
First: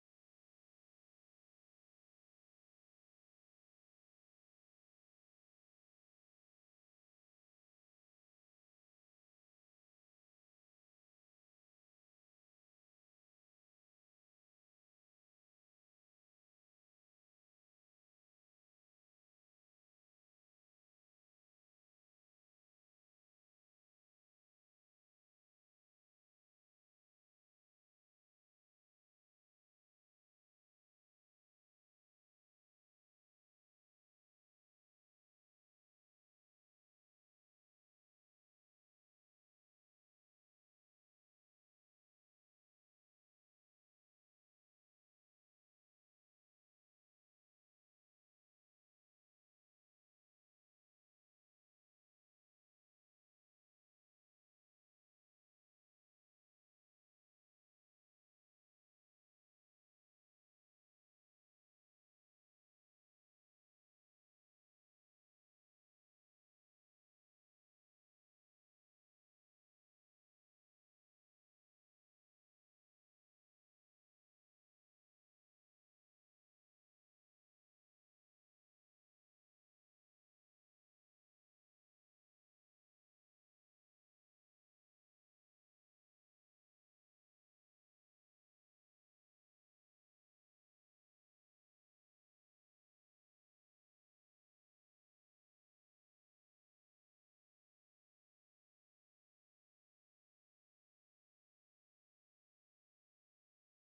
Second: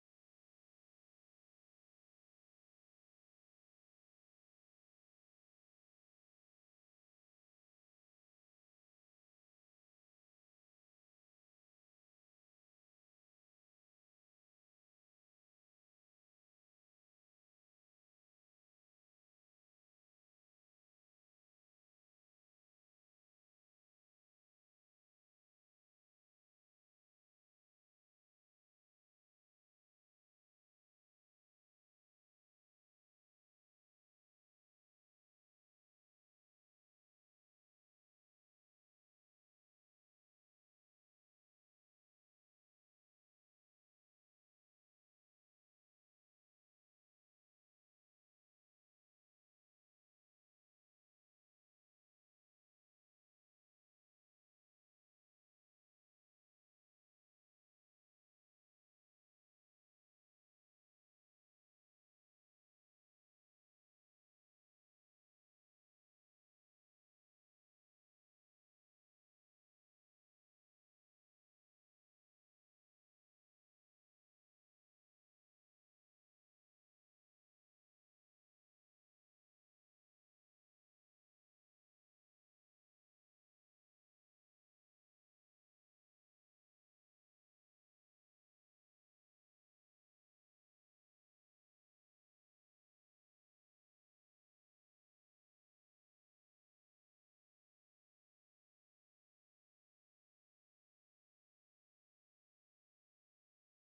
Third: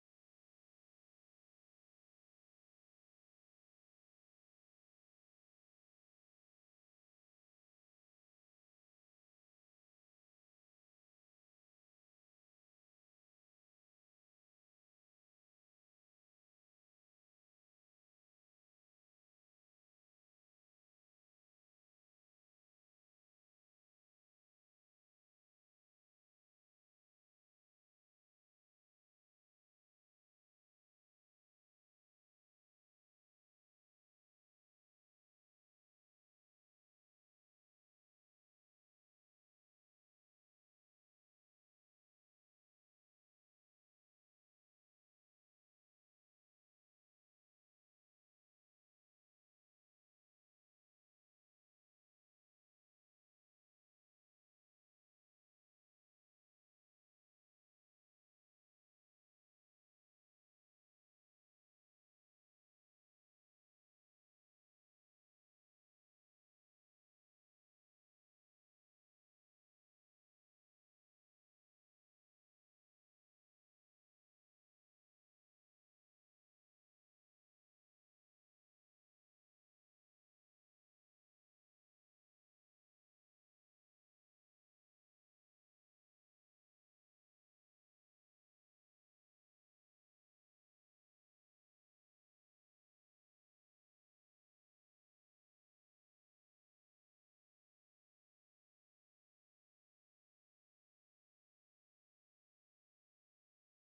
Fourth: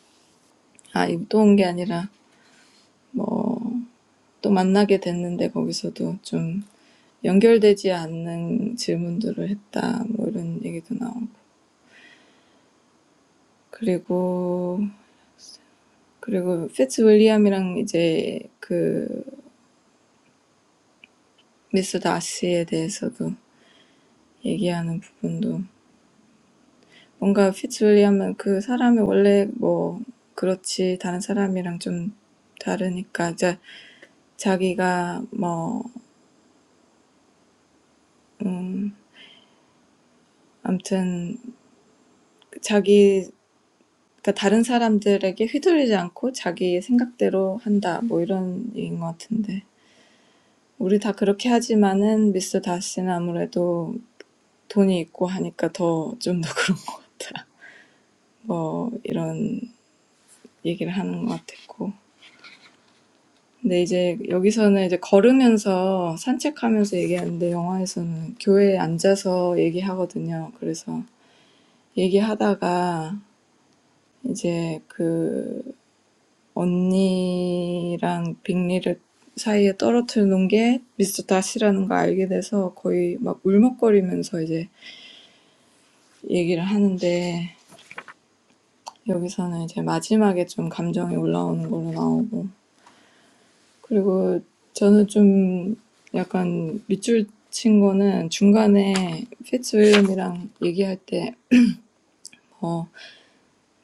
Speaker 4: 아, 또온 게 아니라 뭐 또 만나게 됐는데 거기서도 좀 연결되지 않는 질문들을 했다 뭐 이런 얘기도 나오고 그리고 그리고 피츠 윌리엄이랑 이제 그 미스 다시에 대해서도 얘기하는 부분도 뭔가 피츠 윌리엄은 그 사람이 원래 뭐 그렇지 다른 사람이랑 좀 다르니까 자기가 뭐음 아무튼 자기 그러니까 다른 사람들에게 휘둘리지 않고 자기 생각대로 한다 뭐 이런 얘기인 것 같은데 우리 다 그렇게 하지만은 미스 다시는 아무래도 돈이 있고 하니까 더좀더 그런 것 같다 뭐 이런 얘기를 하는 것 같았고 근데 이제 여기서는 이제 걸으면서 산책하면서 얘기하는데 영화에서는 교회에 앉아서 얘기하거든요 그래서 얘기하다가 이제 그 언니랑 빅리를 사이에 떨어뜨려 놓은 게 미스터 다시라는 거 알게 돼서 거의 막 울먹거리면서 이제 얘기를 하는데 여기서는 이제 마지막에 좀 감정이 올라오는 걸로 나오고 그리고 저는 좀 약간 밑줄 친 거는 중간에 피츠윌리엄이랑 얘기할 때 어,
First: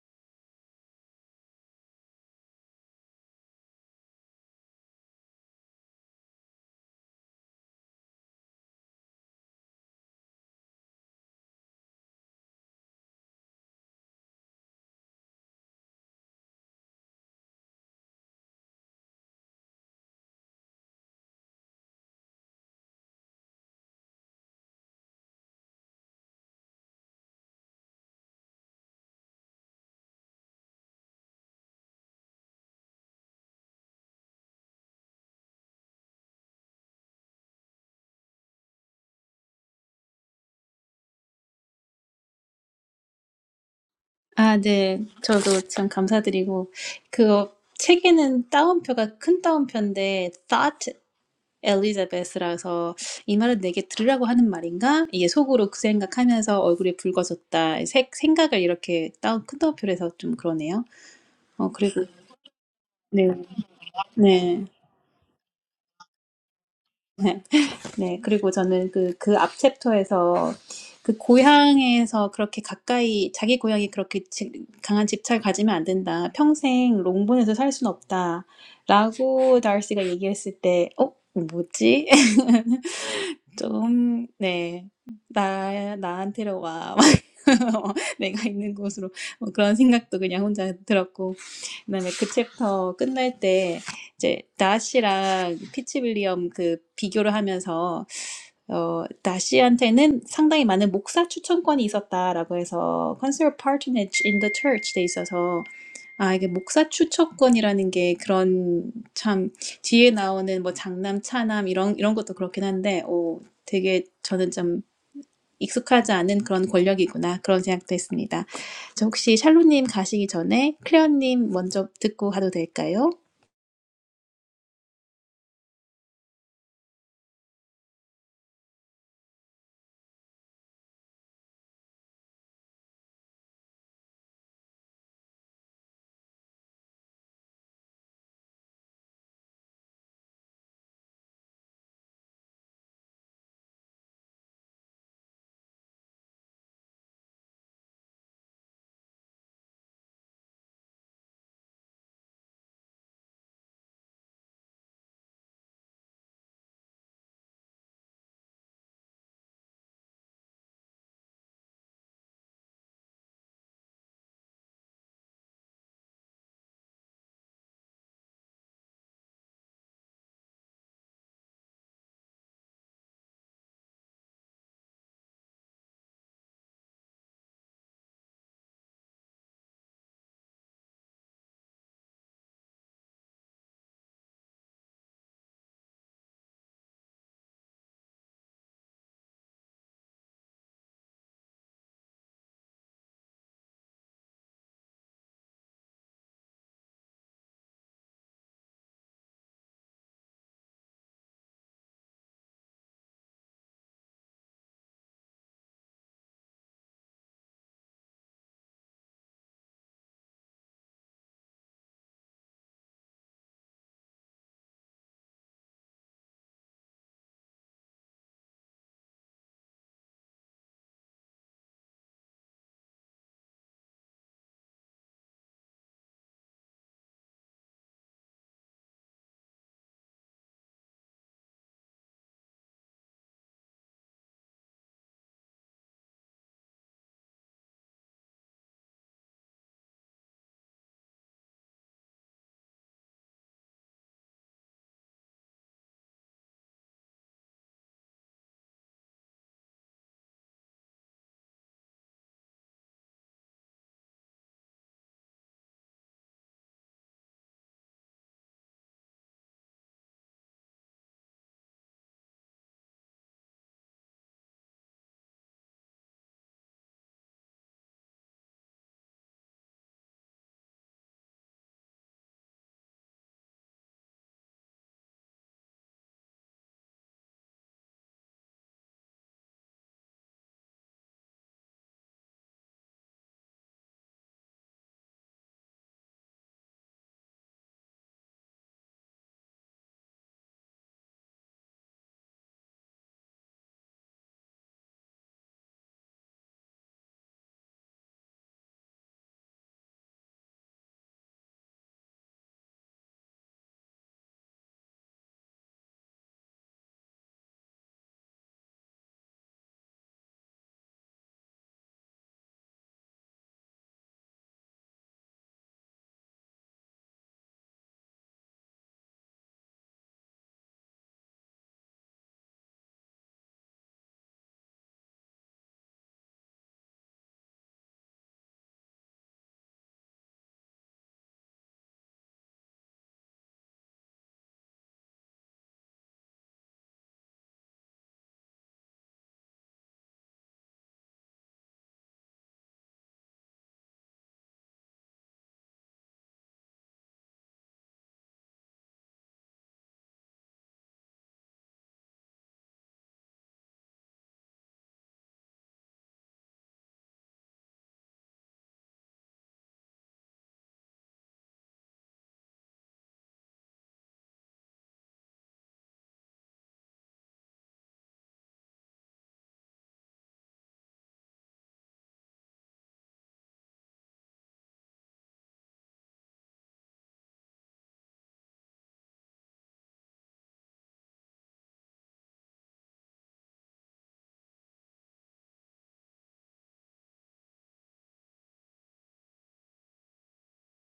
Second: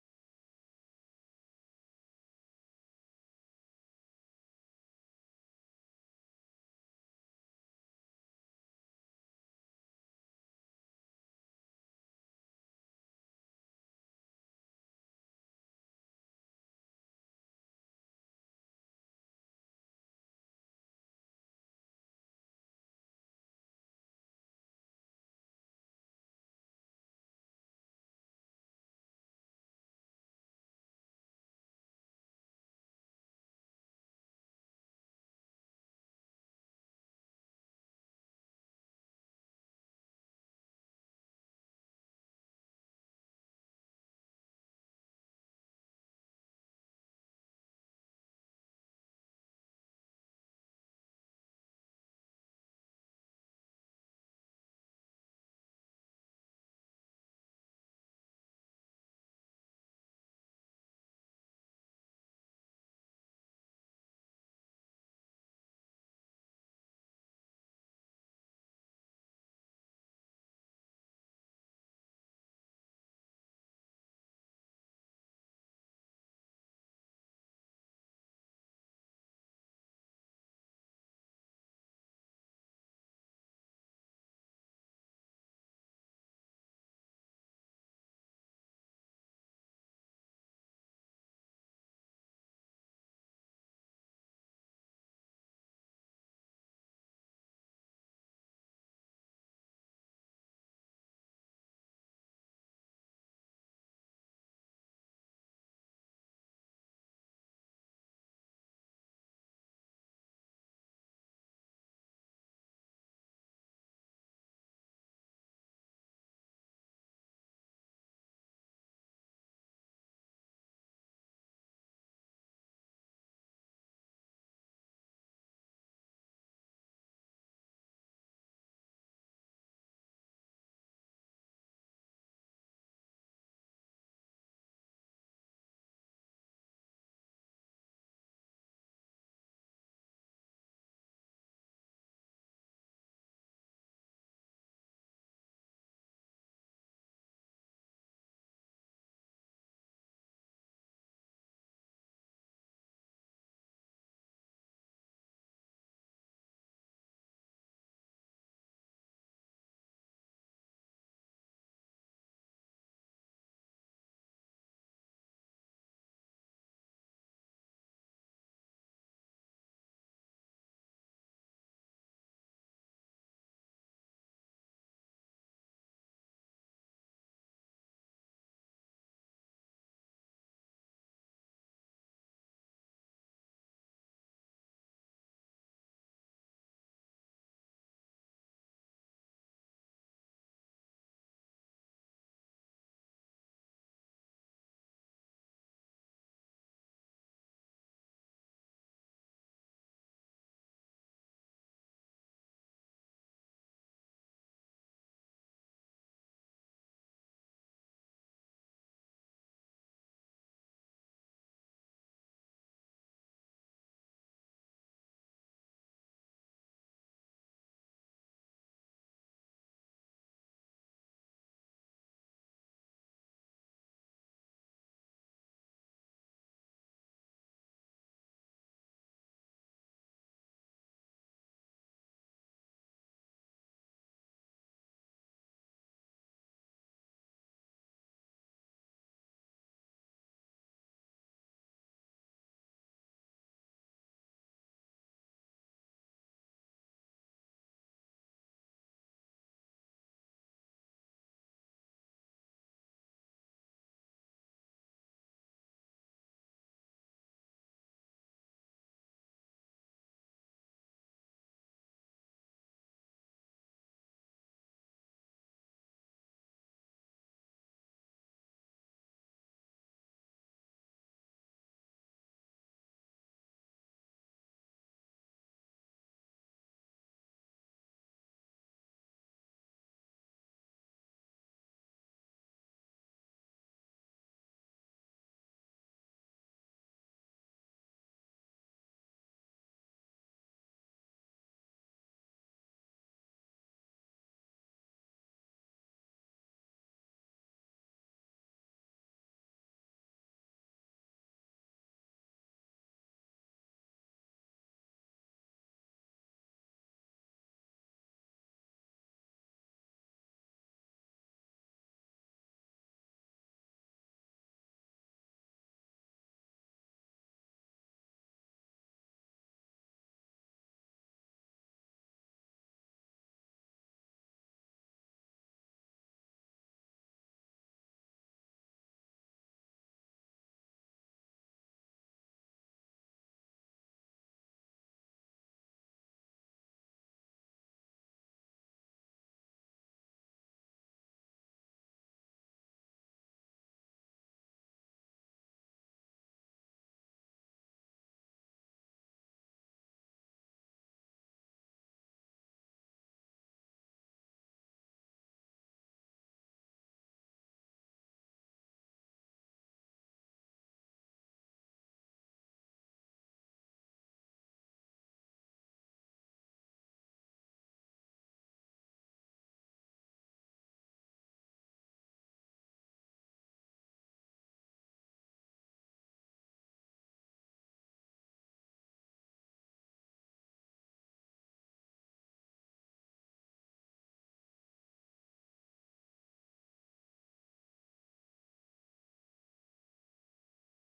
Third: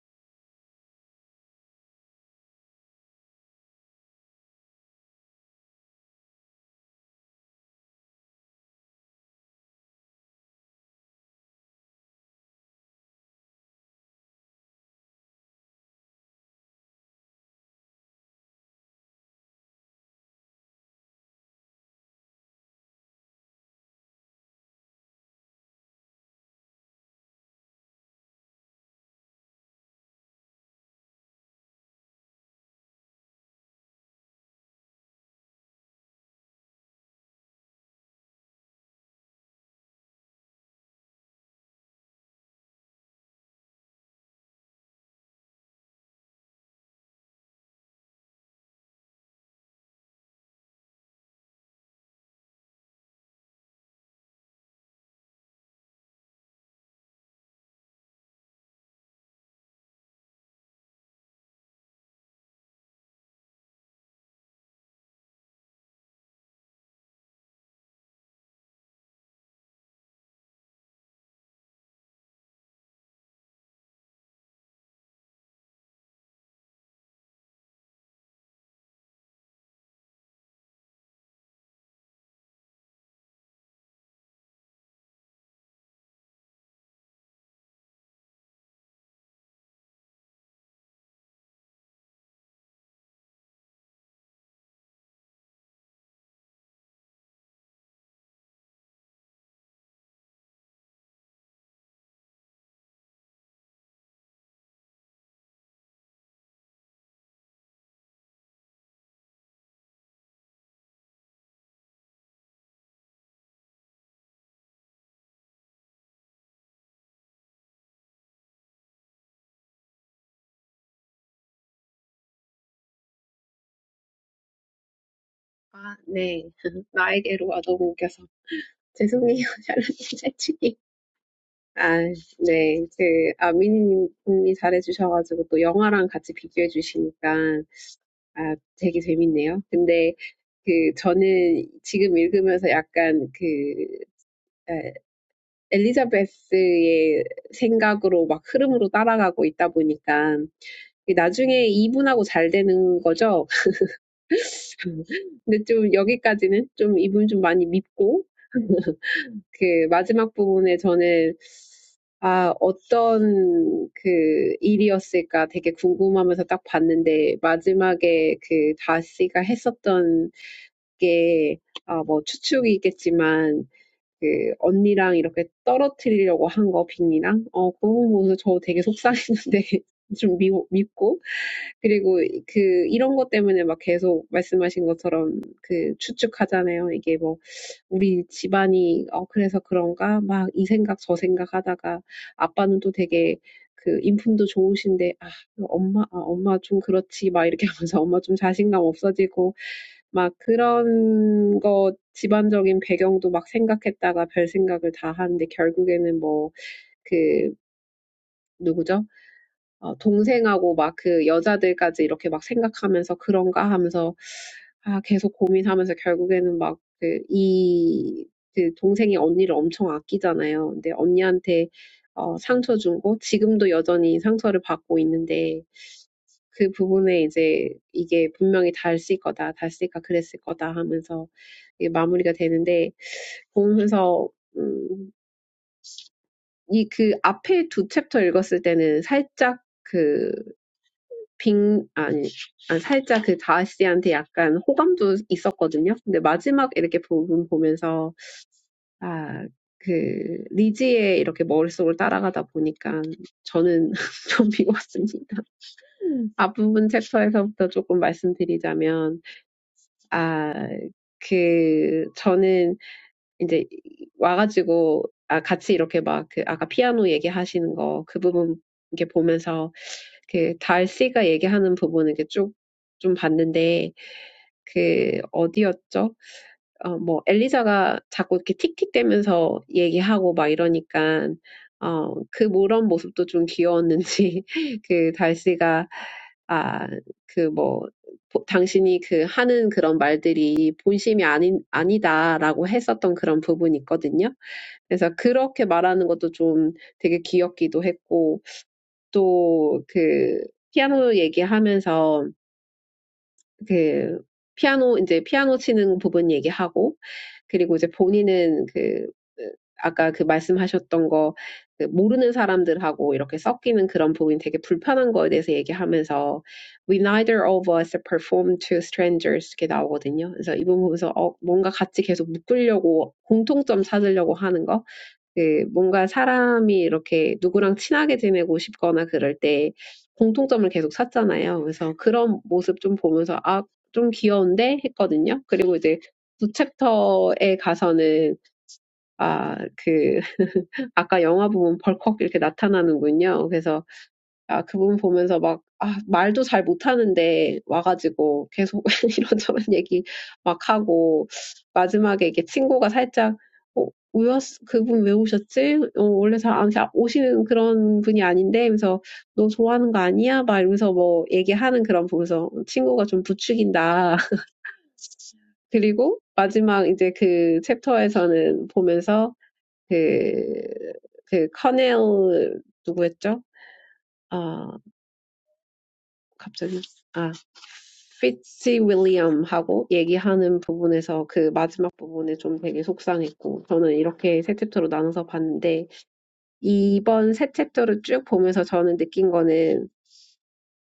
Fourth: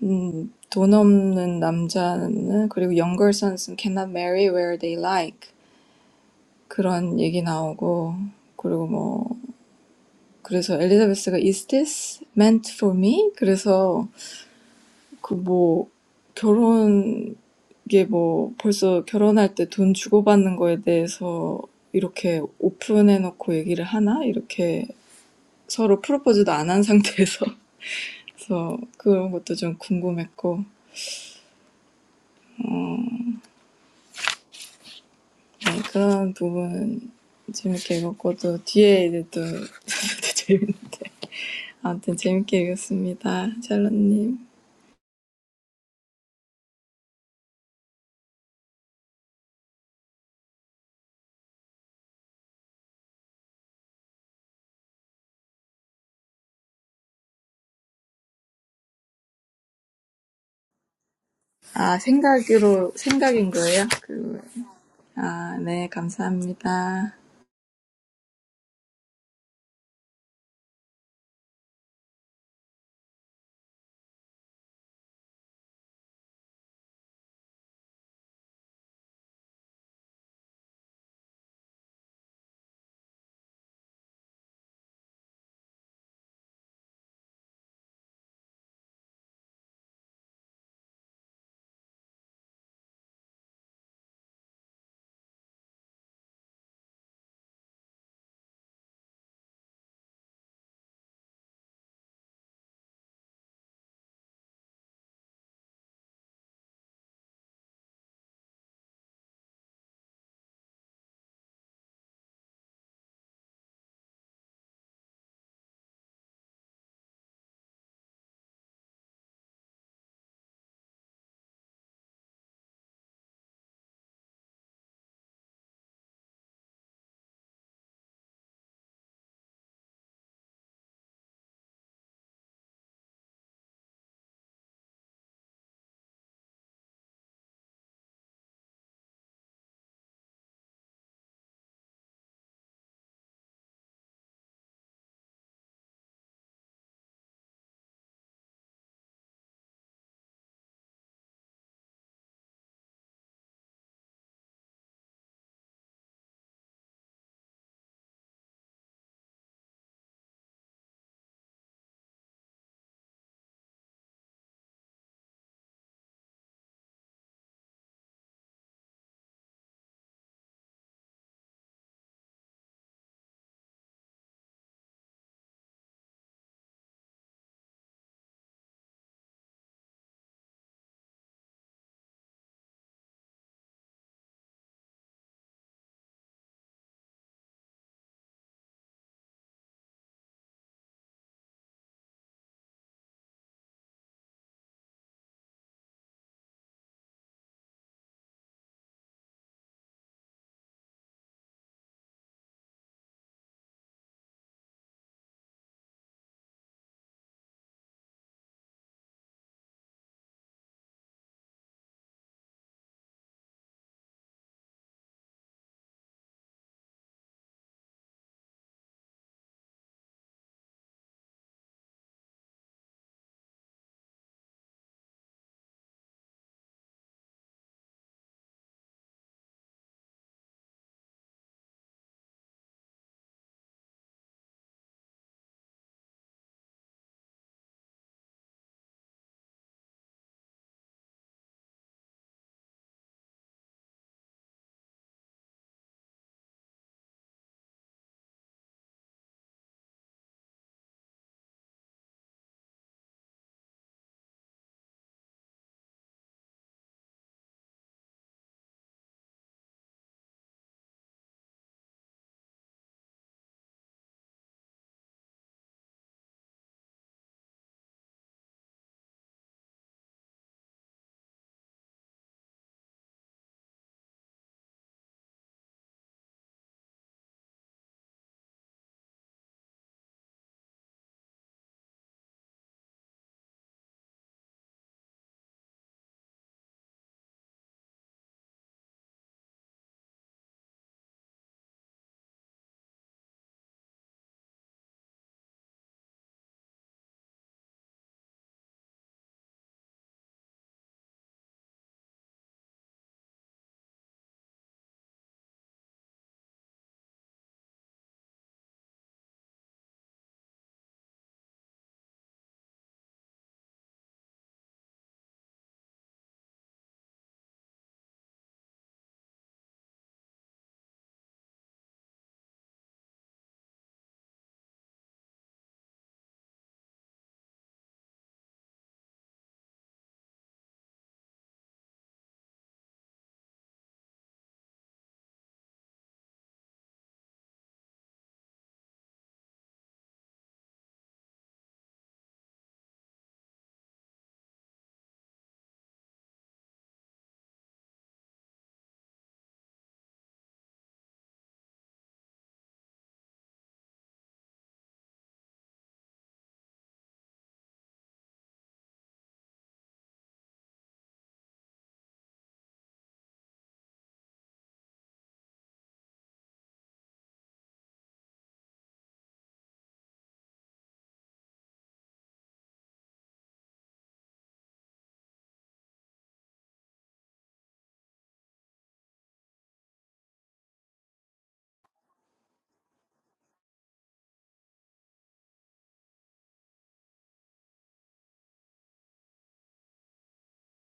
Speaker 4: 음, 돈 없는 남자는 그리고 younger sons cannot marry where they like 그런 얘기 나오고 그리고 뭐 그래서 엘리자베스가 Is this meant for me? 그래서 그 뭐 결혼 이게 뭐 벌써 결혼할 때 돈 주고받는 거에 대해서 이렇게 오픈해놓고 얘기를 하나 이렇게 서로 프로포즈도 안한 상태에서 그래서 그런 것도 좀 궁금했고 네, 그런 부분 재밌게 읽었고 또 뒤에 이제 또 재밌 아무튼 재밌게 읽었습니다 샬롯님
Speaker 1: 아, 네. 저도 참 감사드리고 그 책에는 따옴표가 큰 따옴표인데 thought Elizabeth라서 이 말은 내게 들으라고 하는 말인가? 이게 속으로 그 생각하면서 얼굴이 붉어졌다. 색, 생각을 이렇게 따옴, 큰 따옴표로 해서 좀 그러네요. 어,
Speaker 4: 아,
Speaker 1: 그리고
Speaker 4: 생각으로,
Speaker 1: 네,
Speaker 4: 생각인 거예요? 그,
Speaker 1: 네.
Speaker 4: 아, 네, 감사합니다.
Speaker 1: 네. 네, 그리고 저는 그, 그 앞 챕터에서 그 고향에서 그렇게 가까이, 자기 고향이 그렇게 지, 강한 집착을 가지면 안 된다. 평생 롱본에서 살 순 없다. 라고 다르시가 얘기했을 때, 어? 뭐지? 좀, 네. 나, 나한테로 와. 내가 있는 곳으로. 뭐 그런 생각도 그냥 혼자 들었고. 그다음에 그 챕터 끝날 때, 이제, 다시랑 피치 빌리엄 그 비교를 하면서 어, 다시한테는 상당히 많은 목사 추천권이 있었다라고 해서 consider patronage in the church 돼 있어서 아 이게 목사 추천권이라는 게 그런 참 뒤에 나오는 뭐 장남 차남 이런 이런 것도 그렇긴 한데 오 되게 저는 좀 익숙하지 않은 그런 권력이구나 그런 생각도 했습니다. 저 혹시 샬로님 가시기 전에 클레어님 먼저 듣고 가도 될까요?
Speaker 3: 아, 네. 나에게로 얻어먹여서. 죄송해요. 잘못 잘치기. 아, 네. 그, 아미님이 잘해주셔가지고 또 영화랑 같이 비교해 주시니까, 아, 되게 재밌네요. 근데 그, 저는 지금 읽으면서 약간 그, 에, 엘리자베스의 생각으로 막 흐름으로 따라가고 있다 보니까 나중에 이분하고 잘 되는 거죠. 근데 좀 여기까지는 좀 이분 좀 많이 믿고 그 마지막 부분에 저는 아, 어떤 그 일이었을까 되게 궁금하면서 딱 봤는데 마지막에 그 다씨가 했었던 게 아, 뭐 추측이겠지만 그 언니랑 이렇게 떨어뜨리려고 한 거, 빈이랑. 어, 그거 보면서 저 되게 속상했는데 좀 미, 밉고. 그리고 그 이런 것 때문에 막 계속 말씀하신 것처럼 그 추측하잖아요. 이게 뭐 우리 집안이 어 그래서 그런가 막 이 생각 저 생각 하다가 아빠는 또 되게 그 인품도 좋으신데 아 엄마 아 엄마 좀 그렇지 막 이렇게 하면서 엄마 좀 자신감 없어지고 막 그런 거 집안적인 배경도 막 생각했다가 별 생각을 다 하는데 결국에는 뭐그 누구죠? 어, 동생하고 막그 여자들까지 이렇게 막 생각하면서 그런가 하면서 아, 계속 고민하면서 결국에는 막그 이, 그 동생이 언니를 엄청 아끼잖아요. 근데 언니한테 어, 상처 준 거, 지금도 여전히 상처를 받고 있는데 그 부분에 이제 이게 분명히 닳을 거다, 닳을까 그랬을 거다 하면서 이게 마무리가 되는데 보면서 이 그 앞에 두 챕터 읽었을 때는 살짝 그 빙, 아니, 아, 살짝 그 다씨한테 약간 호감도 있었거든요. 근데 마지막 이렇게 부분 보면서, 아, 그, 리지의 이렇게 머릿속을 따라가다 보니까 저는 좀 미웠습니다. 앞부분 챕터에서부터 조금 말씀드리자면, 아, 그, 저는 이제 와가지고 아 같이 이렇게 막그 아까 피아노 얘기하시는 거그 부분 이렇게 보면서 그 달씨가 얘기하는 부분 이렇게 쭉좀 봤는데 그 어디였죠? 어, 뭐 엘리사가 자꾸 이렇게 틱틱대면서 얘기하고 막 이러니까 어, 그 그런 모습도 좀 귀여웠는지 그 달씨가 아그뭐 당신이 그 하는 그런 말들이 본심이 아닌, 아니다라고 했었던 그런 부분이 있거든요. 그래서 그렇게 말하는 것도 좀 되게 귀엽기도 했고, 또 그 피아노 얘기하면서 그 피아노 이제 피아노 치는 부분 얘기하고 그리고 이제 본인은 그 아까 그 말씀하셨던 거그 모르는 사람들하고 이렇게 섞이는 그런 부분이 되게 불편한 거에 대해서 얘기하면서 We neither of us perform to strangers 이렇게 나오거든요. 그래서 이 부분 보면서 어, 뭔가 같이 계속 묶으려고 공통점 찾으려고 하는 거 그 뭔가 사람이 이렇게 누구랑 친하게 지내고 싶거나 그럴 때 공통점을 계속 찾잖아요. 그래서 그런 모습 좀 보면서 아, 좀 귀여운데 했거든요. 그리고 이제 두 챕터에 가서는 아, 그 아까 영화 부분 벌컥 이렇게 나타나는군요. 그래서 아, 그분 보면서 막, 아, 말도 잘 못하는데 와가지고 계속 이런저런 얘기 막 하고, 마지막에 이게 친구가 살짝, 어, 왜왔 그분 왜 오셨지? 어, 원래 잘 안, 오시는 그런 분이 아닌데? 하면서, 너 좋아하는 거 아니야? 막 이러면서 뭐 얘기하는 그런 보면서 친구가 좀 부추긴다. 그리고 마지막 이제 그 챕터에서는 보면서 그, 그 커넬 누구였죠? 아, 갑자기 아 피츠윌리엄하고 얘기하는 부분에서 그 마지막 부분에 좀 되게 속상했고 저는 이렇게 세 챕터로 나눠서 봤는데 이번 세 챕터를 쭉 보면서 저는 느낀 거는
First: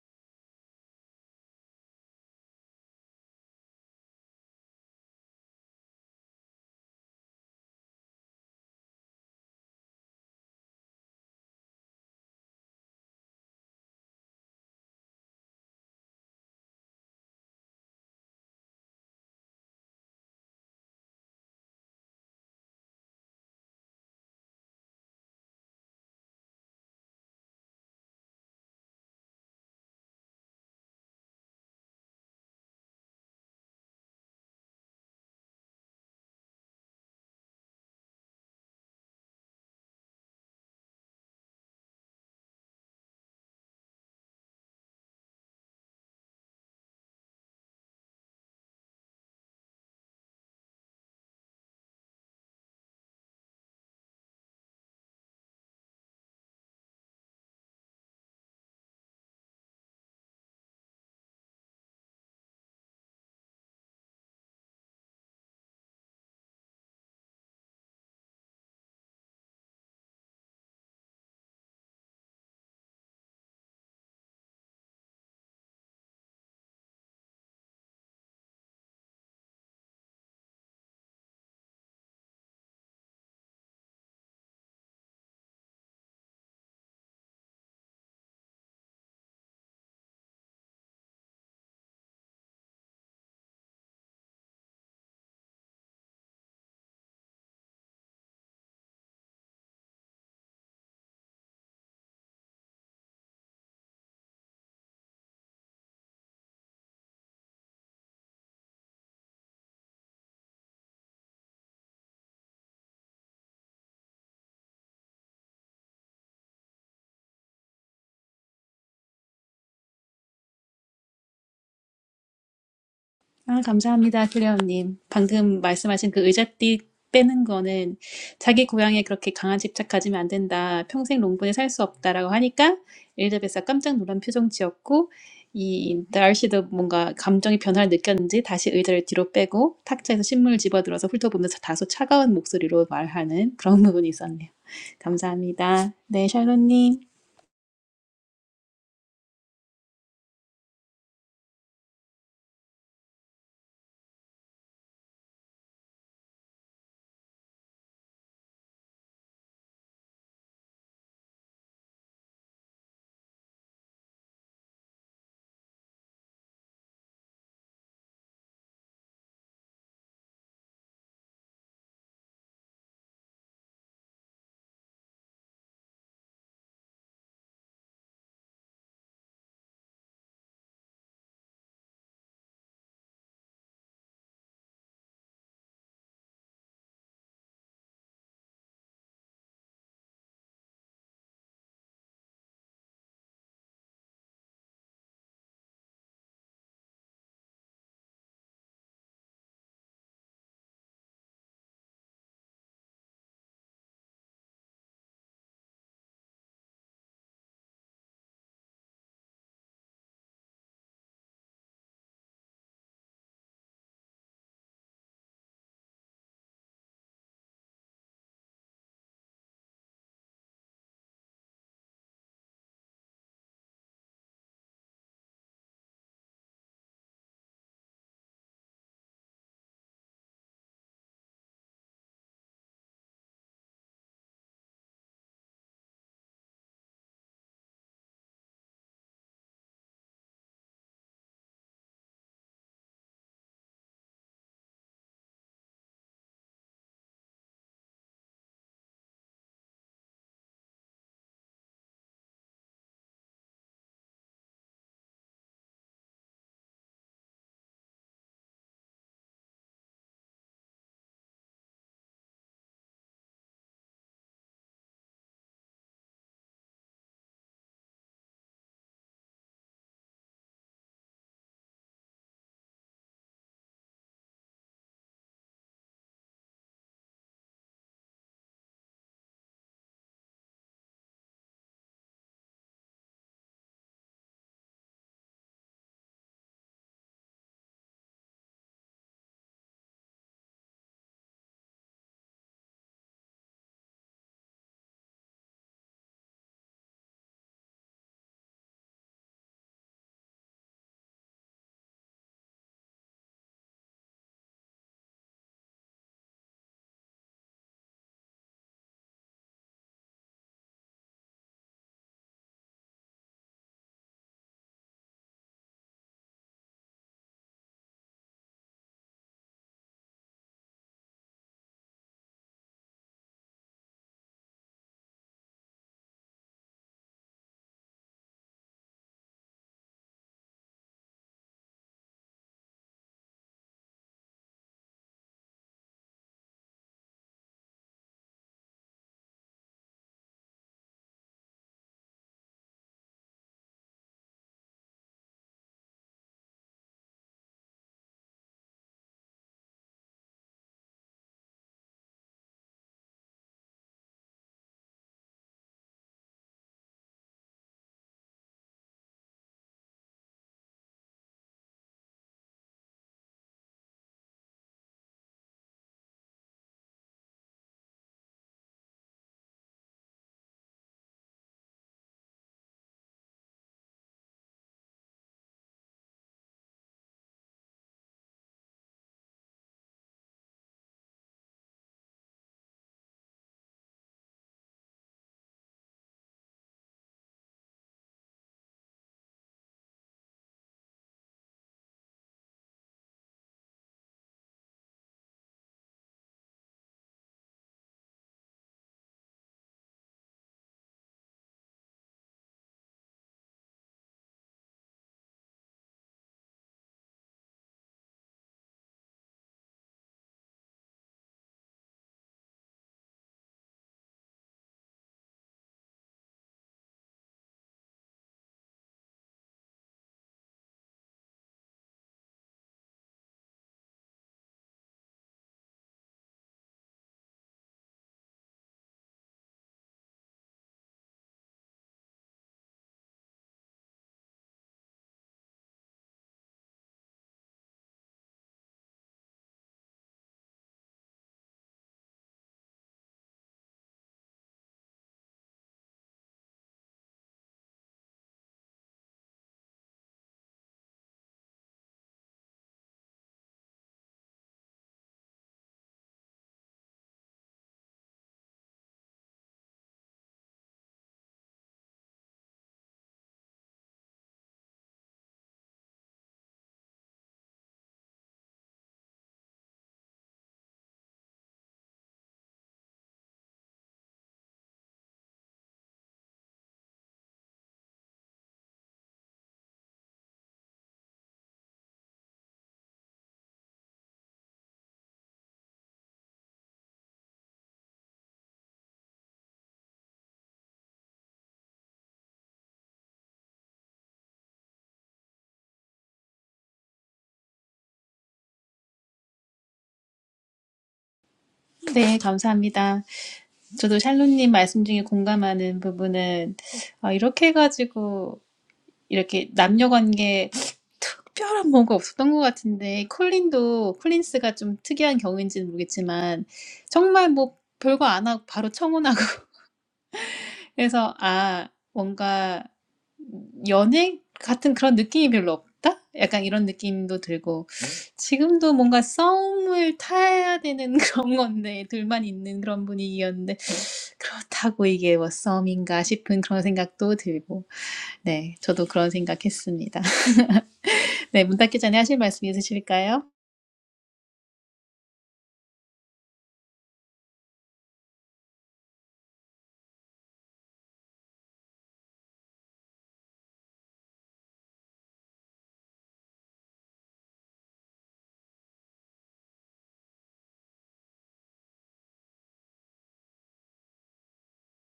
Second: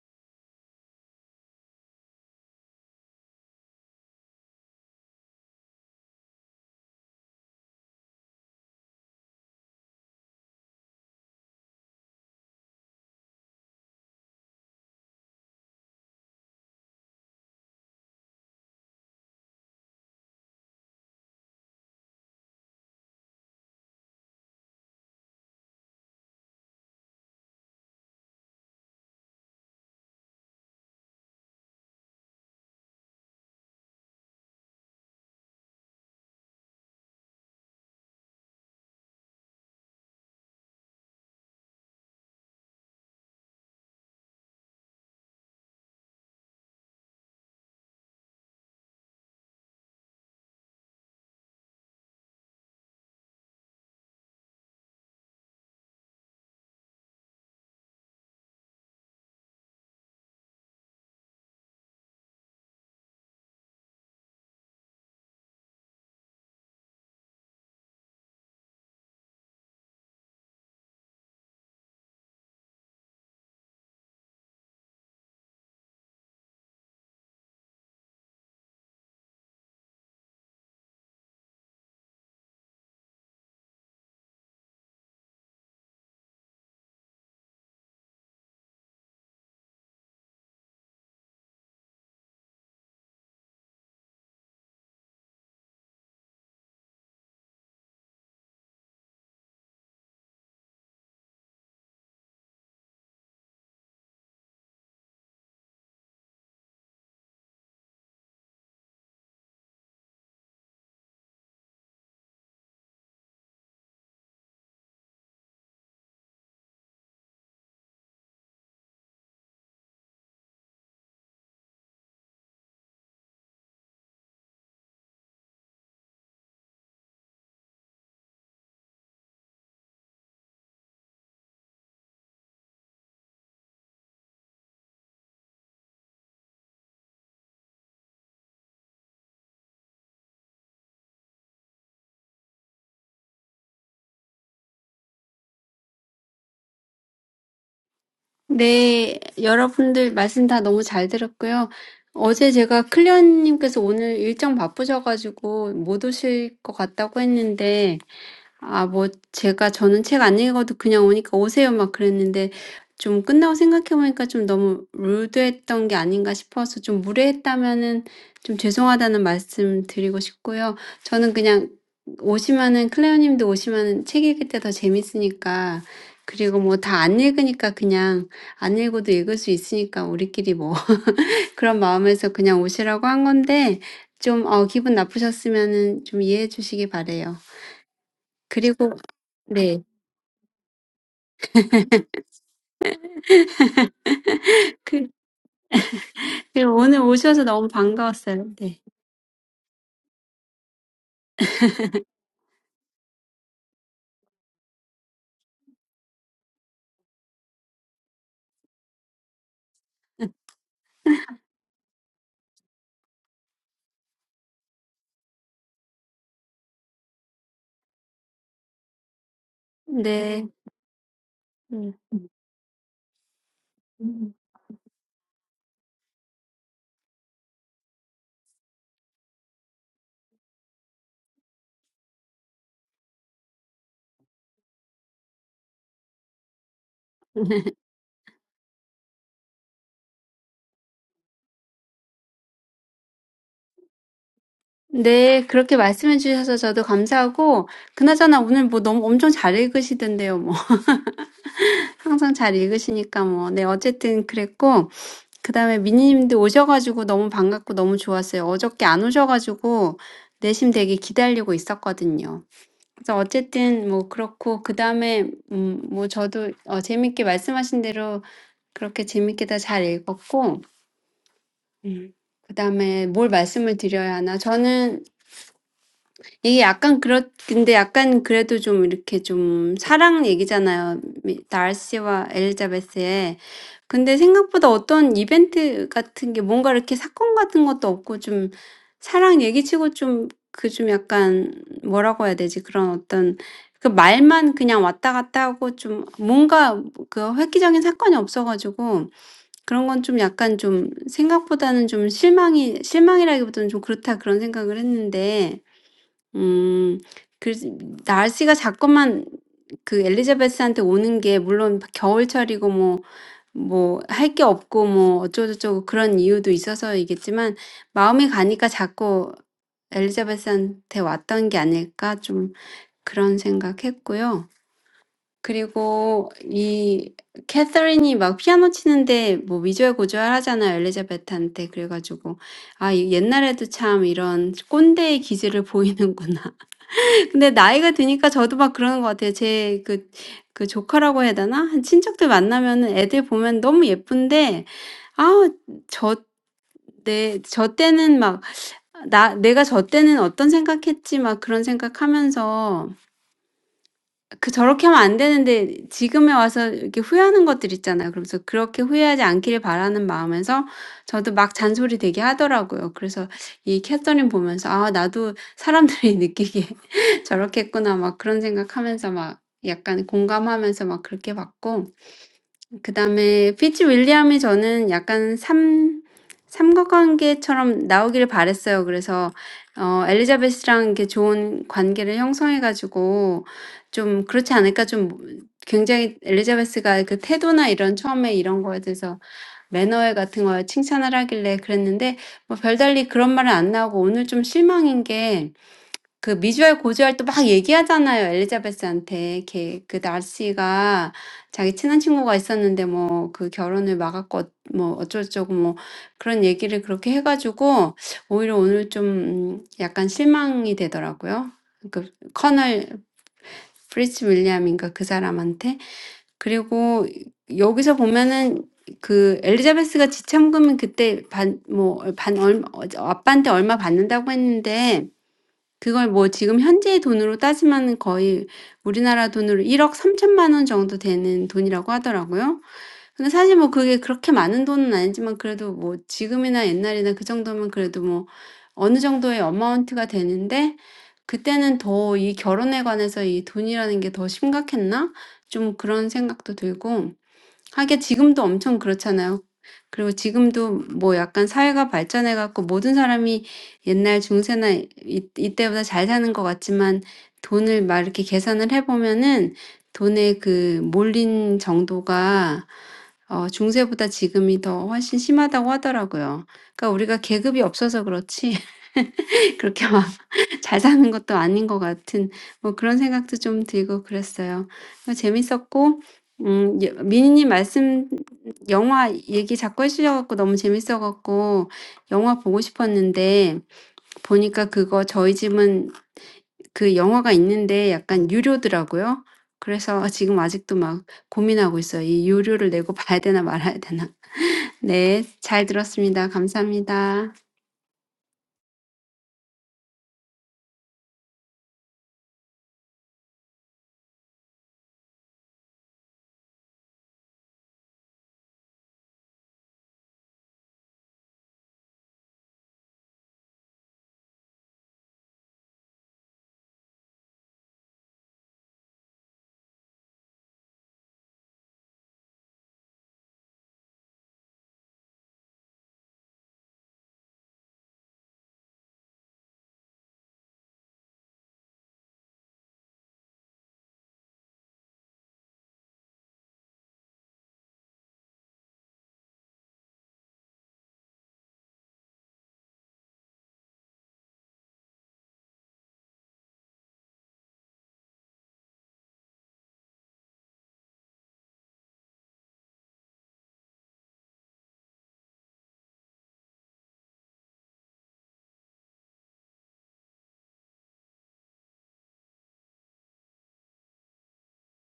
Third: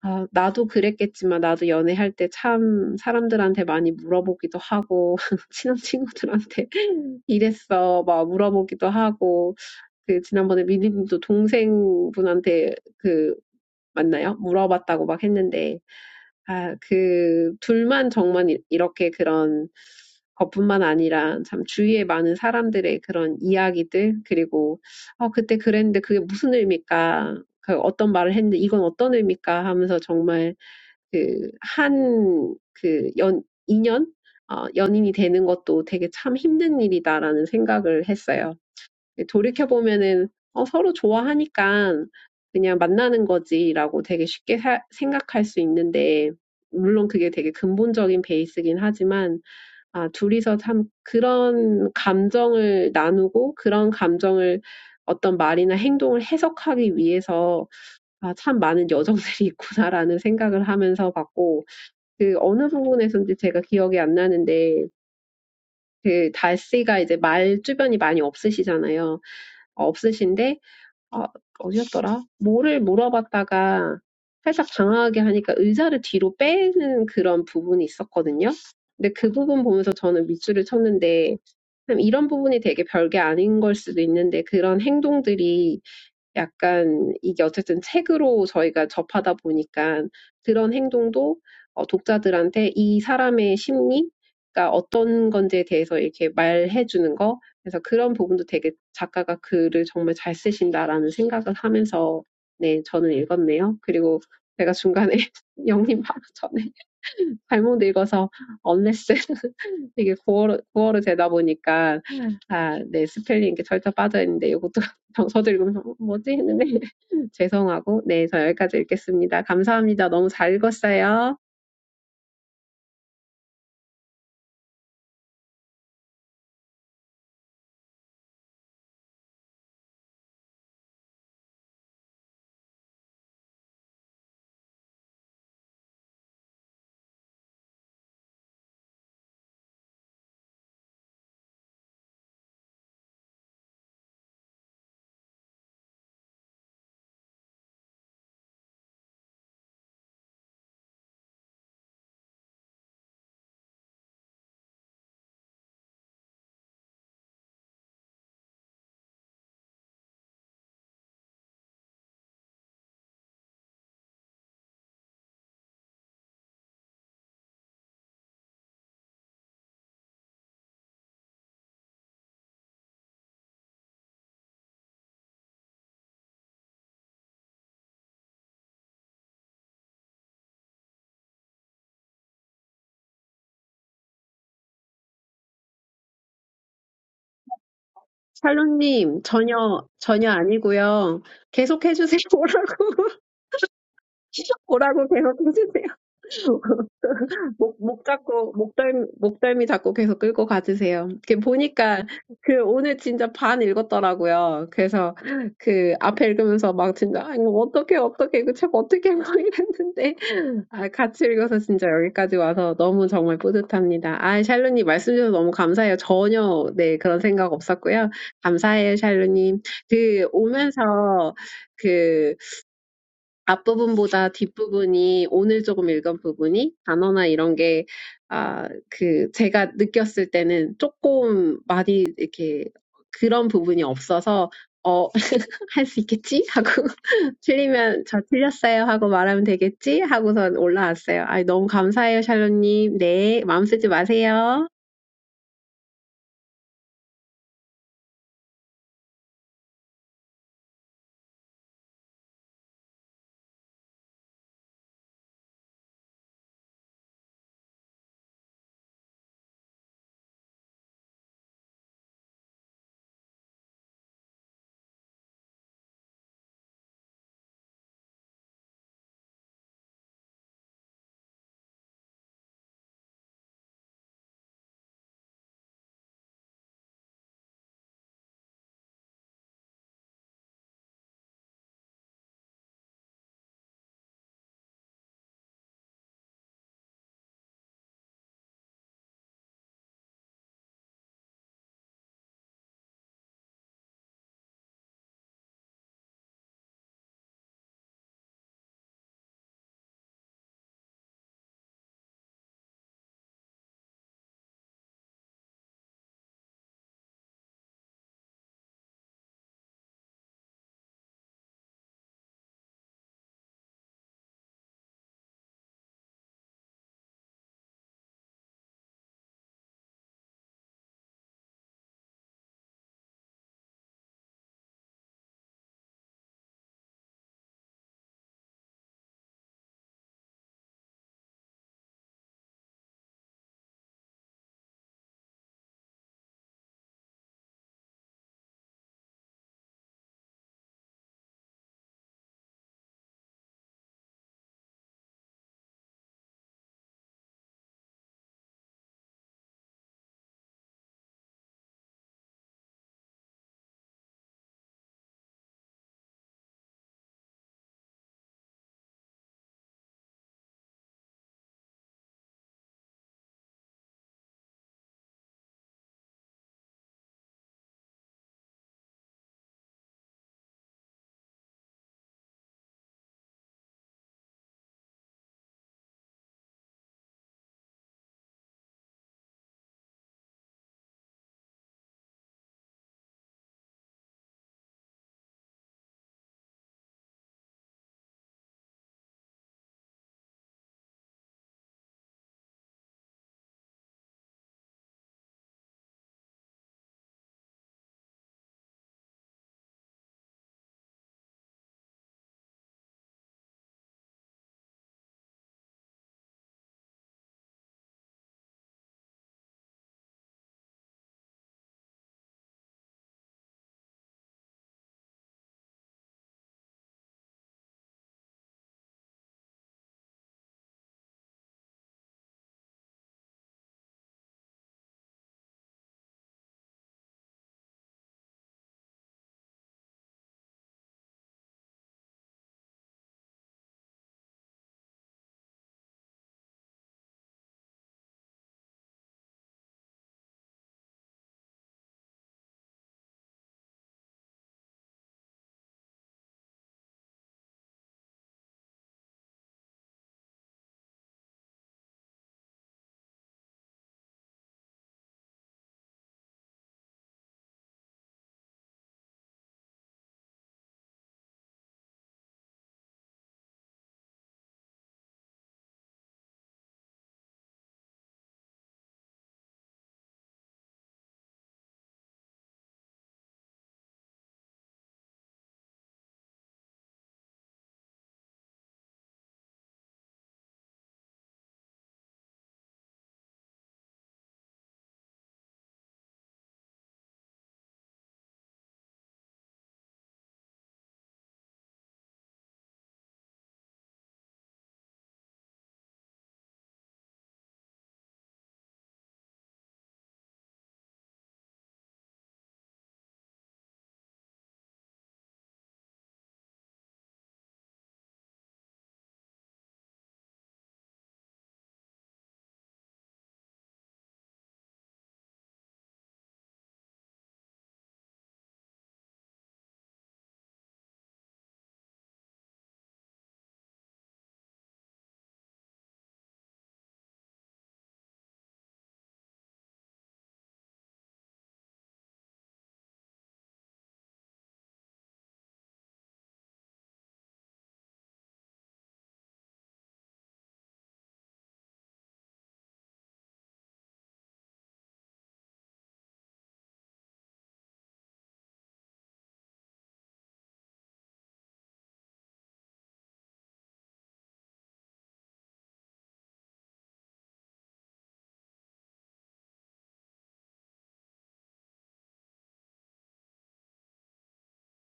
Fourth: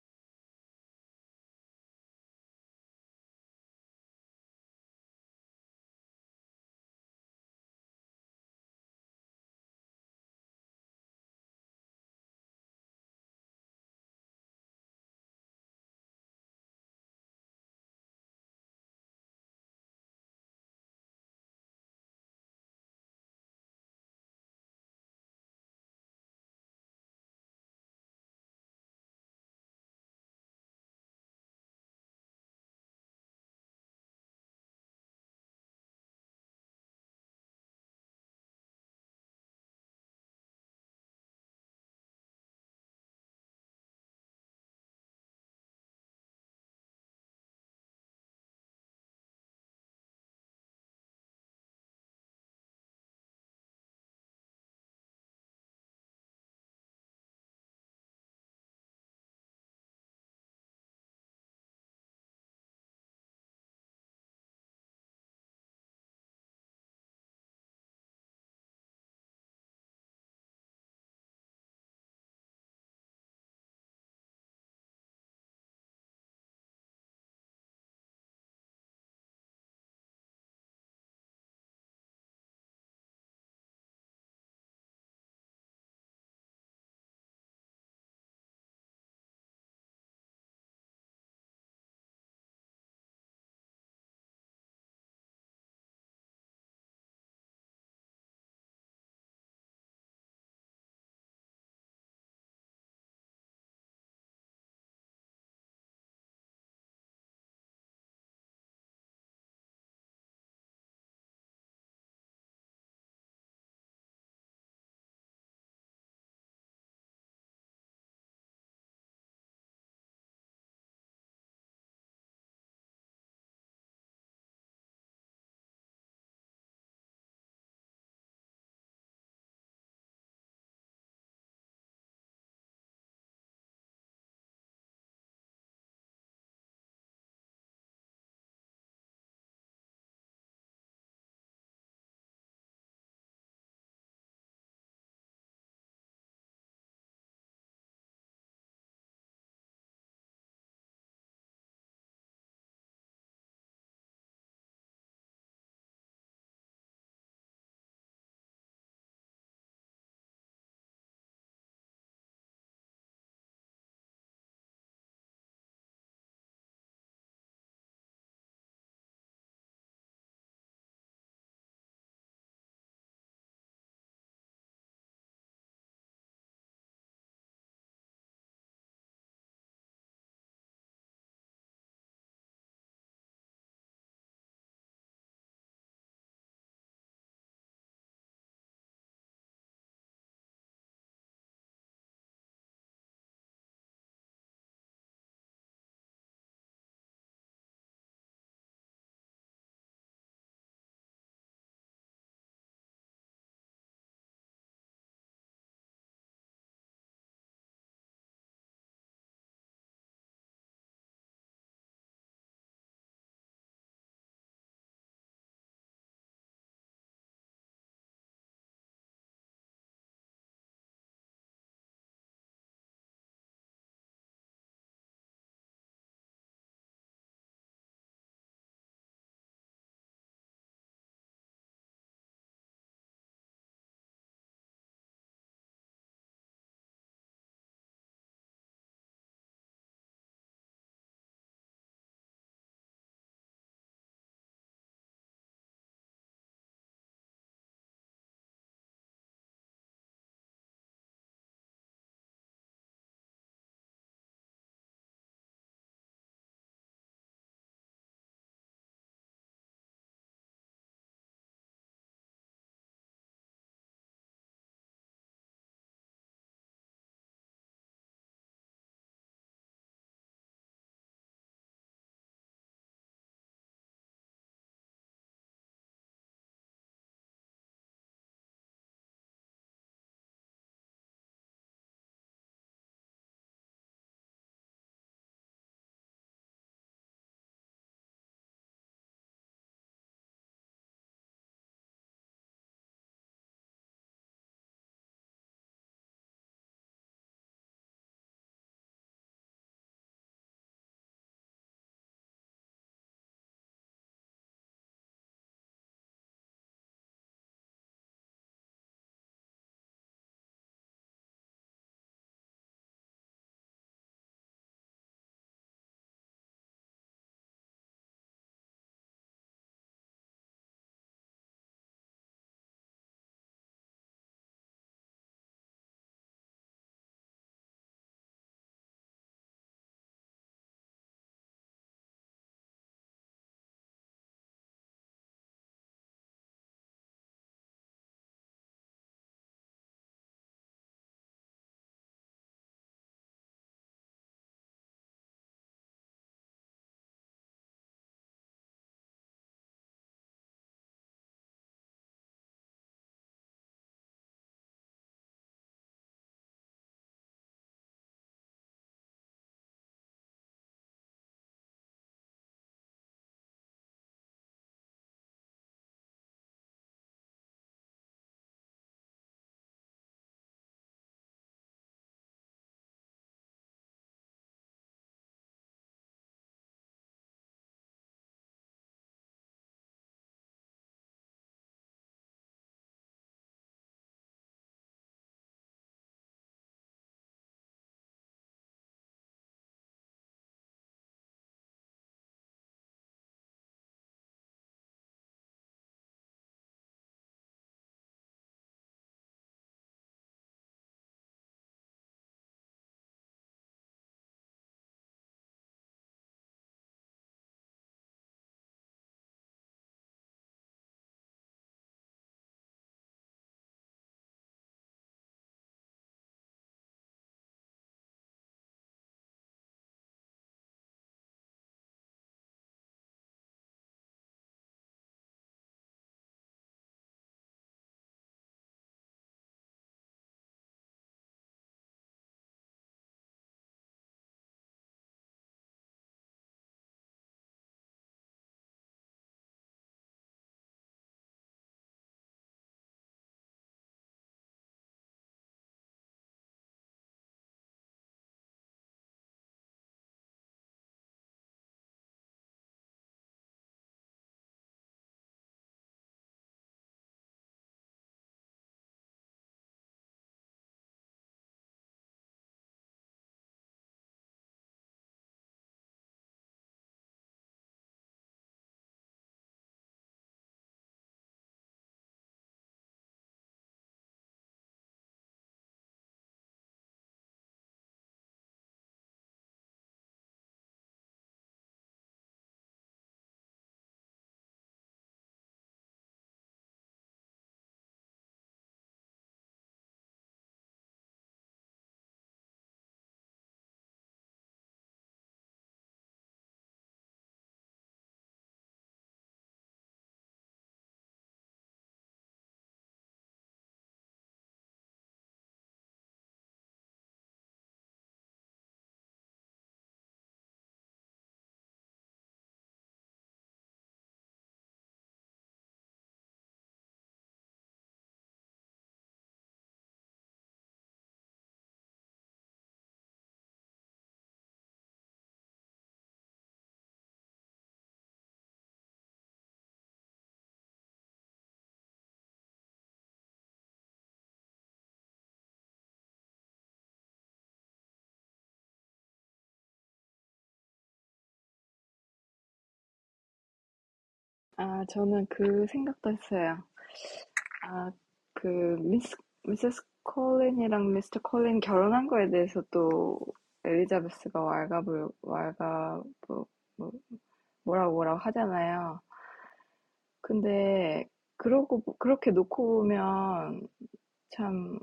Speaker 3: 아, 나도 그랬겠지만 나도 연애할 때 참 사람들한테 많이 물어보기도 하고 친한 친구들한테 이랬어 막 물어보기도 하고 그 지난번에 미니님도 동생분한테 그 맞나요? 물어봤다고 막 했는데 아, 그 둘만 정말 이- 이렇게 그런 것뿐만 아니라 참 주위에 많은 사람들의 그런 이야기들 그리고 어, 그때 그랬는데 그게 무슨 의미일까? 그 어떤 말을 했는데 이건 어떤 의미일까? 하면서 정말 그 한 그연 인연 어, 연인이 되는 것도 되게 참 힘든 일이다라는 생각을 했어요. 돌이켜보면은 어, 서로 좋아하니까 그냥 만나는 거지라고 되게 쉽게 사, 생각할 수 있는데, 물론 그게 되게 근본적인 베이스긴 하지만, 아, 둘이서 참 그런 감정을 나누고 그런 감정을 어떤 말이나 행동을 해석하기 위해서 아, 참 많은 여정들이 있구나라는 생각을 하면서 봤고, 그 어느 부분에서인지 제가 기억이 안 나는데, 그 달씨가 이제 말 주변이 많이 없으시잖아요. 없으신데 아, 어디였더라? 뭐를 물어봤다가 살짝 당황하게 하니까 의자를 뒤로 빼는 그런 부분이 있었거든요. 근데 그 부분 보면서 저는 밑줄을 쳤는데, 참 이런 부분이 되게 별게 아닌 걸 수도 있는데, 그런 행동들이 약간 이게 어쨌든 책으로 저희가 접하다 보니까 그런 행동도 어, 독자들한테 이 사람의 심리가 어떤 건지에 대해서 이렇게 말해주는 거, 그래서 그런 부분도 되게 작가가 글을 정말 잘 쓰신다라는 생각을 하면서 네, 저는 읽었네요. 그리고 제가 중간에 영님 하루 전에 잘못 읽어서 언레스 이게 구어로, 구어로 되다 보니까 아, 네, 스펠링 게 절대 빠져있는데 이것도 저도 읽으면서 뭐지 했는데 죄송하고 네, 저 여기까지 읽겠습니다. 감사합니다. 너무 잘 읽었어요.
Speaker 1: 아, 감사합니다, 클레어님. 방금 말씀하신 그 의자띠 빼는 거는 자기 고향에 그렇게 강한 집착 안 된다. 평생 롱본에 살 수 없다라고 하니까 엘리자베스가 깜짝 놀란 표정 지었고 이 날씨도 뭔가 감정의 변화를 느꼈는지 다시 의자를 뒤로 빼고 탁자에서 신문을 집어들어서 훑어보면서 다소 차가운 목소리로 말하는 그런 부분이 있었네요. 감사합니다. 네, 샬롯님.
Speaker 2: 네, 여러분들 말씀 다 너무 잘 들었고요. 어제 제가 클레어님께서 오늘 일정 바쁘셔가지고 못 오실 것 같다고 했는데 아 뭐 제가 저는 책 안 읽어도 그냥 오니까 "오세요." 막 그랬는데 좀 끝나고 생각해 보니까 좀 너무 루드했던 게 아닌가 싶어서 좀 무례했다면은 좀 죄송하다는 말씀 드리고 싶고요. 저는 그냥 오시면은 클레어님도 오시면은 책 읽을 때 더 재밌으니까 그리고 뭐 다 안 읽으니까 그냥 안 읽어도 읽을 수 있으니까 우리끼리 뭐 그런 마음에서 그냥 오시라고 한 건데 좀 어 기분 나쁘셨으면은 좀 이해해 주시기 바래요. 그리고
Speaker 3: 샬롯님
Speaker 2: 네.
Speaker 3: 전혀 전혀 아니고요. 계속 해주세요라고 오라고
Speaker 2: 그,
Speaker 3: 계속 해주세요.
Speaker 2: 그 오늘 오셔서 너무
Speaker 3: 목, 목 잡고,
Speaker 2: 반가웠어요. 네.
Speaker 3: 목덜, 목덜미 잡고 계속 끌고 가주세요. 이렇게 보니까, 그, 오늘 진짜 반 읽었더라고요. 그래서, 그, 앞에 읽으면서 막 진짜, 아, 이거 어떻게, 어떻게, 이거 책 어떻게 한 거 이랬는데, 아, 같이 읽어서 진짜 여기까지 와서 너무 정말 뿌듯합니다. 아, 샬루님 말씀 주셔서 너무 감사해요. 전혀, 네, 그런 생각 없었고요. 감사해요, 샬루님. 그,
Speaker 2: 네.
Speaker 3: 오면서, 그 앞부분보다
Speaker 2: 음.
Speaker 3: 뒷부분이 오늘 조금 읽은 부분이 단어나 이런 게, 아, 그, 제가 느꼈을 때는 조금 많이 이렇게 그런 부분이 없어서, 어, 할 수 있겠지? 하고, 틀리면 저 틀렸어요 하고 말하면 되겠지? 하고선 올라왔어요. 아, 너무 감사해요, 샬롯님. 네, 마음 쓰지 마세요.
Speaker 2: 네, 그렇게 말씀해 주셔서 저도 감사하고, 그나저나 오늘 뭐 너무 엄청 잘 읽으시던데요, 뭐. 항상 잘 읽으시니까 뭐. 네, 어쨌든 그랬고, 그 다음에 미니님도 오셔가지고 너무 반갑고 너무 좋았어요. 어저께 안 오셔가지고, 내심 되게 기다리고 있었거든요. 그래서 어쨌든 뭐 그렇고, 그 다음에, 음, 뭐 저도 어, 재밌게 말씀하신 대로 그렇게 재밌게 다잘 읽었고, 음. 그다음에 뭘 말씀을 드려야 하나? 저는 이게 약간 그렇 근데 약간 그래도 좀 이렇게 좀 사랑 얘기잖아요. 미- 달시와 엘리자베스의. 근데 생각보다 어떤 이벤트 같은 게 뭔가 이렇게 사건 같은 것도 없고 좀 사랑 얘기치고 좀그좀 약간 뭐라고 해야 되지? 그런 어떤 그 말만 그냥 왔다 갔다 하고 좀 뭔가 그 획기적인 사건이 없어가지고 그런 건 좀 약간 좀 생각보다는 좀 실망이 실망이라기보다는 좀 '그렇다.' 그런 생각을 했는데 음 그래서 날씨가 자꾸만 그 엘리자베스한테 오는 게 물론 겨울철이고 뭐 뭐 할 게 없고 뭐 어쩌고저쩌고 그런 이유도 있어서이겠지만 마음이 가니까 자꾸 엘리자베스한테 왔던 게 아닐까 좀 그런 생각했고요. 그리고 이 캐서린이 막 피아노 치는데 뭐 위절고절 하잖아요, 엘리자베트한테. 그래가지고, 아, 이 옛날에도 참 이런 꼰대의 기질을 보이는구나. 근데 나이가 드니까 저도 막 그러는 것 같아요. 제 그, 그 조카라고 해야 되나? 한 친척들 만나면은 애들 보면 너무 예쁜데, 아, 저, 내, 저 때는 막, 나, 내가 저 때는 어떤 생각했지, 막 그런 생각하면서 그 저렇게 하면 안 되는데 지금에 와서 이렇게 후회하는 것들 있잖아요. 그러면서 그렇게 후회하지 않기를 바라는 마음에서 저도 막 잔소리 되게 하더라고요. 그래서 이 캐서린 보면서 '아 나도 사람들이 느끼기에 저렇게 했구나.' 막 그런 생각하면서 막 약간 공감하면서 막 그렇게 봤고 그다음에 피츠 윌리엄이 저는 약간 삼 삼각관계처럼 나오기를 바랬어요. 그래서 어 엘리자베스랑 이렇게 좋은 관계를 형성해 가지고 좀 그렇지 않을까 좀 굉장히 엘리자베스가 그 태도나 이런 처음에 이런 거에 대해서 매너에 같은 거에 칭찬을 하길래 그랬는데 뭐 별달리 그런 말은 안 나오고 오늘 좀 실망인 게 그 미주알 고주알 또막 얘기하잖아요. 엘리자베스한테 걔, 그 날씨가 자기 친한 친구가 있었는데 뭐그 결혼을 막았고 어- 뭐 어쩌고저쩌고 뭐 그런 얘기를 그렇게 해가지고 오히려 오늘 좀 음, 약간 실망이 되더라고요. 그 커널 프리츠 윌리엄인가 그 사람한테 그리고 여기서 보면은 그 엘리자베스가 지참금은 그때 반뭐반 얼마 아빠한테 얼마 받는다고 했는데 그걸 뭐 지금 현재의 돈으로 따지면은 거의 우리나라 돈으로 1억 3,000,000원 정도 되는 돈이라고 하더라고요. 근데 사실 뭐 그게 그렇게 많은 돈은 아니지만 그래도 뭐 지금이나 옛날이나 그 정도면 그래도 뭐 어느 정도의 어마운트가 되는데 그때는 더 이 결혼에 관해서 이 돈이라는 게 더 심각했나? 좀 그런 생각도 들고 하긴 지금도 엄청 그렇잖아요. 그리고 지금도 뭐 약간 사회가 발전해 갖고 모든 사람이 옛날 중세나 이, 이때보다 잘 사는 것 같지만 돈을 막 이렇게 계산을 해 보면은 돈의 그 몰린 정도가 어, 중세보다 지금이 더 훨씬 심하다고 하더라고요. 그러니까 우리가 계급이 없어서 그렇지 그렇게 막 잘 사는 것도 아닌 것 같은 뭐 그런 생각도 좀 들고 그랬어요. 어 재밌었고 음예 미니님 말씀 영화 얘기 자꾸 해주셔갖고 너무 재밌어 영화 보고 싶었는데 보니까 그거 저희 집은 그 영화가 있는데 약간 유료더라고요. 그래서 지금 아직도 막 고민하고 있어요. 이 유료를 내고 봐야 되나 말아야 되나. 네. 잘 들었습니다. 감사합니다.
Speaker 1: 네, 감사합니다. 저도 샬론님 말씀 중에 공감하는 부분은 아, 이렇게 해가지고 이렇게 남녀 관계 특별한 뭔가 없었던 것 같은데 콜린도 콜린스가 좀 특이한 경우인지는 모르겠지만 정말 뭐 별거 안 하고 바로 청혼하고 그래서 아 뭔가 연애 같은 그런 느낌이 별로 없다? 약간 이런 느낌도 들고 지금도 뭔가 썸을 타야 되는 그런 건데 둘만 있는 그런 분위기였는데 그렇다고 이게 워썸인가 싶은 그런 생각도 들고, 네, 저도 그런 생각했습니다. 네, 문 닫기 전에 하실 말씀 있으실까요?
Speaker 4: 아, 저는 그 생각도 했어요. 아, 그 미스 미세스 콜린이랑 미스터 콜린 결혼한 거에 대해서 또 엘리자베스가 왈가불 왈가 뭐, 뭐 뭐라고 뭐라고 하잖아요. 근데 그러고 그렇게 놓고 보면 참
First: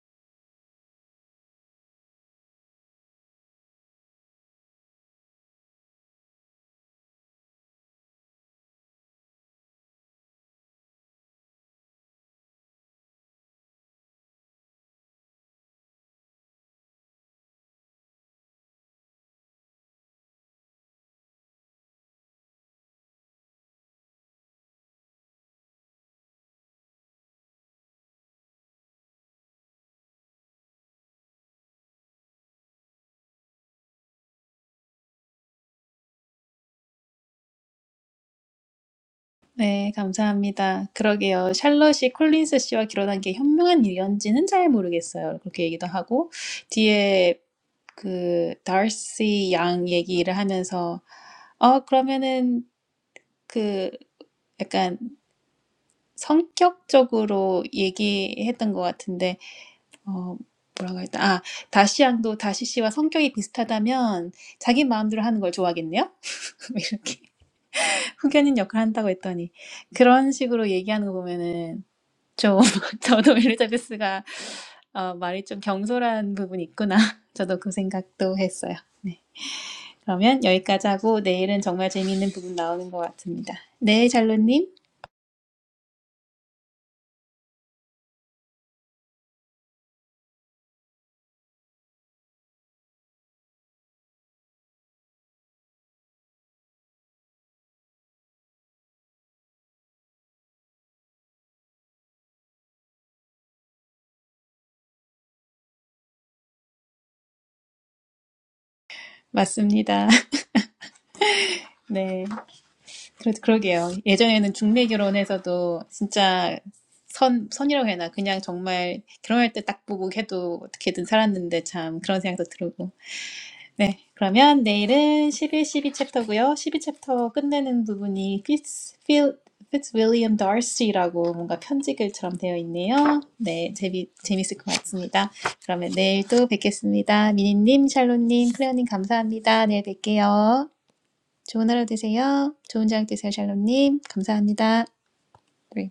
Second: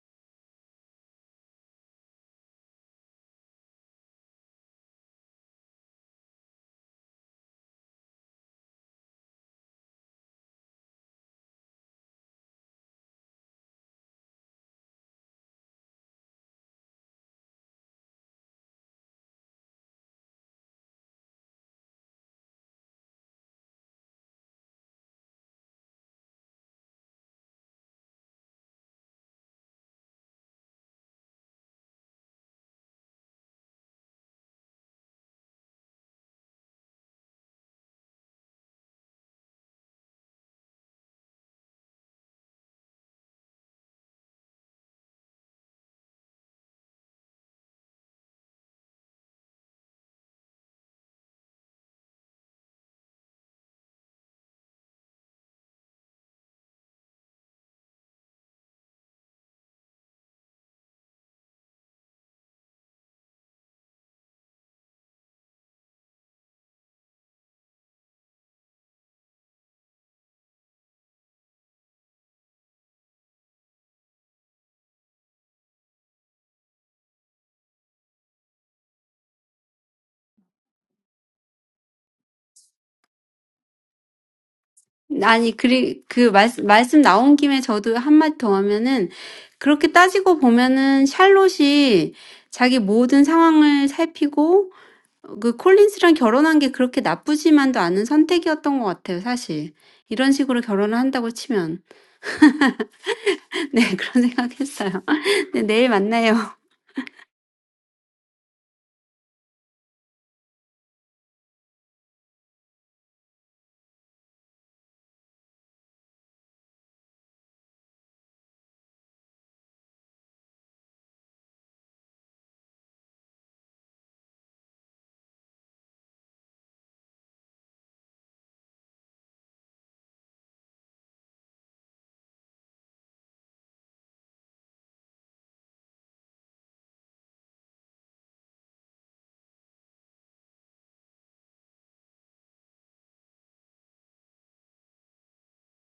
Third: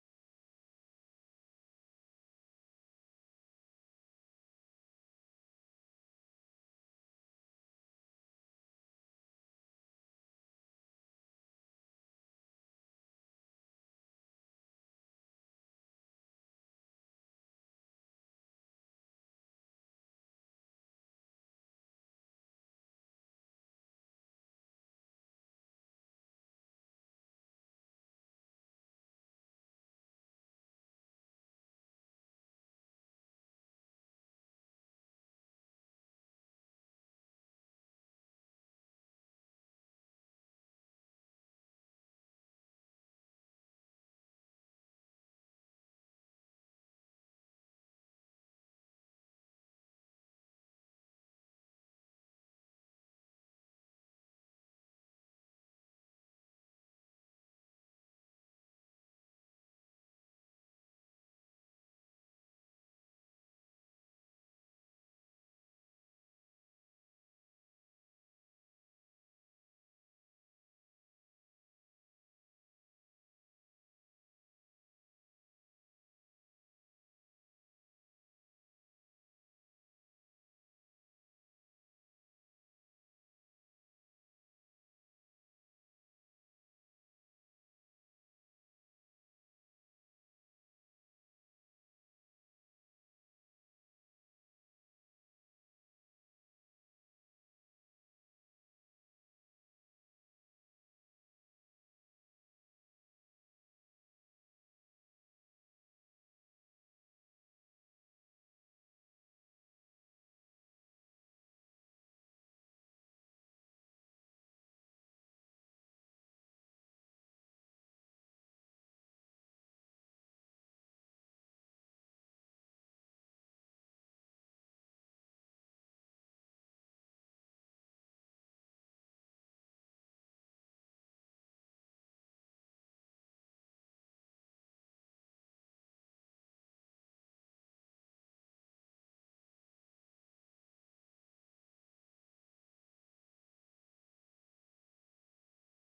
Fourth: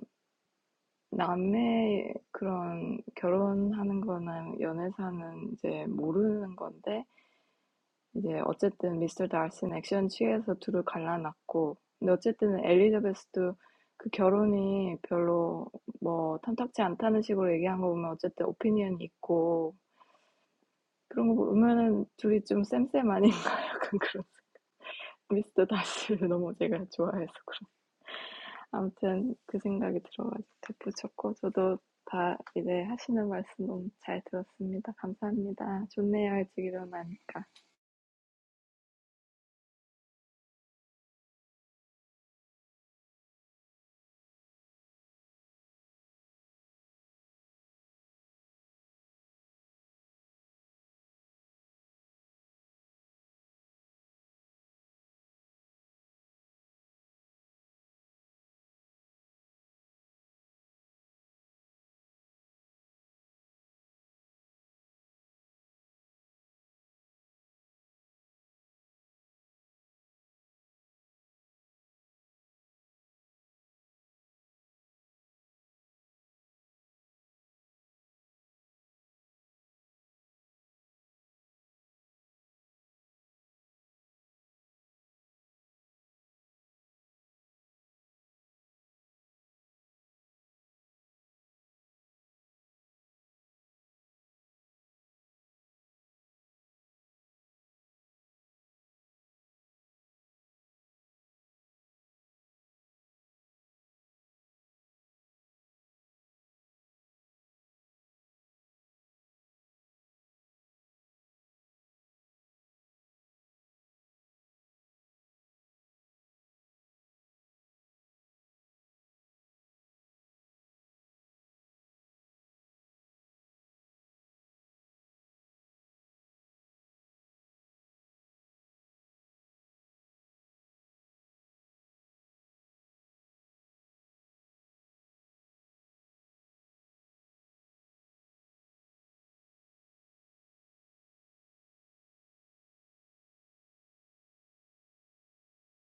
Speaker 4: 남의 그런 결혼하는 거나 연애사는 이제 모르는 건데 이제 어쨌든 미스터 달슨 액션 취해서 둘을 갈라놨고 근데 어쨌든 엘리자베스도 그 결혼이 별로 뭐 탐탁치 않다는 식으로 얘기한 거 보면 어쨌든 오피니언이 있고 그런 거 보면은 둘이 좀 쌤쌤 아닌가 약간 그런 미스터 다시를 너무 제가 좋아해서 그런 아무튼 그 생각이 들어가지고 덧붙였고 저도 다 이제 하시는 말씀 너무 잘 들었습니다. 감사합니다. 좋네요 일찍 일어나니까.
Speaker 1: 네, 감사합니다. 그러게요. 샬럿이 콜린스 씨와 결혼한 게 현명한 일인지는 잘 모르겠어요. 그렇게 얘기도 하고, 뒤에 그 다시 양 얘기를 하면서, 어, 그러면은 그 약간 성격적으로 얘기했던 것 같은데, 어, 뭐라고 했다. 아, 다시 양도 다시 씨와 성격이 비슷하다면 자기 마음대로 하는 걸 좋아하겠네요? 이렇게 후견인 역할을 한다고 했더니 그런 식으로 얘기하는 거 보면은 좀 저도 엘리자베스가 어, 말이 좀 경솔한 부분이 있구나. 저도 그 생각도 했어요. 네. 그러면 여기까지 하고 내일은 정말 재미있는 부분 나오는 것 같습니다. 네, 잘로님.
Speaker 2: 아니, 그리, 그, 말, 말씀 나온 김에 저도 한마디 더 하면은, 그렇게 따지고 보면은, 샬롯이 자기 모든 상황을 살피고, 그 콜린스랑 결혼한 게 그렇게 나쁘지만도 않은 선택이었던 것 같아요, 사실. 이런 식으로 결혼을 한다고 치면. 네, 그런 생각했어요. 네, 내일 만나요.
Speaker 1: 맞습니다. 네. 그러, 그러게요. 예전에는 중매 결혼에서도 진짜 선, 선이라고 해야 하나. 그냥 정말 결혼할 때 딱 보고 해도 어떻게든 살았는데 참 그런 생각도 들고. 네. 그러면 내일은 십일 십이 챕터고요. 십이 챕터 끝내는 부분이 Fitz, Phil, Fitzwilliam Darcy라고 뭔가 편지글처럼 되어 있네요. 네. 재미, 재밌을 것 같습니다. 그러면 내일 또 뵙겠습니다. 미니님, 샬롯님, 클레어님 감사합니다. 내일 뵐게요. 좋은 하루 되세요. 좋은 저녁 되세요, 샬롬님. 감사합니다. 네.